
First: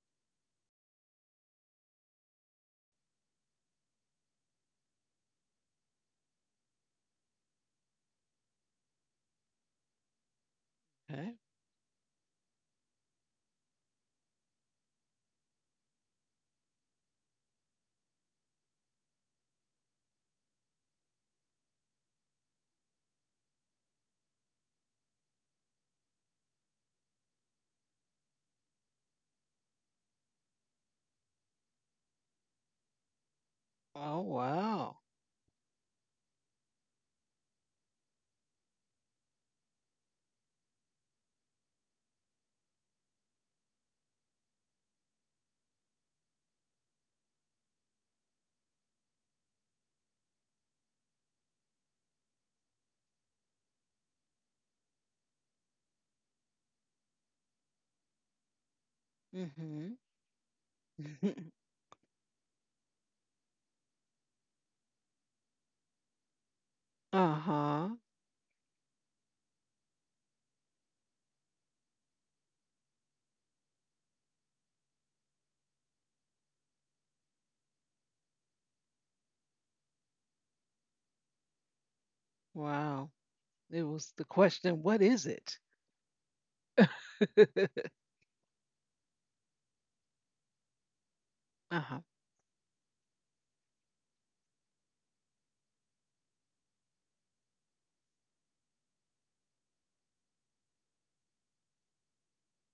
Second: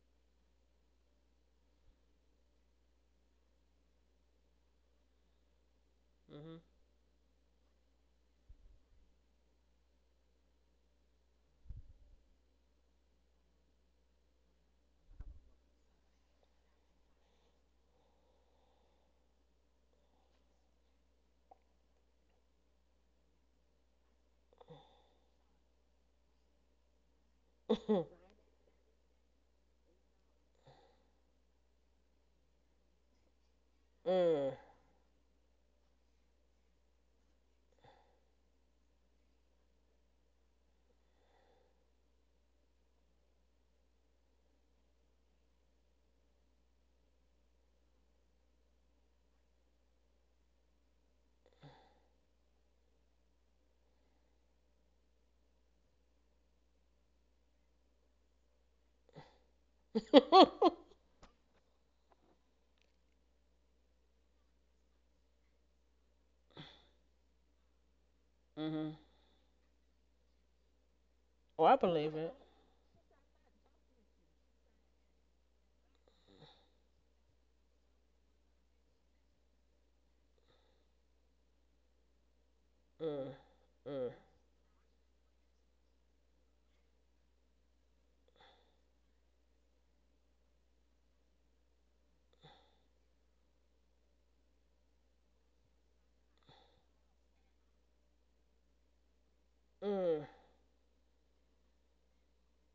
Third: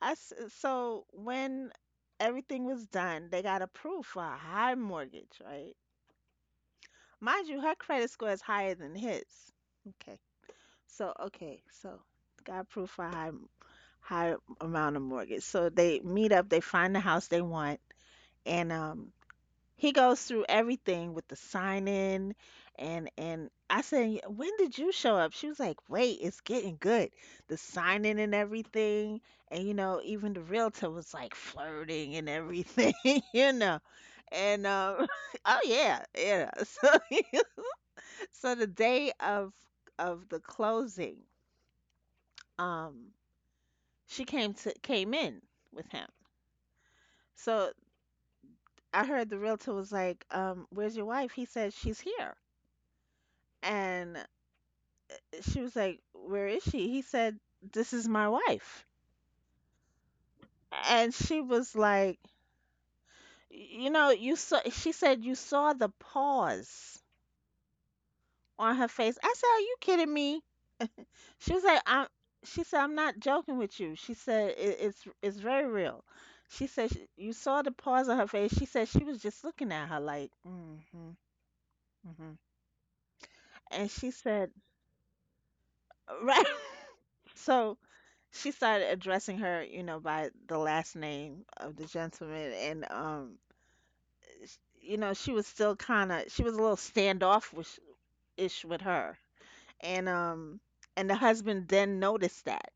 Speaker 2: I, s- so when everything was done, they got approved for a high mortgage, right?
Speaker 1: Mhm.
Speaker 2: Mind you, her credit score is higher than his. Okay. So,
Speaker 3: Okay.
Speaker 2: okay. So got approved for a high, high amount of mortgage. So they meet up, they find the house they want, and he goes through everything with the sign in, and I said, When did you show up?" She was like, "Wait, it's getting good. The sign
Speaker 1: Mhm.
Speaker 2: in and everything." And even the realtor was like flirting and everything. (laughs) you know.
Speaker 1: (laughs)
Speaker 3: Oh,
Speaker 1: Mm.
Speaker 2: And
Speaker 3: wow.
Speaker 2: (laughs) oh yeah, yeah. (laughs) So (laughs) so the day of the closing, um she came in with him. So I heard the realtor was like, "Where's your wife?" He said, "She's here." And she was like, "Where is she?" He said, "This is my wife."
Speaker 3: Mm-hmm.
Speaker 1: (laughs)
Speaker 2: And she
Speaker 3: (laughs)
Speaker 2: was like, "You know, you saw," she said, "You saw the pause
Speaker 3: Uh huh.
Speaker 2: on her
Speaker 1: mhm.
Speaker 2: face." I said, "Are you kidding me?" She was
Speaker 1: Oh, I
Speaker 2: like,
Speaker 1: believe it.
Speaker 2: she said, "I'm not joking with you." She said, "It's very real." She said, "You saw the pause on her face." She said, "She was just looking at her like, mm hmm, mm hmm."
Speaker 3: Wow.
Speaker 1: Mm.
Speaker 3: It
Speaker 2: And
Speaker 1: Mm.
Speaker 2: she
Speaker 3: was the
Speaker 2: said,
Speaker 3: question, what is it?
Speaker 2: (laughs) right.
Speaker 3: (laughs) Uh
Speaker 2: So, she started addressing her, you know, by the last name of the
Speaker 3: huh.
Speaker 2: gentleman, and you know, she was still kind of, she was a little standoffish-ish with her, and
Speaker 1: Mm.
Speaker 2: um, and the husband then noticed that,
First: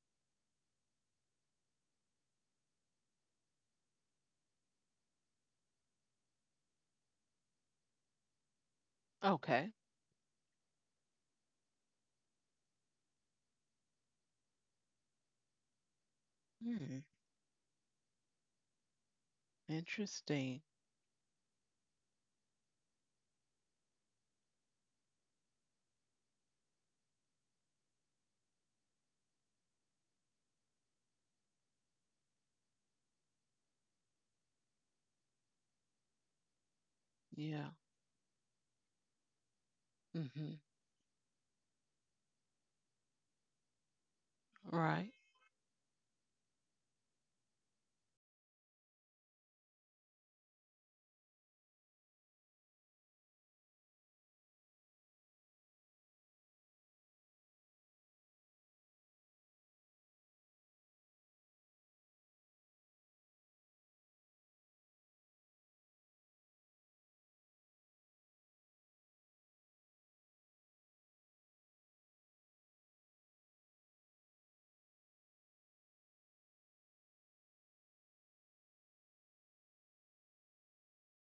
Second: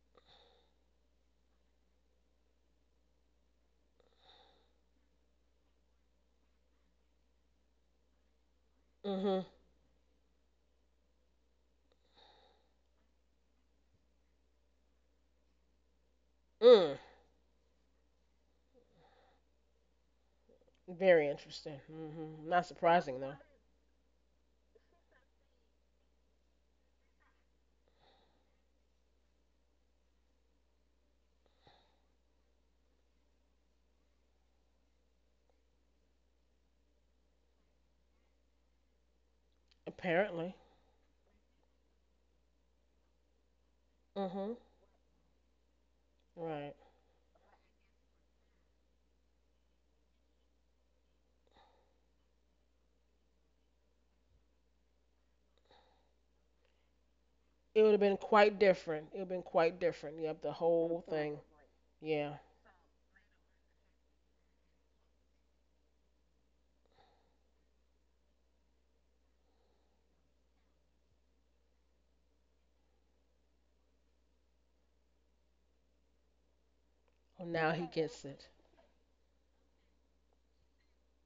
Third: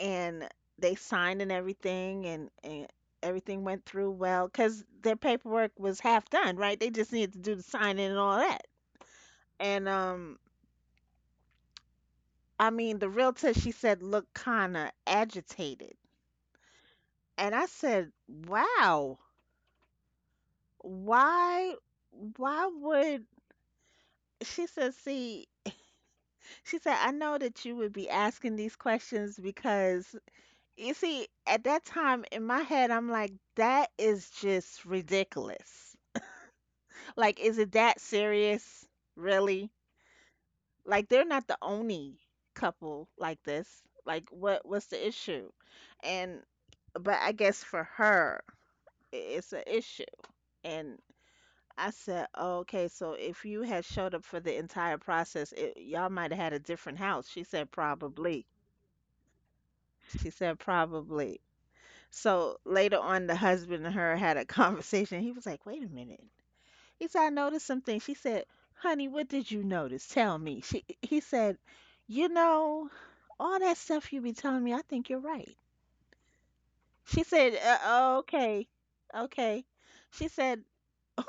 Speaker 2: and they signed and everything, and everything went through well, cause their paperwork was half done, right? They just needed to do the signing and all that,
Speaker 1: Mhm.
Speaker 3: Okay.
Speaker 2: and I mean, the realtor, she said, looked kind of agitated,
Speaker 1: Mm.
Speaker 3: Hmm.
Speaker 2: and I said, wow.
Speaker 3: Interesting.
Speaker 1: Very
Speaker 2: Why
Speaker 1: interesting. Mhm. Not surprising
Speaker 2: would
Speaker 1: though.
Speaker 2: she said, see, she said, "I know that you would be asking these questions because you see, at that time in my head, I'm like, that is just ridiculous. Like, is
Speaker 3: Yeah.
Speaker 2: it that serious? Really?
Speaker 3: Mm-hmm.
Speaker 1: Apparently.
Speaker 2: Like, they're not the only couple like this. Like,
Speaker 1: Mhm.
Speaker 2: what's the
Speaker 3: Right.
Speaker 2: issue?" And
Speaker 1: Right.
Speaker 2: but I guess for her, it's an issue. And I said, "Oh, okay, so if you had showed up for the entire process, it, y'all might have had a different house." She said,
Speaker 1: It would have been
Speaker 2: "Probably."
Speaker 1: quite different. It would have been quite different.
Speaker 2: She
Speaker 1: Yep, the
Speaker 2: said,
Speaker 1: whole thing.
Speaker 2: "Probably."
Speaker 1: Yeah.
Speaker 2: So later on, the husband and her had a (laughs) conversation. He was like, "Wait a minute." He said, "I noticed something." She said, "Honey, what did you notice? Tell me." He said, "You know, all that stuff you be telling me, I think you're right." She
Speaker 1: Well,
Speaker 2: said,
Speaker 1: now he gets it.
Speaker 2: "Okay, okay." She said, (laughs)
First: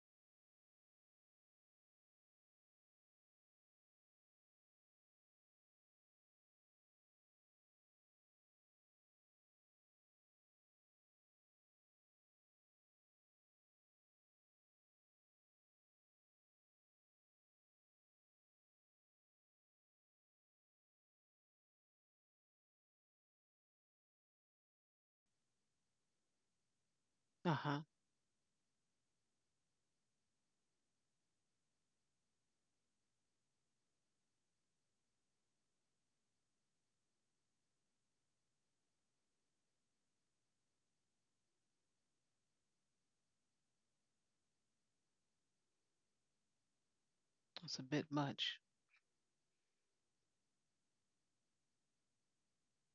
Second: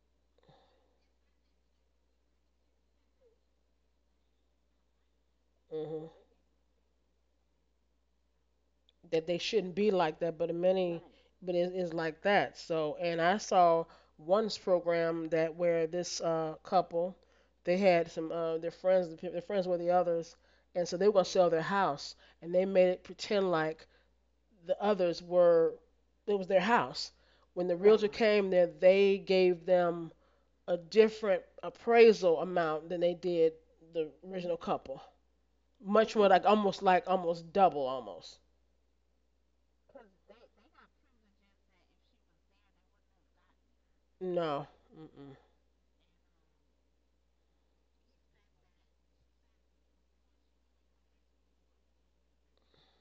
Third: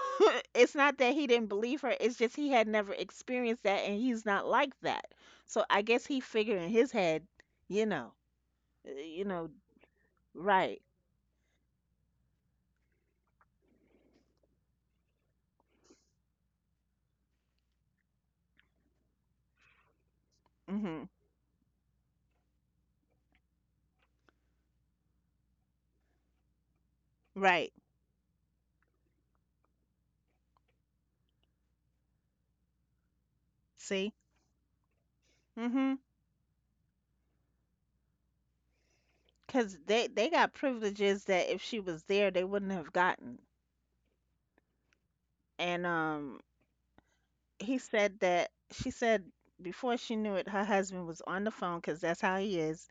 Speaker 2: it's not that he didn't believe her, it's just he had never experienced that and he's not like that. So I guess
Speaker 1: Mhm.
Speaker 2: he figured in his head, you know, you
Speaker 1: That they
Speaker 2: know,
Speaker 1: shouldn't be like that, but in
Speaker 2: right.
Speaker 1: many, but it is like that. So, and I saw one's program that where this couple, they had some their friends, the their friends were the others, and so they were
Speaker 2: Mhm.
Speaker 1: gonna sell their house, and they made it pretend like the others were, it was their house.
Speaker 3: Uh
Speaker 1: When the
Speaker 2: Right.
Speaker 3: huh.
Speaker 1: realtor came there, they gave them a different appraisal amount than they did the
Speaker 2: See?
Speaker 1: original couple.
Speaker 2: Because
Speaker 1: Much more, like almost, like almost double almost.
Speaker 2: they got privileges that if she was there, they wouldn't have gotten.
Speaker 1: No. Mm-mm.
Speaker 2: And
Speaker 3: That's
Speaker 2: he
Speaker 3: a bit
Speaker 2: said that
Speaker 3: much.
Speaker 2: she said before she knew it, her husband was on the phone because that's how he is,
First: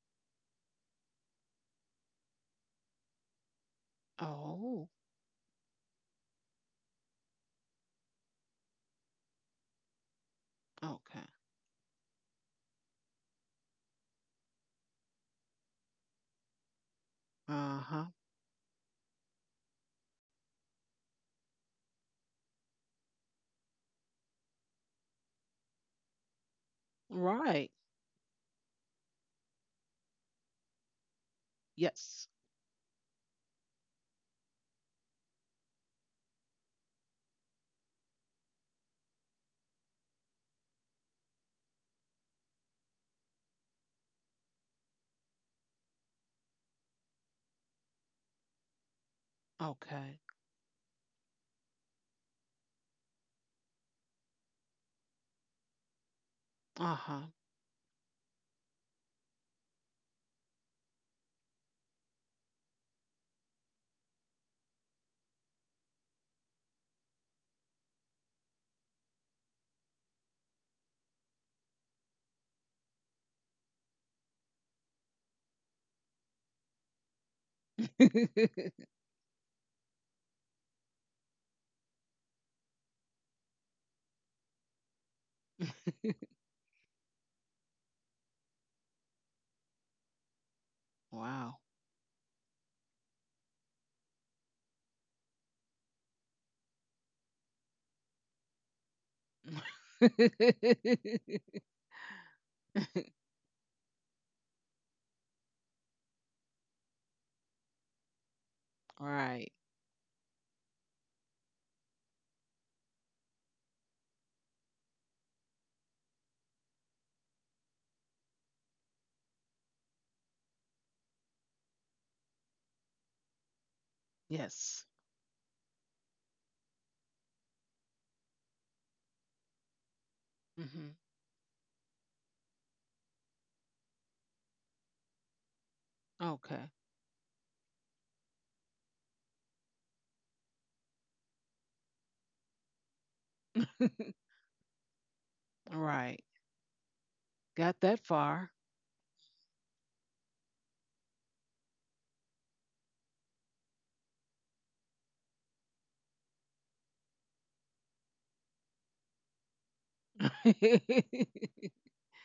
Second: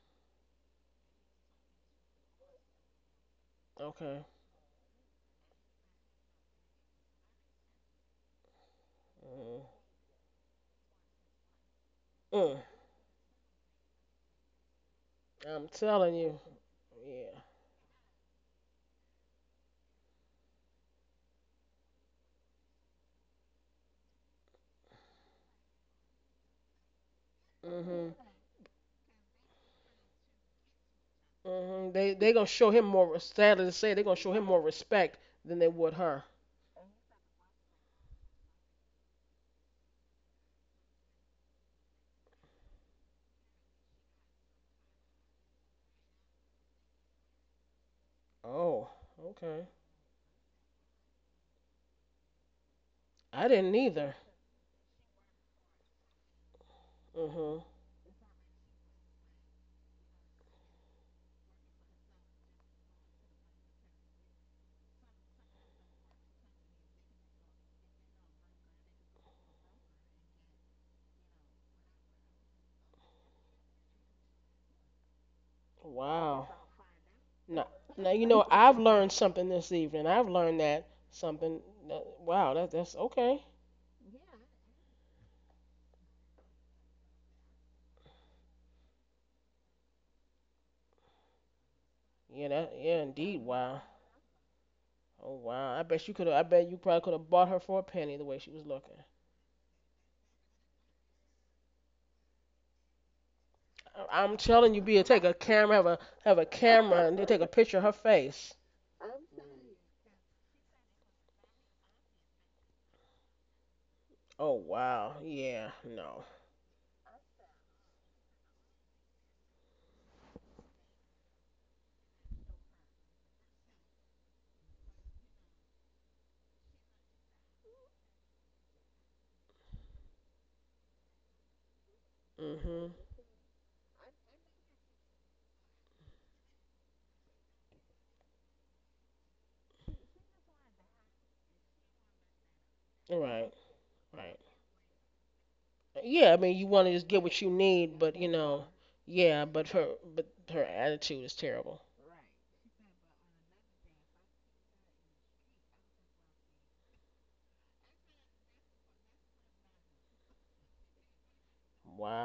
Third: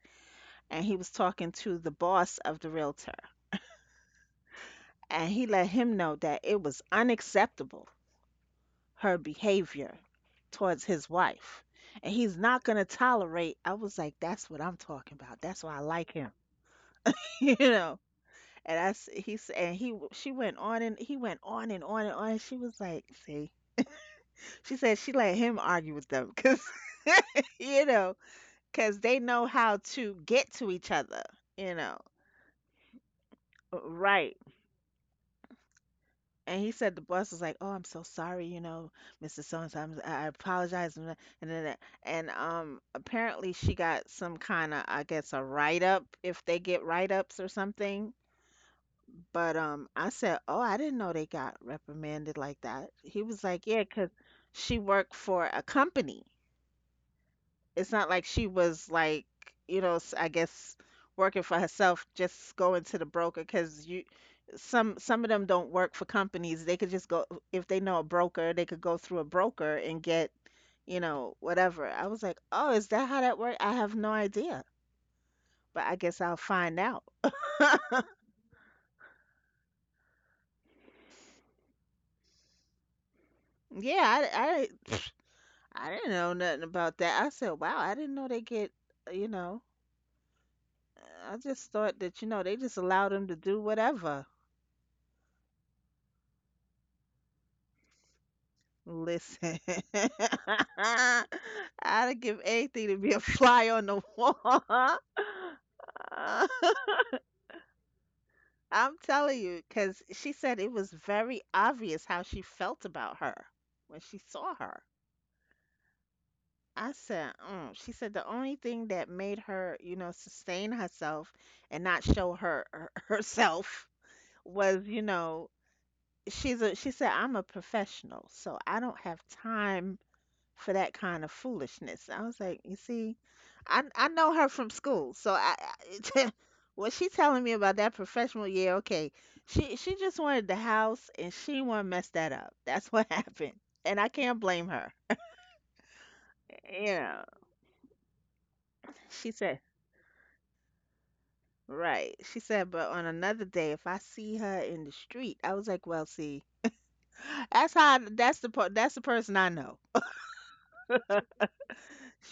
Speaker 2: and he was talking to the boss of the realtor.
Speaker 1: Okay.
Speaker 3: Oh,
Speaker 2: And he let him know that it was unacceptable her
Speaker 1: Mm.
Speaker 2: behavior towards his
Speaker 3: okay.
Speaker 2: wife. And he's
Speaker 1: Mm.
Speaker 2: not going to tolerate. I was like, "That's what I'm talking about. That's
Speaker 1: I'm
Speaker 2: why I like
Speaker 1: telling
Speaker 2: him."
Speaker 1: you.
Speaker 2: (laughs)
Speaker 1: Yeah.
Speaker 2: You
Speaker 3: Uh
Speaker 2: know.
Speaker 3: huh.
Speaker 2: And I s- he s- and he w- she went on and he went on and on and on. She was like, "See," she said she let him argue with them because (laughs)
Speaker 3: Right.
Speaker 2: you know
Speaker 1: Mhm.
Speaker 2: because they know how to get to each other. You
Speaker 1: Mhm.
Speaker 2: know,
Speaker 3: Yes.
Speaker 1: They gonna show him more. Sadly to say, they gonna show
Speaker 2: right?
Speaker 1: him more respect than they would her.
Speaker 2: And he said the boss was like, "Oh, I'm so sorry, you know, Mr. So and so. I apologize." And then, and apparently she got some kind of, I guess, a write up if they get write ups or something.
Speaker 1: Oh.
Speaker 2: But
Speaker 1: Okay.
Speaker 2: I
Speaker 3: Okay.
Speaker 2: said, "Oh, I didn't know they got reprimanded like that." He was
Speaker 1: I
Speaker 2: like,
Speaker 1: didn't
Speaker 2: "Yeah, 'cause
Speaker 1: either.
Speaker 2: she worked for a company."
Speaker 3: Uh huh.
Speaker 1: Mhm.
Speaker 2: It's not like she was like, you know, I guess working for herself, just going to the broker because you some of them don't work for companies. They could just go if they know a broker, they could go through a broker and get, you know, whatever. I was like, "Oh, is that how that works? I have no idea, but I guess I'll
Speaker 1: Wow.
Speaker 2: find out."
Speaker 1: Now, now you know I've
Speaker 3: (laughs)
Speaker 1: learned something this evening. I've learned that something. That, wow. That that's okay.
Speaker 2: Yeah, I didn't know nothing about that. I said, wow, I didn't know they get, you know, I
Speaker 3: Wow.
Speaker 2: just thought that, you know,
Speaker 1: Yeah.
Speaker 2: they
Speaker 1: That,
Speaker 2: just
Speaker 1: yeah.
Speaker 2: allowed them to
Speaker 1: Indeed.
Speaker 2: do
Speaker 1: Wow.
Speaker 2: whatever.
Speaker 1: Oh wow. I bet you could. I bet you probably could have bought her for a penny the way she was looking.
Speaker 2: Listen, (laughs)
Speaker 3: (laughs)
Speaker 2: I'd give anything to be a (laughs) fly on the
Speaker 1: I'm telling you,
Speaker 2: wall.
Speaker 1: Bill, take a camera, have a camera, and then take a picture of her face.
Speaker 2: (laughs) I'm telling
Speaker 3: Right.
Speaker 2: you, because she said it was very obvious how she felt about her when she saw
Speaker 1: Oh
Speaker 2: her.
Speaker 1: wow, yeah, no,
Speaker 2: I said, mm. She said the only thing that made her, you know, sustain herself and not show her, her (laughs) herself was,
Speaker 3: Yes.
Speaker 2: you know, she said, "I'm a professional, so I don't have time for that
Speaker 3: hmm
Speaker 2: kind of foolishness." I was like, you
Speaker 1: mhm,
Speaker 2: see, I know her from school, so I (laughs)
Speaker 3: Okay.
Speaker 2: what she telling me about that professional year? Okay, she just wanted the house and she want to mess that up. That's what (laughs) happened,
Speaker 1: right,
Speaker 2: and I can't
Speaker 1: right.
Speaker 2: blame her.
Speaker 3: (laughs) Right.
Speaker 1: Yeah, I mean, you want to just
Speaker 2: Yeah,
Speaker 1: get what you
Speaker 3: Got
Speaker 1: need,
Speaker 3: that
Speaker 1: but you
Speaker 3: far.
Speaker 1: know,
Speaker 2: she
Speaker 1: yeah,
Speaker 2: said.
Speaker 1: but her attitude is terrible.
Speaker 2: Right. She said, but on another day, if I see her in the street, I was like, well, see, that's the person I know.
Speaker 3: (laughs) You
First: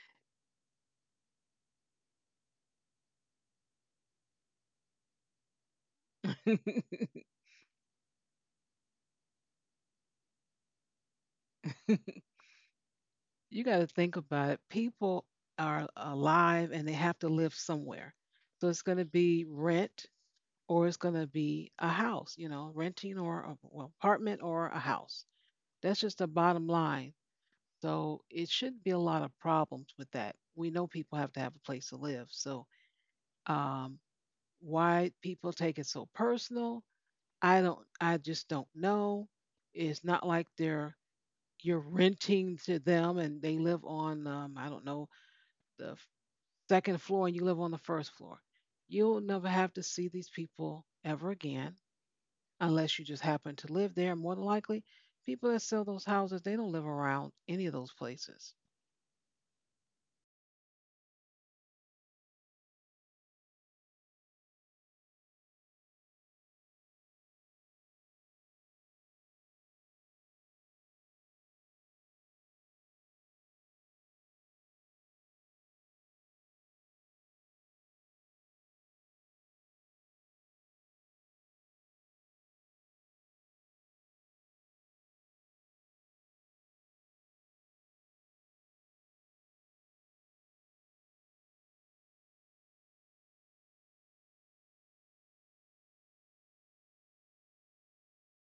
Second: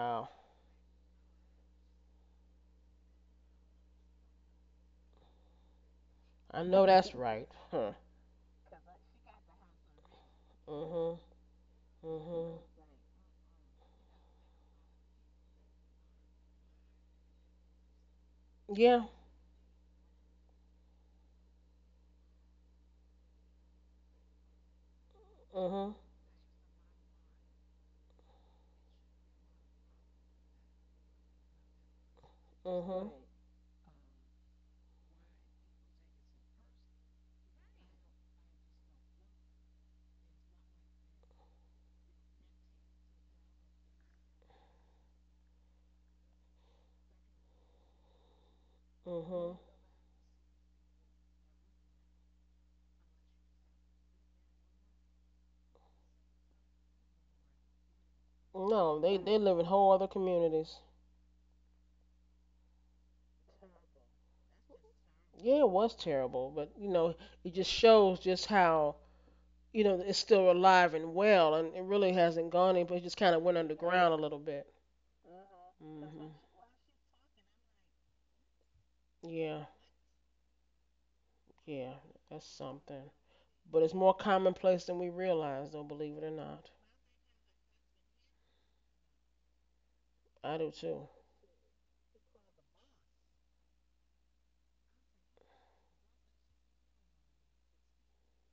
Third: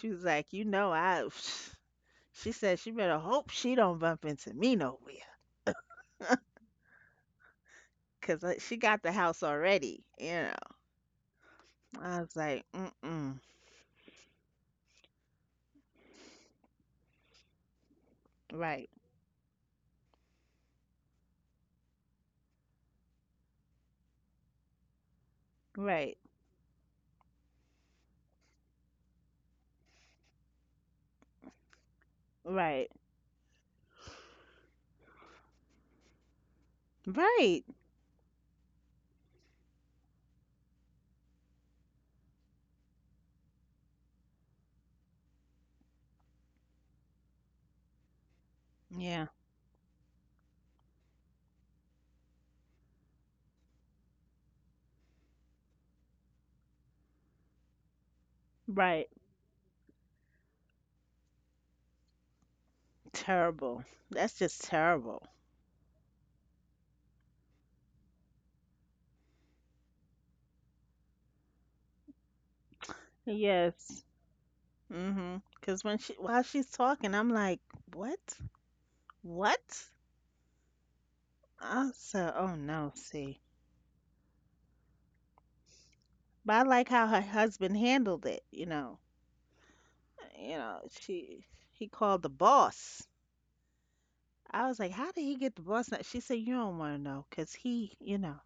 Speaker 2: She was like, you know, (sighs) (sniffs) she said she better hope she don't bump into me nowhere.
Speaker 1: I know that's right, huh?
Speaker 2: 'Cause I she got the house already, you know.
Speaker 1: Mhm,
Speaker 2: I was
Speaker 1: mhm,
Speaker 2: like, "Mm-mm."
Speaker 3: got to think about it. People are alive and they have to live somewhere. So it's
Speaker 2: Right.
Speaker 3: going
Speaker 1: yeah,
Speaker 3: to be rent, or it's going to be a house, you know, renting or a well, apartment or a house.
Speaker 1: mhm,
Speaker 3: That's
Speaker 2: Right.
Speaker 3: just the bottom line. So it shouldn't be a lot of problems with that. We know people have to have a place to live. So
Speaker 2: Right.
Speaker 1: mhm,
Speaker 3: um, why people take it so personal, I
Speaker 2: Right.
Speaker 3: don't. I just don't know. It's not like they're you're renting to them and they live on I don't know the f- second floor and you live on the first floor. You'll
Speaker 2: Yeah.
Speaker 3: never
Speaker 1: mhm.
Speaker 3: have to see these people ever again unless you just happen to live there. More than likely, people that sell those houses, they don't live around any of those places.
Speaker 1: No,
Speaker 2: Right.
Speaker 1: they live in whole other communities.
Speaker 2: Terrible. That's just terrible.
Speaker 1: Yeah, it was terrible, but you know, it just shows just how, you know, it's still alive and well, and it really hasn't gone any, but it just kind of went
Speaker 2: Yes.
Speaker 1: underground a little bit.
Speaker 2: Mhm. 'Cause when she
Speaker 1: Hmm.
Speaker 2: while she's talking, I'm like, "What?
Speaker 1: Yeah,
Speaker 2: What?"
Speaker 1: yeah,
Speaker 2: I said,
Speaker 1: that's
Speaker 2: "Oh no,
Speaker 1: something.
Speaker 2: see."
Speaker 1: But it's more commonplace than we realize, though, believe it or
Speaker 2: But I
Speaker 1: not.
Speaker 2: like how her husband handled it, you know. You
Speaker 1: I do
Speaker 2: know,
Speaker 1: too.
Speaker 2: she he called the boss. I was like, "How did he get the boss?" Now, she said, "You don't want to know 'cause he, you know,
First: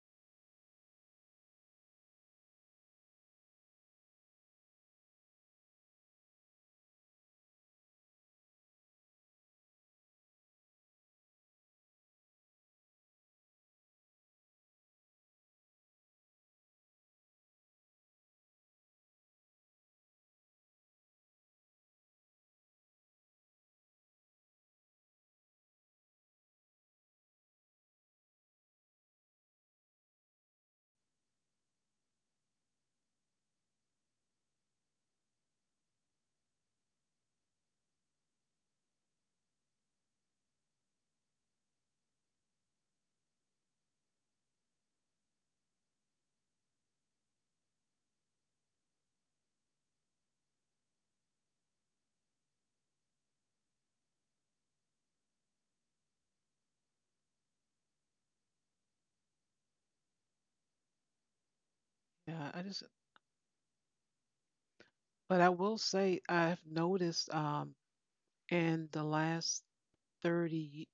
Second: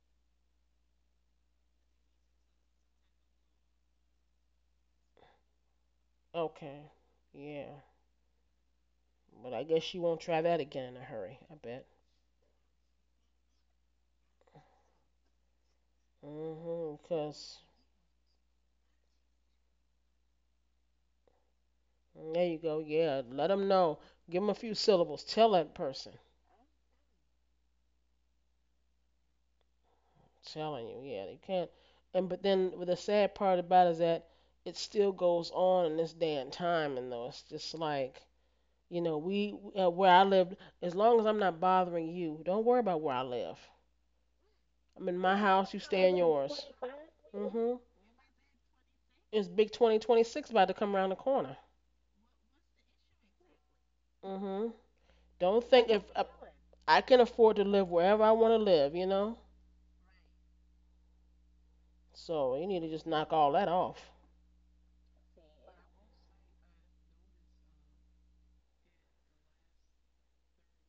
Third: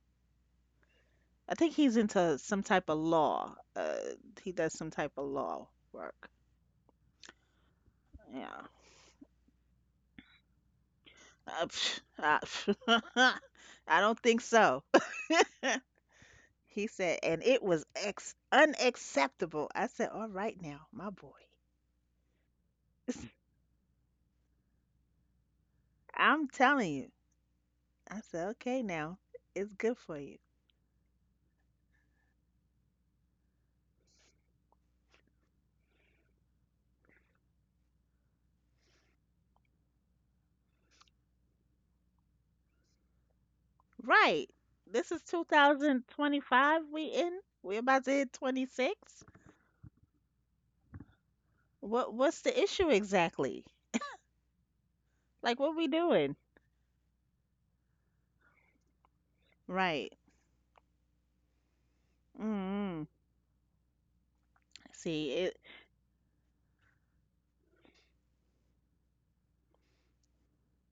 Speaker 2: I think he's into some type of law. He does some type of law work."
Speaker 1: Okay, yeah.
Speaker 2: Yeah.
Speaker 1: But I guess she won't try that again in a hurry, I bet.
Speaker 2: Psh, psh. (laughs) I don't think so. (laughs) He
Speaker 1: Mm-hmm,
Speaker 2: said, "And
Speaker 1: because,
Speaker 2: it was unacceptable." I said, "All right now, my boy."
Speaker 1: there you go, yeah,
Speaker 2: (laughs)
Speaker 1: let them know. Give them a few syllables. Tell that person.
Speaker 2: I'm telling you. I said, okay now, it's good for you.
Speaker 1: Telling you, yeah, they can't. And but then the sad part about it is that it still goes on in this day and time, and though it's just like, you know, we, where I live. As long as I'm not bothering you, don't worry about where I live.
Speaker 2: Right.
Speaker 1: I'm
Speaker 2: This
Speaker 1: in
Speaker 2: is
Speaker 1: my house. You stay in yours.
Speaker 2: 2025 we in?
Speaker 1: Mhm.
Speaker 2: We're about to hit 26?
Speaker 1: It's big 2026 about to come around the corner.
Speaker 2: What's the issue exactly?
Speaker 1: Mhm.
Speaker 2: Like
Speaker 1: Don't
Speaker 2: what we
Speaker 1: think if
Speaker 2: doing?
Speaker 1: I can afford to live wherever I want to live, you know.
Speaker 2: Right.
Speaker 3: Yeah,
Speaker 1: So
Speaker 3: I
Speaker 1: you need
Speaker 3: just,
Speaker 1: to just
Speaker 2: Mm.
Speaker 1: knock all that off.
Speaker 2: See
Speaker 3: but I
Speaker 2: it.
Speaker 3: will say I've noticed in the last 30,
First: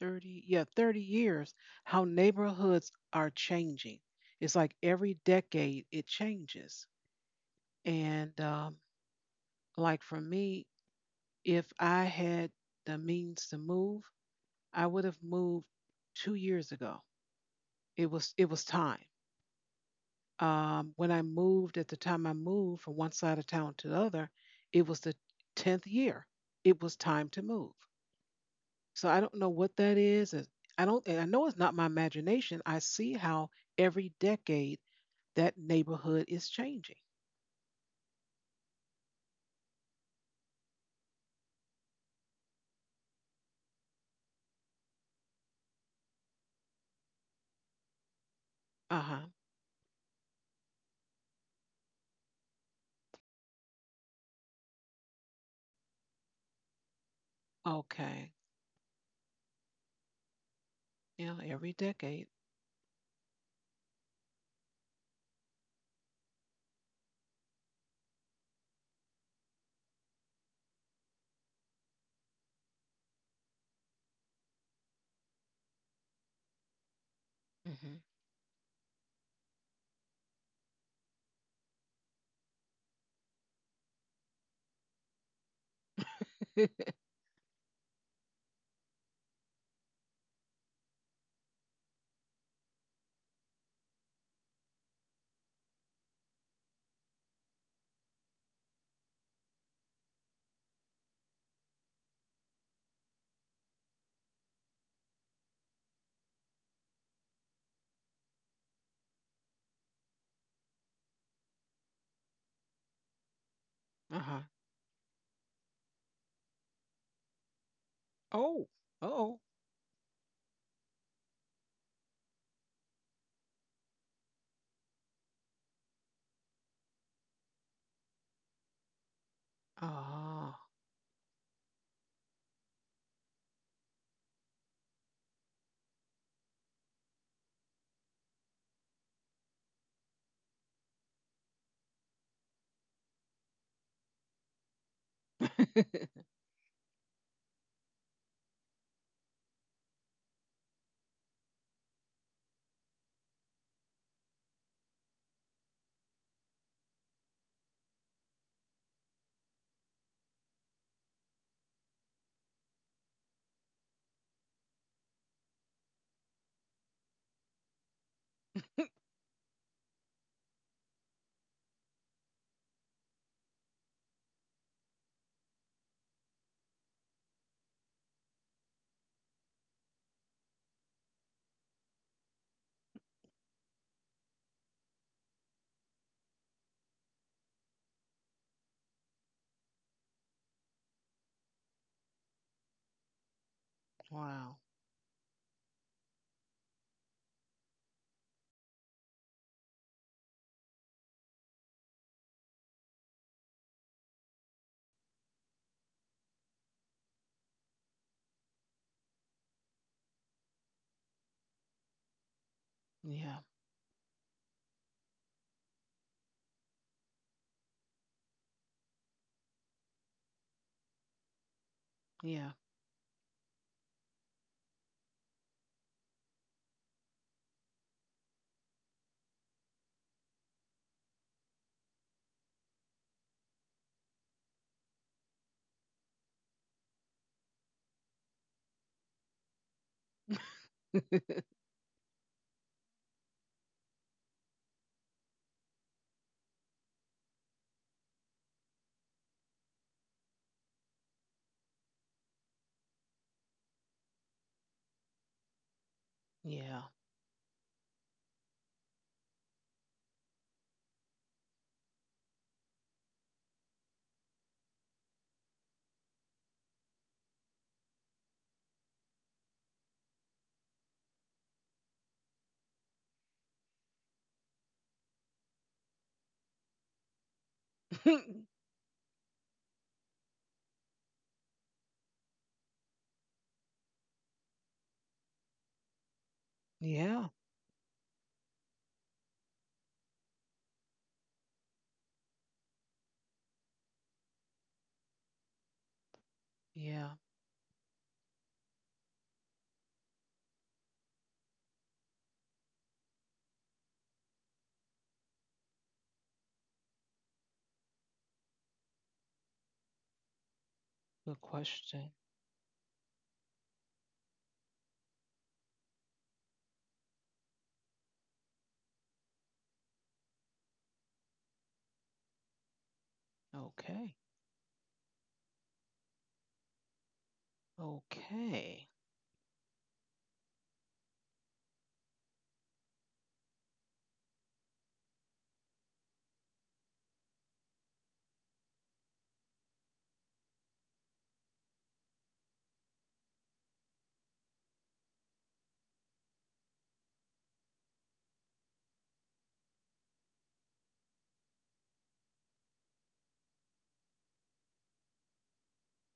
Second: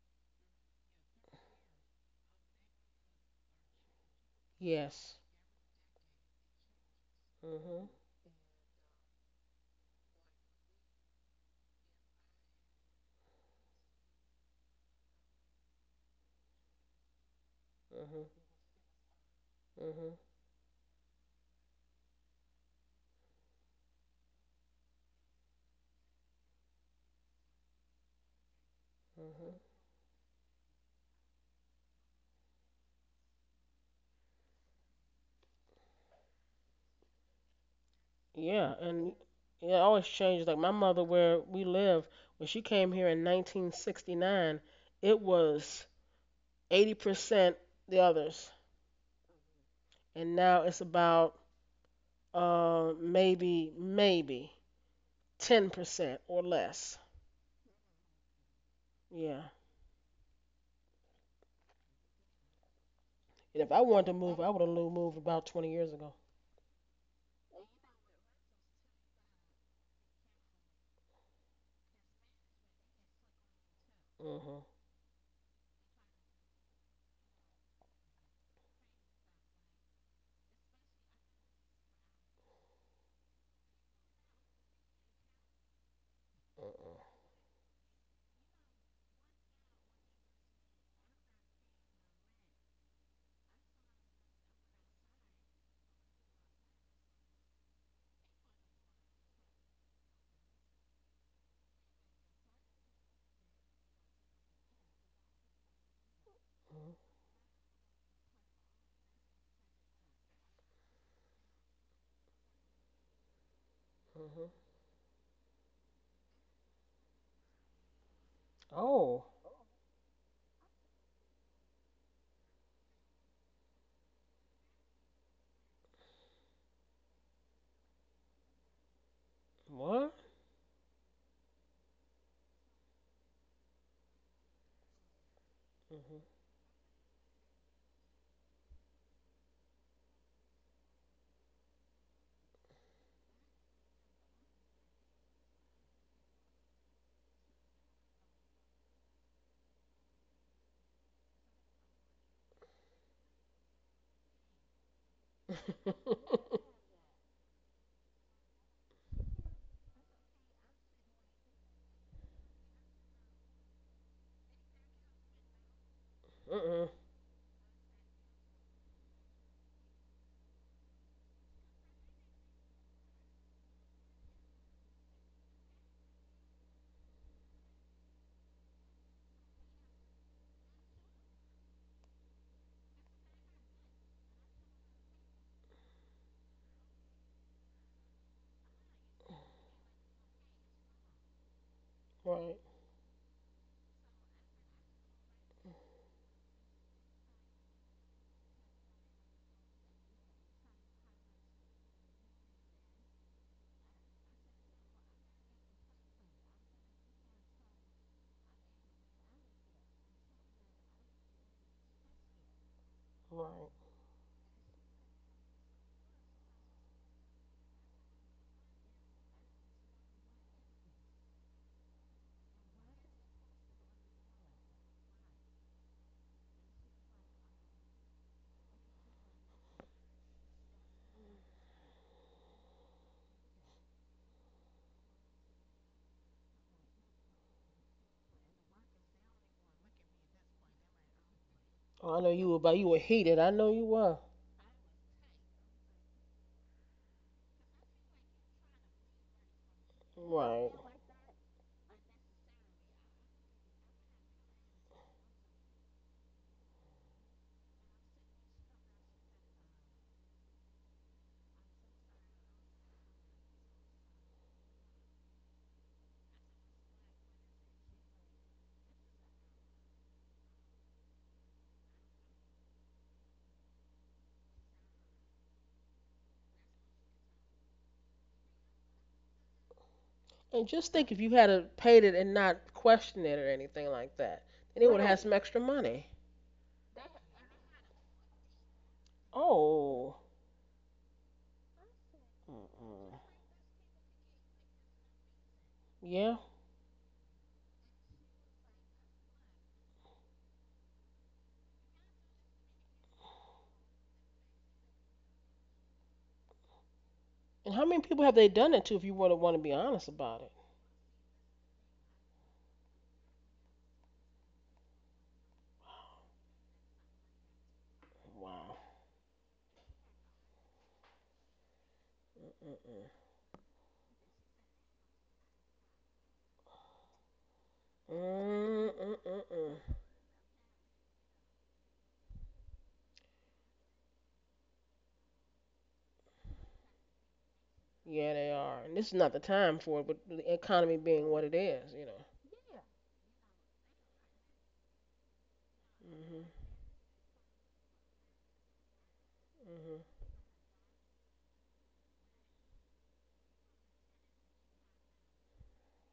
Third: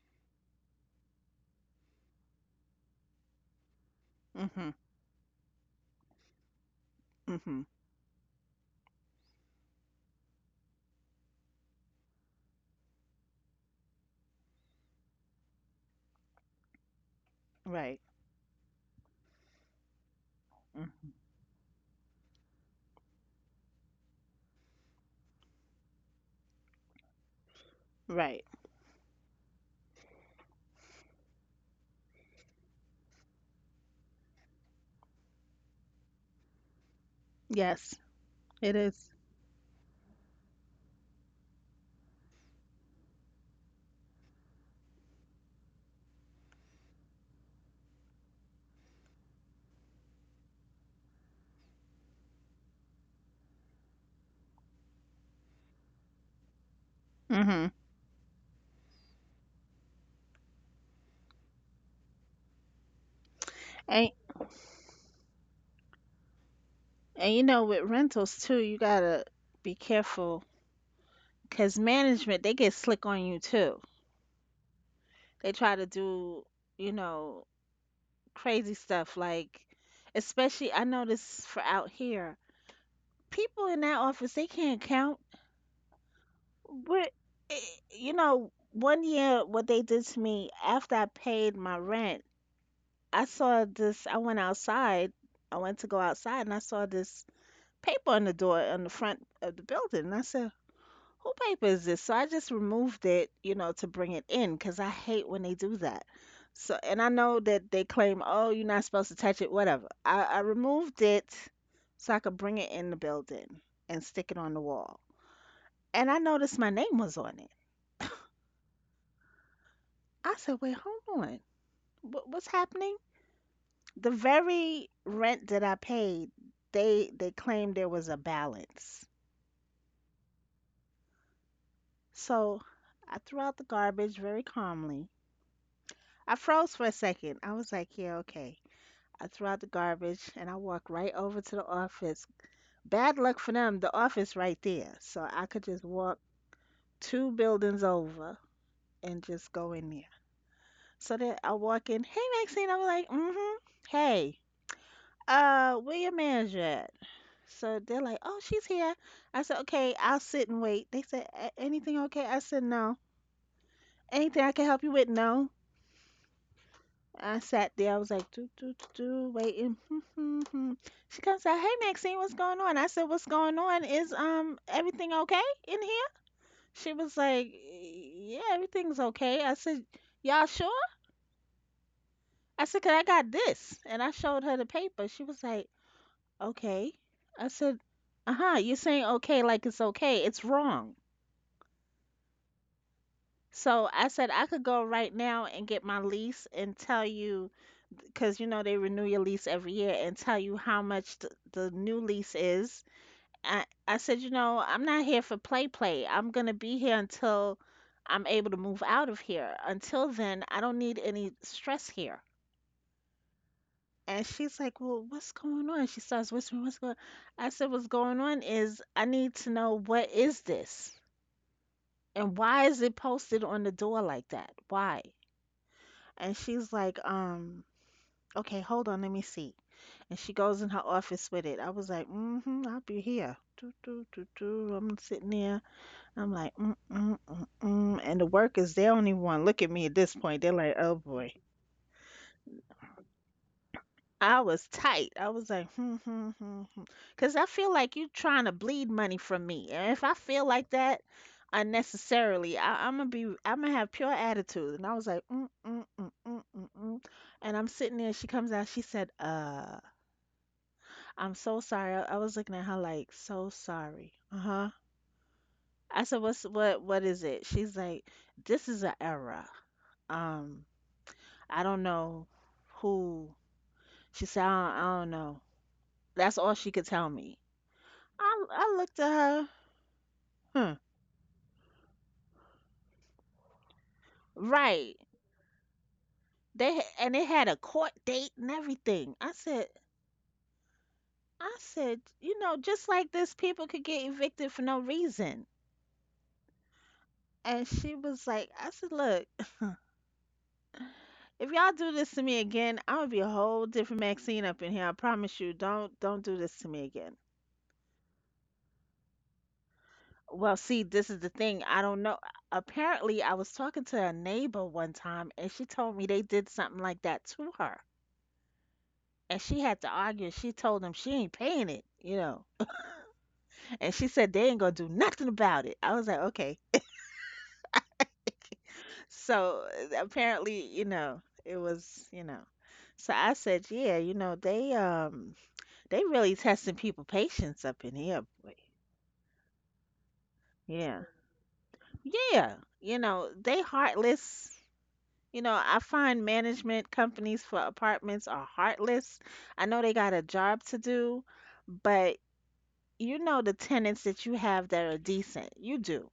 Speaker 3: 30, yeah, 30 years, how neighborhoods are changing. It's
Speaker 2: Mhm.
Speaker 3: like
Speaker 1: Yes.
Speaker 3: every decade it changes.
Speaker 2: Mhm.
Speaker 1: Mhm.
Speaker 3: And like for me, if I had the means to move, I would have moved 2 years ago.
Speaker 2: Right.
Speaker 1: Mhm.
Speaker 3: It was time.
Speaker 1: Mhm.
Speaker 3: Um,
Speaker 2: Mhm.
Speaker 3: when I moved, at the time I moved from one side of town to the other, it was the 10th year. It was time to move.
Speaker 2: Right.
Speaker 3: So I don't know
Speaker 1: Mhm.
Speaker 3: what that is. And I know it's not my imagination. I see how every decade that neighborhood is changing.
Speaker 2: Yes, it
Speaker 1: Yeah,
Speaker 2: is.
Speaker 1: and yeah, it always changes. Like my mother, where we live, when she came here in 1969, it was 80% the others,
Speaker 3: Uh huh.
Speaker 1: and now it's about maybe 10% or less.
Speaker 2: Mhm.
Speaker 3: Okay.
Speaker 1: Yeah,
Speaker 3: Yeah, every decade.
Speaker 1: and if I wanted
Speaker 2: And
Speaker 1: to move, I would have moved about 20 years ago.
Speaker 2: you know with rentals too, you gotta be careful because management they get slick on you too.
Speaker 1: Mhm.
Speaker 2: They try to do you know
Speaker 3: Hmm
Speaker 2: crazy stuff like, especially I know for out here. People in that office they can't count. We're,
Speaker 3: (laughs)
Speaker 1: Mhm.
Speaker 2: eh, you know, 1 year what they did to me after I paid my rent. I saw this. I went outside. I went to go outside and I saw this paper on the door on the front of the building. And I said, "Who paper is this?" So I just removed it, you know, to bring it in because I hate when they do that. So,
Speaker 1: Mhm.
Speaker 2: and I know that they claim, "Oh, you're not supposed to touch it." Whatever. I removed it so I could bring it in the building and
Speaker 3: Uh
Speaker 2: stick it
Speaker 3: huh.
Speaker 1: Mhm.
Speaker 2: on the wall. And I noticed my name was on it.
Speaker 3: Oh,
Speaker 1: Oh,
Speaker 3: oh.
Speaker 2: I said, "Wait, hold on. What's happening?" The very rent that I paid, they claimed there was a balance.
Speaker 1: what?
Speaker 3: Oh,
Speaker 2: So I threw out the garbage very calmly. I
Speaker 1: Hmm.
Speaker 2: froze for a second. I was like, yeah, okay. I threw out the garbage and I walked right over to the office. Bad luck for them, the office right there. So I could just walk
Speaker 3: (laughs)
Speaker 2: two buildings over and just go in there. So then I walk in, hey Maxine, I was like, mm-hmm. Hey,
Speaker 1: (laughs) Mhm.
Speaker 2: where your manager at? So they're like, "Oh, she's here." I said, "Okay, I'll sit and wait." They said, "Anything okay?" I said, "No." "Anything I can help you with?" "No." I sat there. I was like, "Do do do do," waiting. Hmm, hmm, hmm. She comes out, "Hey, Maxine, what's going on?" I said, "What's going on? Is everything okay in here?" She was like, "Yeah, everything's okay." I said, "Y'all sure?" I said, "Cause I got this," and I showed her the paper. She was like, "Okay." I said, "Uh huh. You're saying okay like it's okay. It's wrong."
Speaker 1: Right.
Speaker 2: So I said I
Speaker 3: wow.
Speaker 2: could go right now and get my lease and tell you, because you know they renew your lease every year and tell you how much the new lease is. I said, you know, I'm not here for play play. I'm gonna be here until I'm able to move out of here. Until then, I don't need any stress here.
Speaker 3: Yeah.
Speaker 1: Right.
Speaker 2: And she's like, well, what's going on? She starts whispering, what's going on? I said, what's going on is I need to know what is this? And
Speaker 3: Yeah.
Speaker 2: why is it posted on the door like that? Why? And she's like, okay, hold on, let me see. And she goes in her office with it. I was like, mm-hmm, I'll be here. Do, do, do, do. I'm sitting there. I'm like, mm, mm, mm, mm. And the workers, they don't even want to look at me at this point. They're like, oh boy.
Speaker 3: (laughs)
Speaker 1: Oh, I know you were, but you were heated. I know you were.
Speaker 2: I was tight. I was like, hmm, hmm, hmm, hmm. 'Cause I feel like you trying to bleed money from me. And if I feel
Speaker 1: Right.
Speaker 2: like that unnecessarily, I'm gonna have pure attitude. And I was like, mm, mm, mm, mm, mm,
Speaker 3: Yeah.
Speaker 2: mm. And I'm sitting there. She comes out. She said, I'm so sorry. I was looking at her like, so sorry. Uh-huh. I said, what is it? She's like, this is an error. Um, I don't know who. She said, I don't know. That's all she could tell me.
Speaker 3: (laughs)
Speaker 2: I looked at her. Hmm.
Speaker 1: And just think if you had a paid it and not questioned it or anything like that, then they
Speaker 2: Right.
Speaker 1: would have had some extra money.
Speaker 2: And
Speaker 3: Yeah.
Speaker 2: it had a court date and everything. I said,
Speaker 1: Oh.
Speaker 2: you know, just like
Speaker 1: Mm-mm.
Speaker 2: this, people could get evicted for no reason.
Speaker 1: Yeah.
Speaker 3: Yeah.
Speaker 2: And she was like, I said, look, if y'all do this to me again, I'm gonna be a whole different Maxine up in here. I promise you, don't do this to me again.
Speaker 1: And how many people have they done it to if you want to be honest about it?
Speaker 2: Well, see, this is the
Speaker 3: Good
Speaker 2: thing. I don't
Speaker 3: question.
Speaker 2: know. Apparently, I was talking to a neighbor one time, and she told me they did something like that to her.
Speaker 1: Wow.
Speaker 2: And she had to argue. She told them she ain't paying it, you know.
Speaker 1: Mm-mm-mm.
Speaker 2: And she
Speaker 3: Okay.
Speaker 2: said they ain't gonna do nothing about it. I was like, okay.
Speaker 3: Okay.
Speaker 2: So
Speaker 1: Mm-mm-mm.
Speaker 2: apparently, you know, it was, you know. So I said, yeah, you know, they really testing people patience up in here,
Speaker 1: Yeah, they
Speaker 2: boy.
Speaker 1: are. And this is not the time for it, but the economy
Speaker 2: Yeah.
Speaker 1: being what it is, you know.
Speaker 2: Yeah. You know, they heartless. You know, I find
Speaker 1: Mhm.
Speaker 2: management companies for apartments are heartless. I know they
Speaker 1: Mhm.
Speaker 2: got a job to do, but you know the tenants that you have that are decent. You do.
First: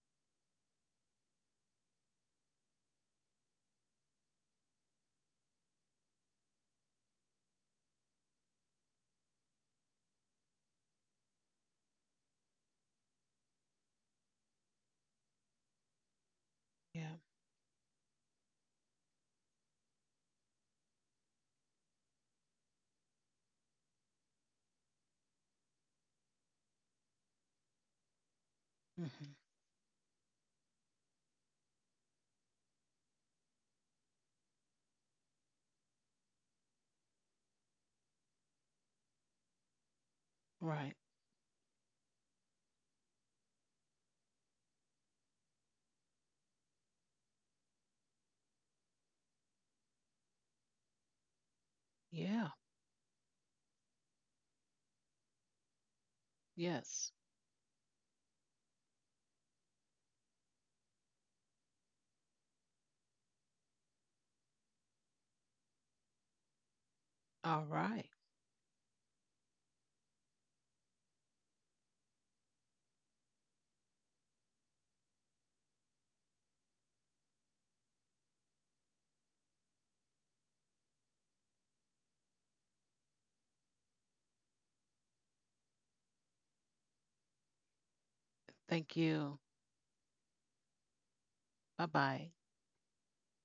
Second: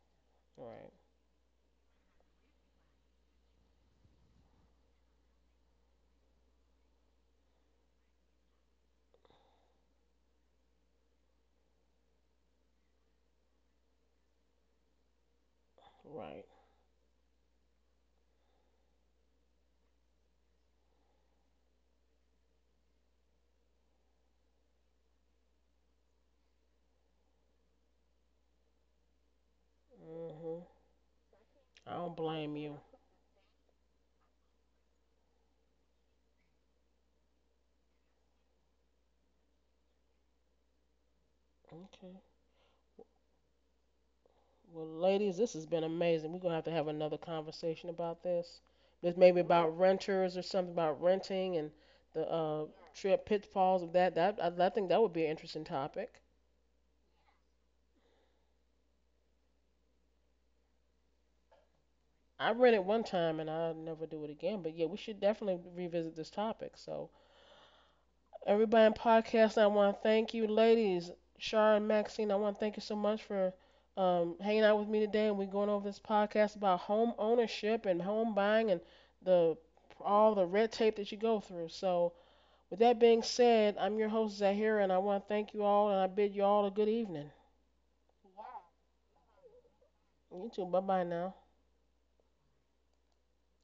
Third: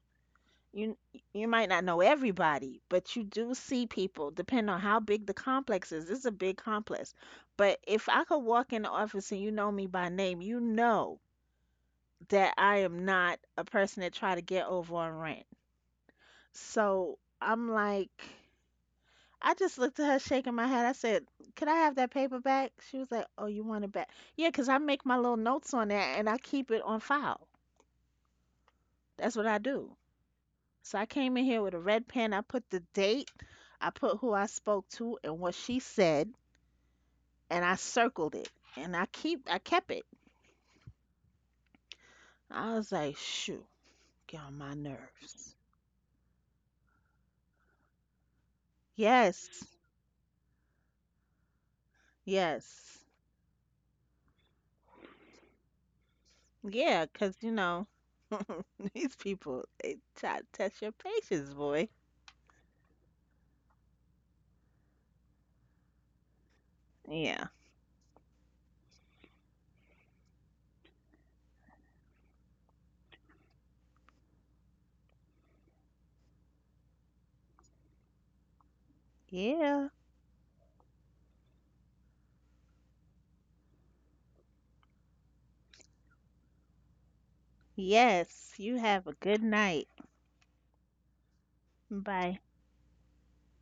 Speaker 1: Right.
Speaker 2: you you might not know everybody, but you do see people, depending on how big the complex is. This is a big complex. But if I could walk in the office and you know me by name, you know that I am not a person that try to get over on rent.
Speaker 1: Right.
Speaker 3: Yeah.
Speaker 2: So I'm like, I just looked at her shaking my head. I said, "Could I have that paper back?" She was like, "Oh, you want it back?" Yeah, 'cause I make my little notes on that and I keep it on file.
Speaker 3: hmm
Speaker 2: That's what I do.
Speaker 1: Mhm.
Speaker 2: So I came in here with a
Speaker 1: I
Speaker 2: red
Speaker 1: don't
Speaker 2: pen. I
Speaker 1: blame
Speaker 2: put
Speaker 1: you.
Speaker 2: the date, I put who I spoke to and what she said, and I circled it. And I kept it.
Speaker 3: Right.
Speaker 1: Okay.
Speaker 2: I was like, shoo, get on my
Speaker 1: Well, ladies, this
Speaker 2: nerves.
Speaker 1: has been amazing. We're gonna have to have another conversation about this. This maybe
Speaker 2: Yes.
Speaker 1: about renters or something about renting and the
Speaker 3: Yeah.
Speaker 2: Yes.
Speaker 1: trip pitfalls of that. That I think that would be an interesting topic.
Speaker 2: Yeah,
Speaker 3: Yes.
Speaker 2: 'cause you know, (laughs) these people they try to test your patience, boy.
Speaker 1: I read it one time and I'll never do it again. But yeah, we should definitely revisit this topic. So
Speaker 2: Yeah.
Speaker 3: All right.
Speaker 1: everybody in podcast, I want to thank you, ladies. Shar and Maxine, I want to thank you so much for hanging out with me today. And we're going over this podcast about home ownership and home buying and the
Speaker 2: Yeah.
Speaker 1: all the red tape that you go through. So, with that being said, I'm your host Zahira, and I want to thank you all, and I bid you all a good evening.
Speaker 2: Yes. You
Speaker 3: Thank
Speaker 2: have a
Speaker 3: you.
Speaker 2: good night.
Speaker 1: You too. Bye bye now.
Speaker 3: Bye bye.
Speaker 2: Bye.